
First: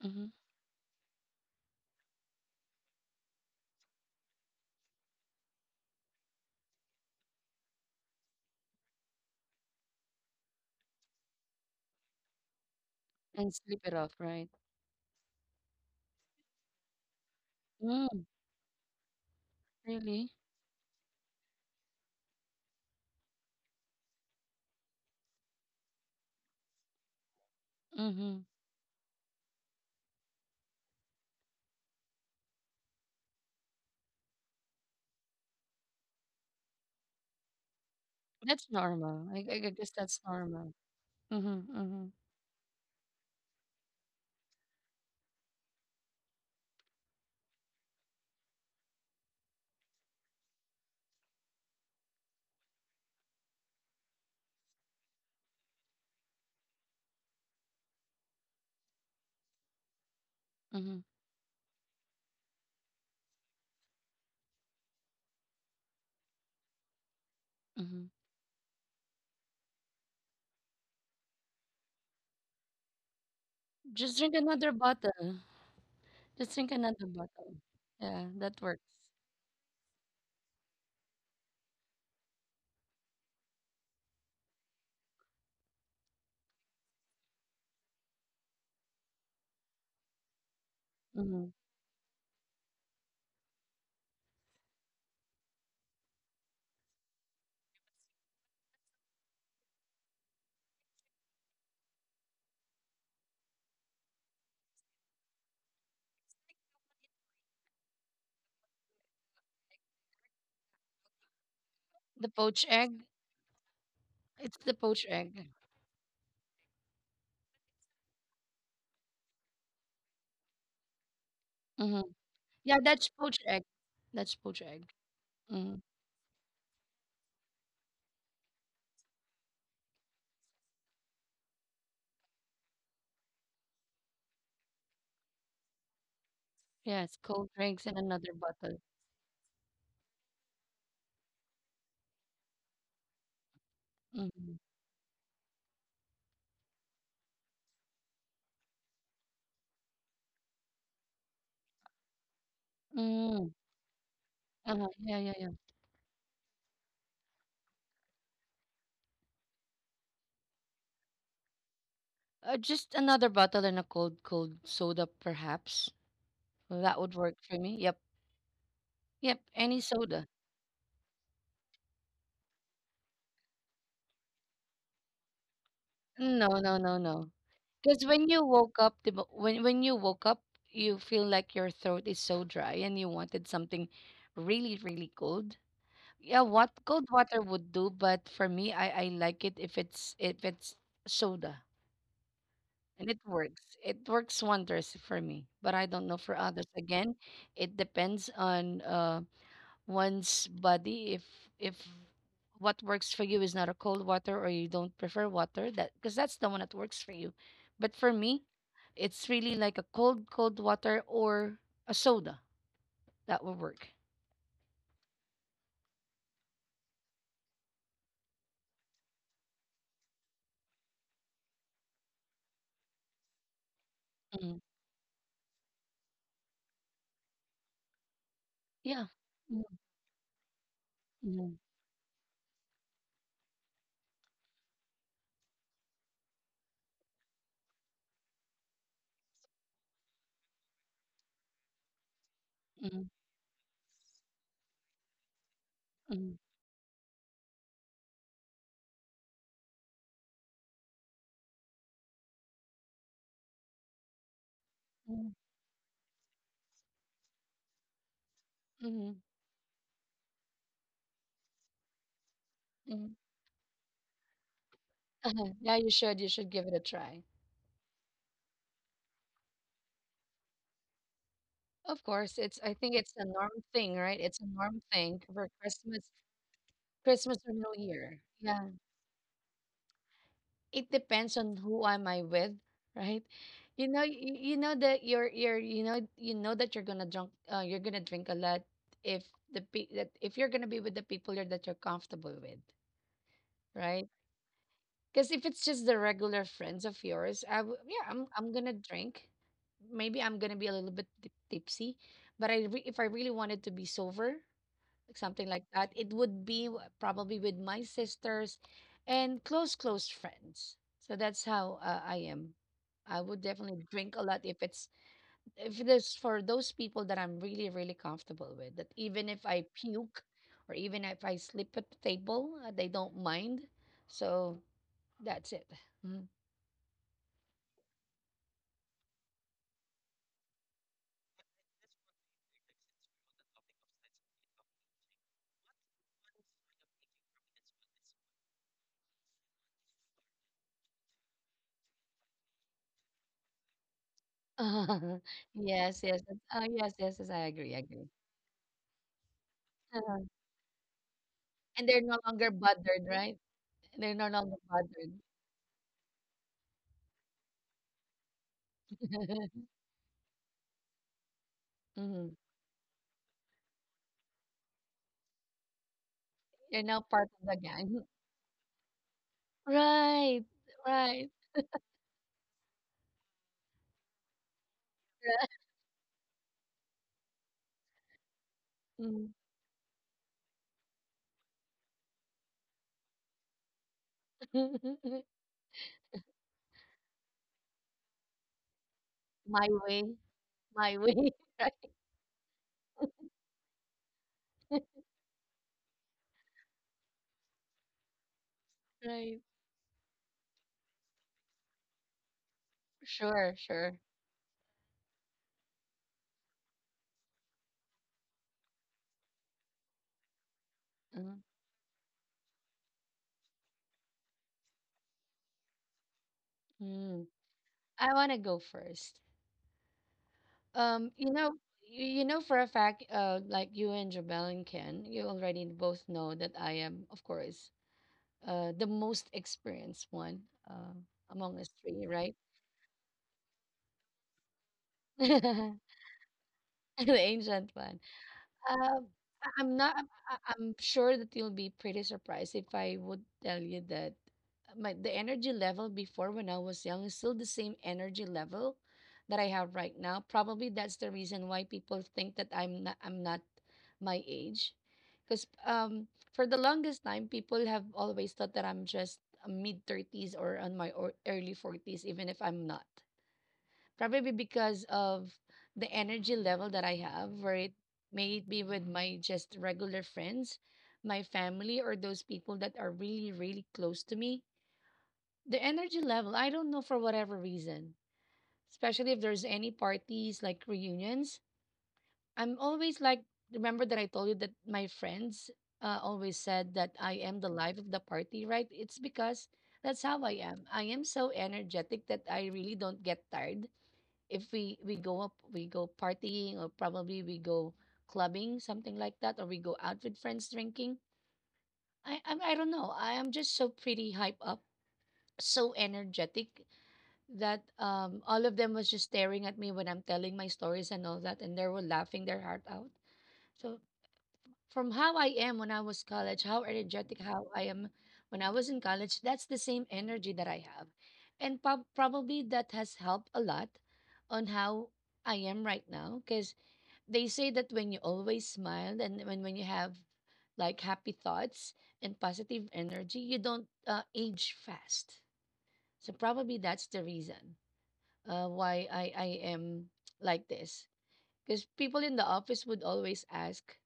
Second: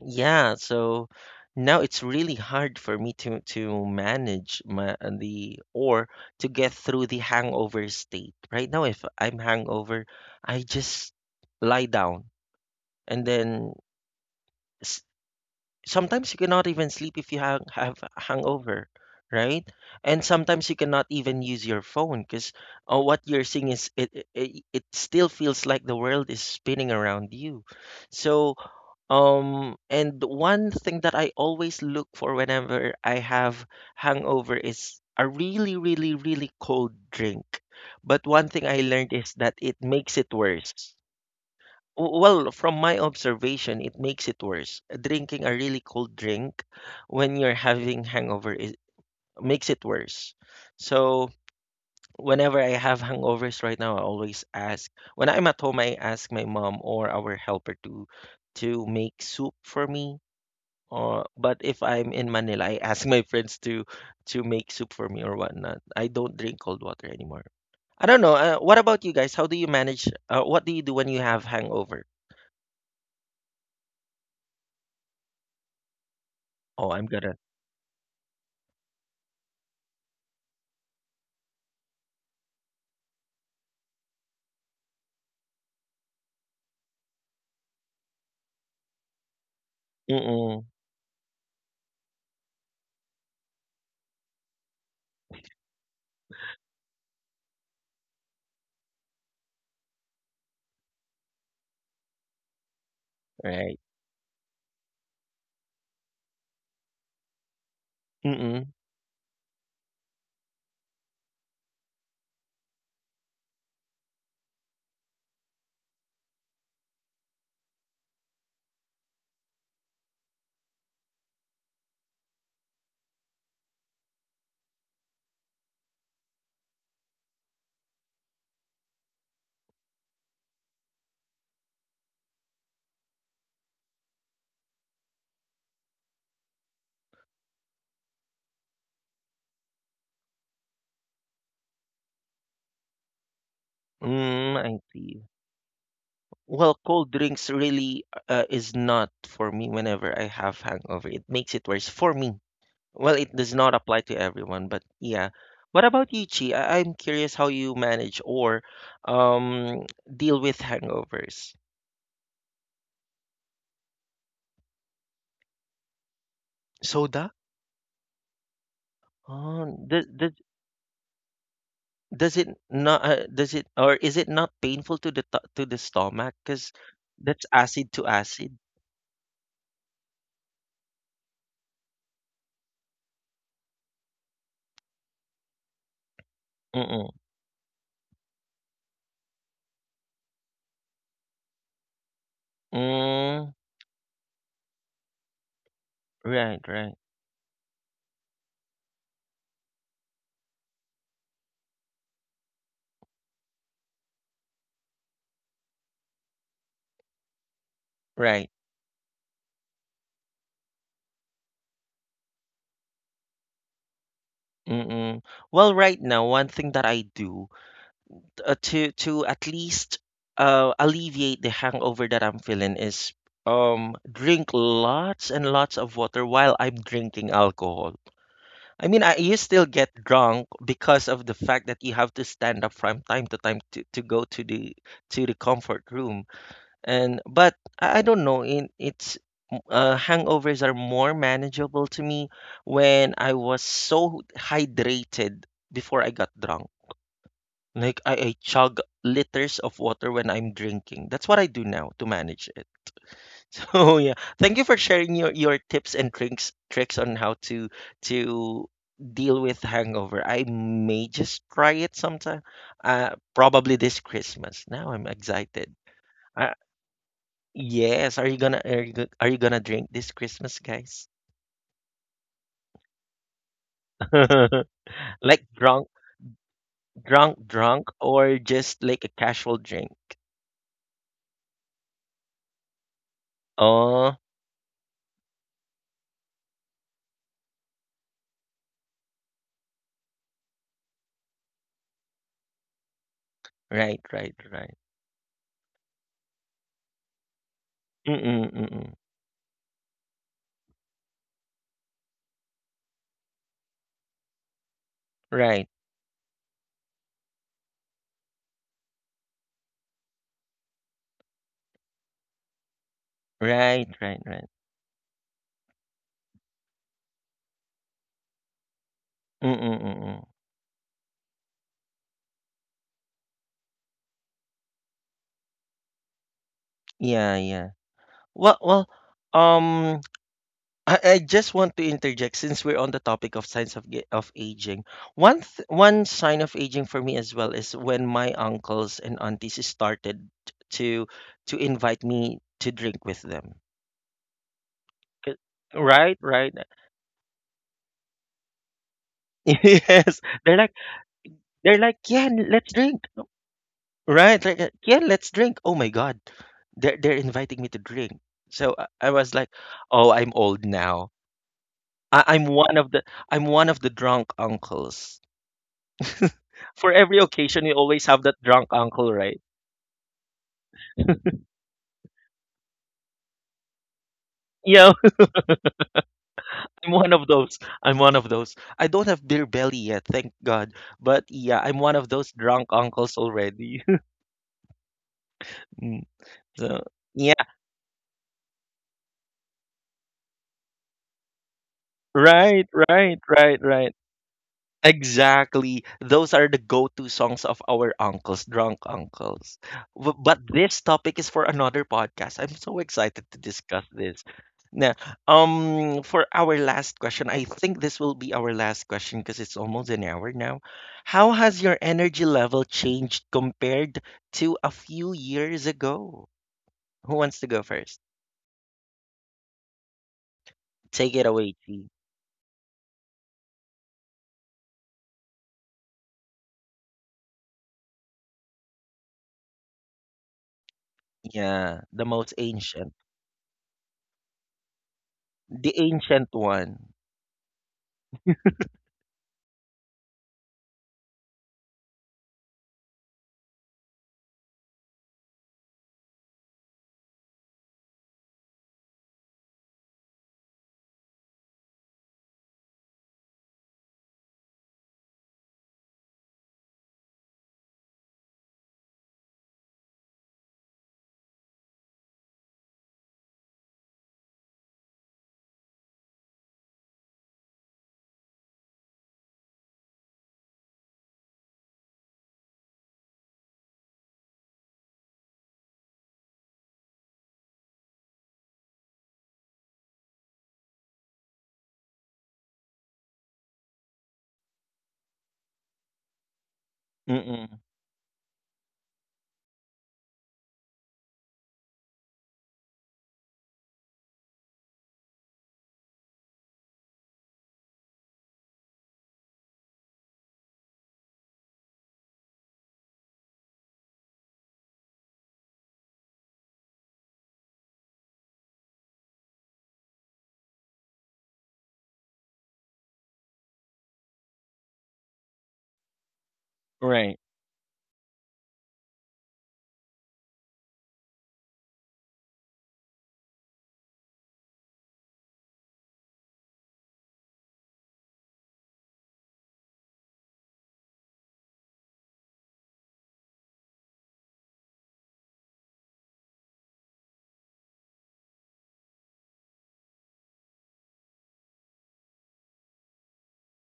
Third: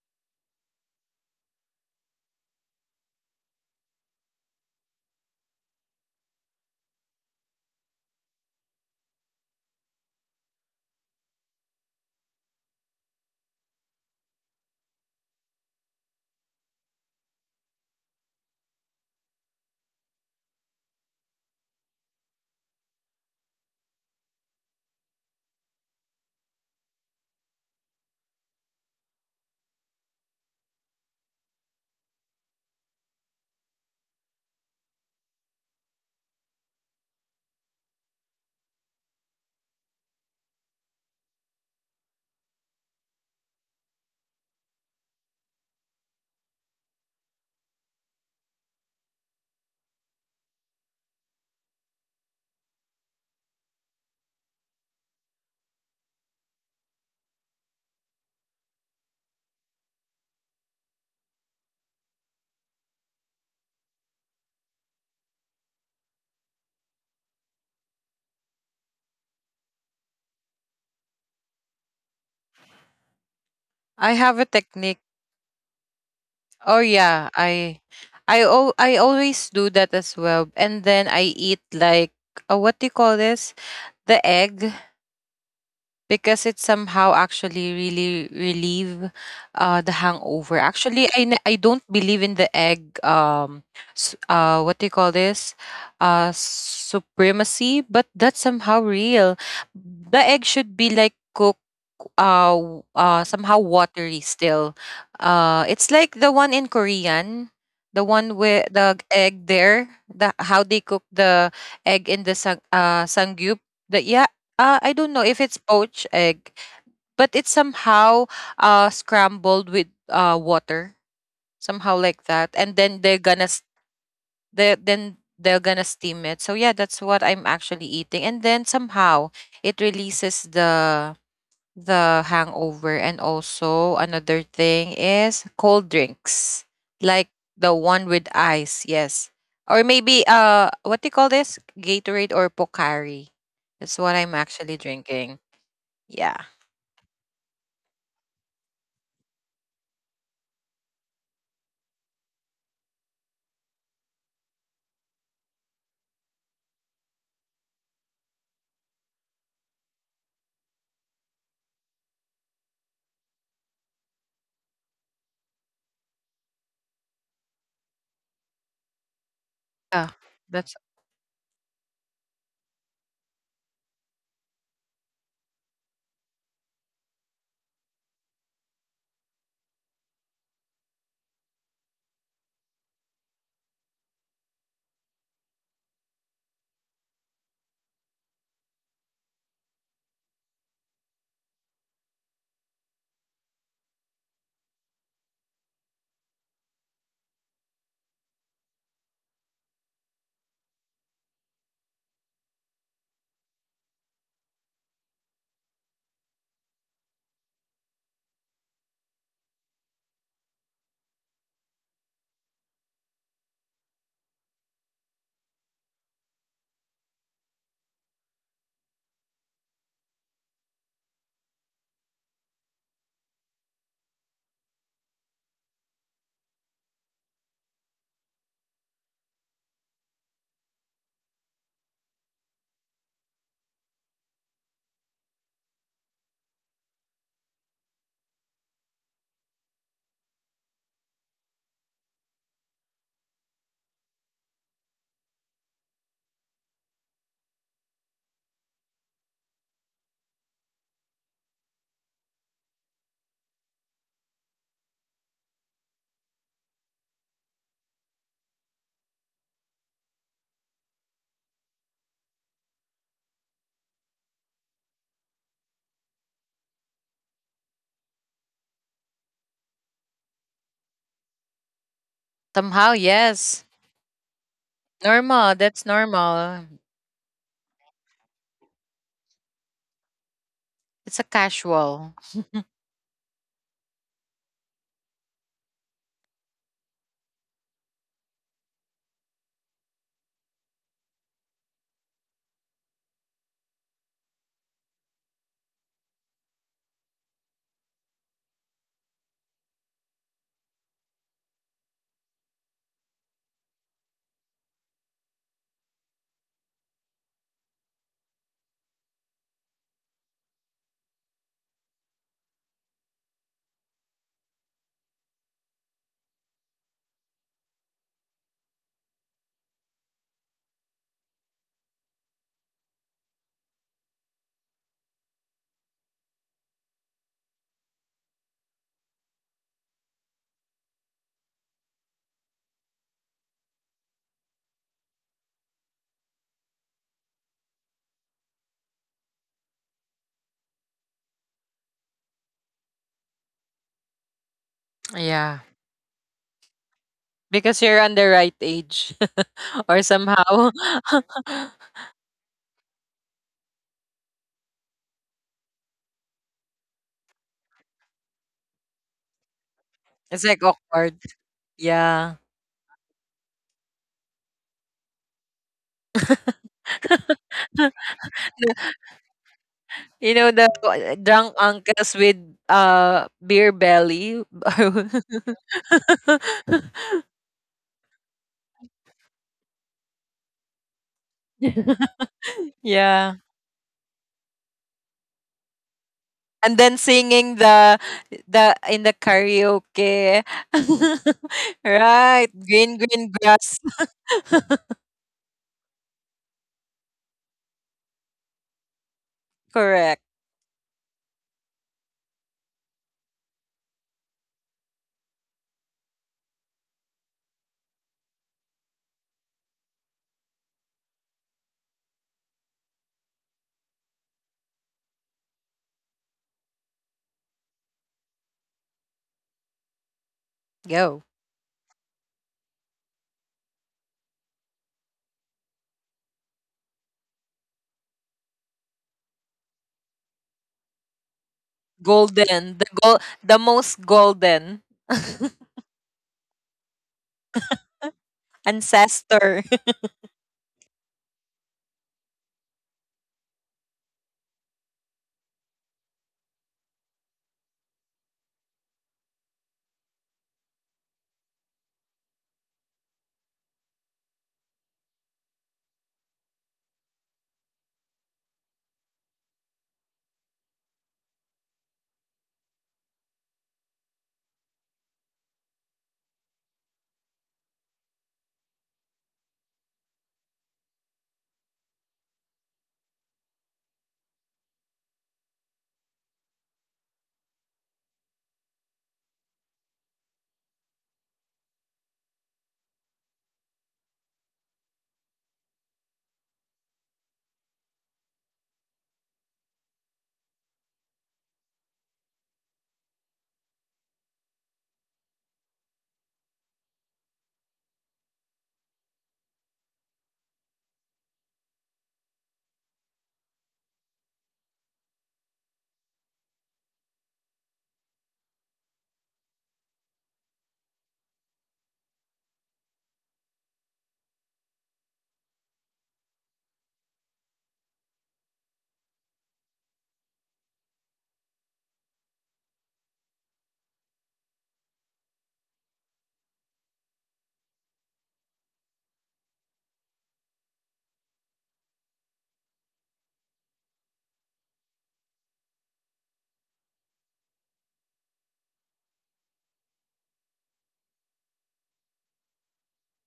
Speaker 2: mhm,
Speaker 1: yeah so now it's really hard for me to manage my the or to get through the hangover state right now if I'm hangover I just lie down and
Speaker 2: and
Speaker 1: then
Speaker 2: sleep it off, right?
Speaker 1: s- sometimes you cannot even sleep if you have a
Speaker 2: Mm,
Speaker 1: hangover, right? And
Speaker 2: really?
Speaker 1: sometimes you cannot even use your phone because what you're seeing is it still feels like the world is spinning around you.
Speaker 2: Mm-hmm.
Speaker 1: So and one thing that I always look for whenever I have hangover is a really really really cold drink. But one thing
Speaker 2: That's
Speaker 1: I learned
Speaker 2: normal.
Speaker 1: is
Speaker 2: I, I
Speaker 1: that
Speaker 2: I
Speaker 1: it
Speaker 2: guess
Speaker 1: makes
Speaker 2: that's
Speaker 1: it
Speaker 2: normal.
Speaker 1: worse.
Speaker 2: Mm-hmm, mm-hmm,
Speaker 1: Well, from my observation, it makes it worse. Drinking a really cold drink when you're having hangover is makes it worse. So whenever I have hangovers right now, I always ask, when I'm at home, I ask my mom or our helper to make soup for me.
Speaker 2: mm-hmm,
Speaker 1: Or but if I'm in Manila, I ask *laughs* my friends to make soup for me or whatnot. I don't drink cold water anymore. I
Speaker 2: mm-hmm.
Speaker 1: don't know. What about you guys? How do you manage? What do you do when you have hangover?
Speaker 3: I
Speaker 2: Just drink
Speaker 3: have a
Speaker 2: another
Speaker 3: technique.
Speaker 2: bottle. Just drink
Speaker 3: Oh
Speaker 1: Oh,
Speaker 2: another
Speaker 1: I'm gonna.
Speaker 3: yeah,
Speaker 2: bottle. Yeah, that works.
Speaker 3: I always do that as well. And then I eat like what do you call this? The egg. Because it somehow actually really relieve the
Speaker 1: Mm,
Speaker 3: hangover. Actually,
Speaker 2: Mm-hmm.
Speaker 3: I don't believe in the egg what do you call this supremacy, but that's somehow real. The egg should be like cooked somehow
Speaker 1: right.
Speaker 3: watery still. It's like the one in Korean. The one
Speaker 1: Mm,
Speaker 3: with the egg there, the how they cook the egg
Speaker 2: The
Speaker 3: in the
Speaker 2: poached egg.
Speaker 3: sangyup. The, yeah,
Speaker 2: It's the
Speaker 3: I
Speaker 2: poached
Speaker 3: don't know
Speaker 2: egg.
Speaker 3: if it's poached egg, but it's somehow scrambled with water, somehow
Speaker 2: Mm-hmm.
Speaker 3: like that, and
Speaker 2: Yeah,
Speaker 3: then
Speaker 2: that's
Speaker 3: they're
Speaker 2: poached
Speaker 3: gonna
Speaker 2: egg. That's poached
Speaker 3: they
Speaker 2: egg.
Speaker 3: then they're
Speaker 2: Mm-hmm.
Speaker 3: gonna steam it. So yeah, that's what I'm actually eating, and then somehow it releases the hangover. And also another thing is cold drinks,
Speaker 2: Yes,
Speaker 3: like
Speaker 2: cold
Speaker 3: the
Speaker 2: drinks and
Speaker 3: one with
Speaker 2: another bottle.
Speaker 3: ice, yes, or maybe what do you call this, Gatorade or Pocari? That's what I'm
Speaker 2: Mm-hmm.
Speaker 1: mm,
Speaker 3: actually
Speaker 1: I see.
Speaker 3: drinking. Yeah.
Speaker 1: Well, cold drinks really is not for me whenever I have hangover. It makes it worse for me. Well, it
Speaker 2: Mm-hmm.
Speaker 1: does not apply to everyone, but
Speaker 2: Uh-huh. Yeah,
Speaker 1: yeah.
Speaker 2: yeah, yeah.
Speaker 1: What about you, Chi? I'm curious how you manage or deal with hangovers.
Speaker 2: Just another bottle and a cold, cold soda, perhaps. Well, that would
Speaker 1: Soda?
Speaker 2: work for me. Yep. Yep.
Speaker 1: Oh,
Speaker 2: Any
Speaker 3: Yeah,
Speaker 2: soda.
Speaker 3: that's
Speaker 1: does it not, does it or is it not painful to the stomach?
Speaker 2: No,
Speaker 1: Because
Speaker 2: no, no, no.
Speaker 1: that's acid
Speaker 2: Because
Speaker 1: to
Speaker 2: when you
Speaker 1: acid.
Speaker 2: woke up, when you woke up, you feel like your throat is so dry and you wanted something really, really cold. Yeah, what cold
Speaker 1: Mm-mm.
Speaker 2: water would do, but for me, I like it if it's soda. And it
Speaker 1: Mm,
Speaker 2: works. It works wonders for me. But I don't know for
Speaker 1: right,
Speaker 2: others.
Speaker 1: right.
Speaker 2: Again, it depends on one's body if what works for you is not a cold water or you don't prefer water that because that's the one that works for you, but for me
Speaker 1: Right.
Speaker 2: it's really like a cold cold water or a soda that will work.
Speaker 1: Mm-mm. Well, right now, one thing that I do to at least alleviate the hangover that I'm feeling is drink
Speaker 2: Mm.
Speaker 1: lots and lots of water while I'm drinking alcohol. I mean,
Speaker 2: Yeah.
Speaker 1: you still get drunk because of the
Speaker 2: Mm-hmm.
Speaker 1: fact that you have to stand up from time to time to go to the comfort room. And but I don't know. Hangovers are more manageable to me
Speaker 2: Mm-hmm.
Speaker 1: when I was so hydrated before I got
Speaker 2: Hmm.
Speaker 1: drunk. Like I chug liters of water when I'm drinking. That's what I do now to manage it. *laughs* So yeah, thank you for sharing your tips and tricks on how to deal with hangover. I may just try it sometime. Probably this Christmas. Now I'm
Speaker 2: *laughs*
Speaker 1: excited.
Speaker 2: Yeah, you should, you should give it a try.
Speaker 1: Yes, are you gonna drink this Christmas, guys?
Speaker 2: Of course it's, I think
Speaker 3: somehow
Speaker 2: it's a norm
Speaker 3: yes.
Speaker 2: thing, right? It's a norm thing
Speaker 1: *laughs* Like
Speaker 2: for
Speaker 3: Normal,
Speaker 1: drunk,
Speaker 3: that's
Speaker 2: Christmas.
Speaker 3: normal.
Speaker 2: Christmas
Speaker 1: drunk,
Speaker 2: or New
Speaker 1: drunk,
Speaker 2: Year,
Speaker 1: or
Speaker 2: yeah.
Speaker 1: just like a casual drink?
Speaker 2: It
Speaker 3: It's a
Speaker 2: depends on who am I
Speaker 3: casual.
Speaker 2: with, right? You know,
Speaker 1: Oh,
Speaker 2: you know that you know, you know that you're gonna drink a lot if the pe that if you're gonna be with the people you're, that you're comfortable with,
Speaker 1: right,
Speaker 2: right?
Speaker 1: right, right.
Speaker 2: Because if it's just the regular friends of yours, I w, yeah, I'm
Speaker 1: Mm-mm,
Speaker 2: I'm gonna
Speaker 1: mm-mm.
Speaker 2: drink. Maybe I'm gonna be a little bit tipsy, but I re, if I really wanted to be sober, like something
Speaker 1: Right,
Speaker 2: like that. It would be w- probably with my sisters and close, close friends. So that's how I am. I would definitely
Speaker 1: right,
Speaker 2: drink a
Speaker 1: right,
Speaker 2: lot
Speaker 1: right.
Speaker 2: if it's if it is for those people that I'm really, really comfortable with. That even if I
Speaker 1: Mm-mm,
Speaker 2: puke
Speaker 1: mm-mm.
Speaker 2: or even if I sleep at the table, they don't mind. So that's it. Mm.
Speaker 1: Yeah, yeah. Well, um. I just want to interject since we're on the topic of signs of of aging. One sign of aging for me as well is when my uncles and aunties started to to invite me to drink with them.
Speaker 2: *laughs*
Speaker 1: 'Cause-
Speaker 3: Yeah.
Speaker 2: Yes, yes,
Speaker 1: Right,
Speaker 2: yes.
Speaker 1: right.
Speaker 2: Yes, yes, yes. I agree, I
Speaker 3: Because
Speaker 2: agree.
Speaker 3: you're on the right age.
Speaker 1: *laughs*
Speaker 3: *laughs* Or
Speaker 2: Uh.
Speaker 1: Yes, they're like
Speaker 3: somehow. *laughs*
Speaker 2: And they're no
Speaker 1: yeah,
Speaker 2: longer
Speaker 1: let's drink.
Speaker 2: bothered, right? They're no
Speaker 1: Right,
Speaker 2: longer
Speaker 1: like yeah,
Speaker 2: bothered.
Speaker 1: let's drink. Oh my God, they're inviting me to drink. So I was like,
Speaker 2: *laughs*
Speaker 1: oh, I'm
Speaker 3: It's
Speaker 1: old
Speaker 3: like
Speaker 1: now.
Speaker 3: awkward.
Speaker 1: I,
Speaker 2: Mhm.
Speaker 1: I'm
Speaker 3: Yeah.
Speaker 1: one of the I'm one of the drunk uncles. *laughs*
Speaker 2: You're
Speaker 1: For
Speaker 2: now
Speaker 1: every
Speaker 2: part of the
Speaker 1: occasion, you
Speaker 2: gang.
Speaker 1: always
Speaker 2: *laughs*
Speaker 1: have that drunk uncle, right?
Speaker 2: Right,
Speaker 3: You know the
Speaker 2: right,
Speaker 3: drunk uncles with beer belly.
Speaker 1: Yeah,
Speaker 2: right.
Speaker 1: *laughs* I'm one of
Speaker 3: *laughs*
Speaker 1: those. I'm one of those. I don't have
Speaker 2: Mm.
Speaker 1: beer belly yet, thank God. But yeah, I'm one of those drunk uncles
Speaker 3: Yeah.
Speaker 1: already. *laughs*
Speaker 2: *laughs*
Speaker 1: Mm, so
Speaker 3: And then
Speaker 1: yeah,
Speaker 3: singing the in the
Speaker 2: My way,
Speaker 3: karaoke.
Speaker 2: my way.
Speaker 3: *laughs*
Speaker 2: *laughs* Right,
Speaker 3: Right.
Speaker 1: right,
Speaker 3: Green
Speaker 1: right,
Speaker 3: green
Speaker 1: right,
Speaker 3: grass.
Speaker 1: right.
Speaker 3: *laughs*
Speaker 1: Exactly. Those are the go-to songs of our uncles, drunk
Speaker 2: right.
Speaker 1: uncles.
Speaker 3: Correct.
Speaker 1: But this topic is for another podcast. I'm so excited to
Speaker 2: Sure,
Speaker 1: discuss
Speaker 2: sure.
Speaker 1: this. Now, for our last question, I think this will be our last question because it's almost an hour now. How has your energy level changed compared to a few years ago? Who
Speaker 2: Mm-hmm.
Speaker 1: wants to go first?
Speaker 2: I want to go first.
Speaker 1: Take it
Speaker 2: You
Speaker 3: Go.
Speaker 1: away,
Speaker 2: know,
Speaker 1: T.
Speaker 2: you know for a fact, like you and Jabel and Ken, you already both know that I am, of course, the most experienced one, uh, among us
Speaker 1: Yeah, the
Speaker 2: three,
Speaker 1: most
Speaker 2: right?
Speaker 1: ancient,
Speaker 3: Golden, the gold, the most golden
Speaker 1: the
Speaker 2: *laughs*
Speaker 1: ancient one.
Speaker 2: The ancient one. Uh, I- I'm
Speaker 3: ancestor.
Speaker 2: not. I- I'm sure that you'll be pretty surprised if I would tell you that my the energy level before when I was young is still the same energy level that I have right now. Probably that's the reason why people think that I'm not. I'm not my age, because for the longest time people have always thought that I'm just mid 30s or on my or early 40s, even if I'm not, probably because of the energy level that I have, where it may it be with my just regular friends, my family, or those people that are really, really close to me. The energy level, I don't know for whatever reason, especially if there's any parties like reunions. I'm always like, remember that I told you that my friends always said that I am the
Speaker 1: Mm-mm.
Speaker 2: life of the party, right? It's because that's how I am. I am so energetic that I really don't get tired if we go up, we go partying, or probably we go clubbing, something like that, or we go out with friends drinking. I don't know, I am just so pretty hype up, so energetic that all of them was just staring at me when I'm telling my stories and all that, and they were laughing their heart out. So from how I am when I was college, how energetic
Speaker 1: Right.
Speaker 2: how I am when I was in college, that's the same energy that I have, and probably that has helped a lot on how I am right now, because they say that when you always smile and when you have like happy thoughts and positive energy, you don't age fast. So probably that's the reason why I am like this. Because people in the office would always ask,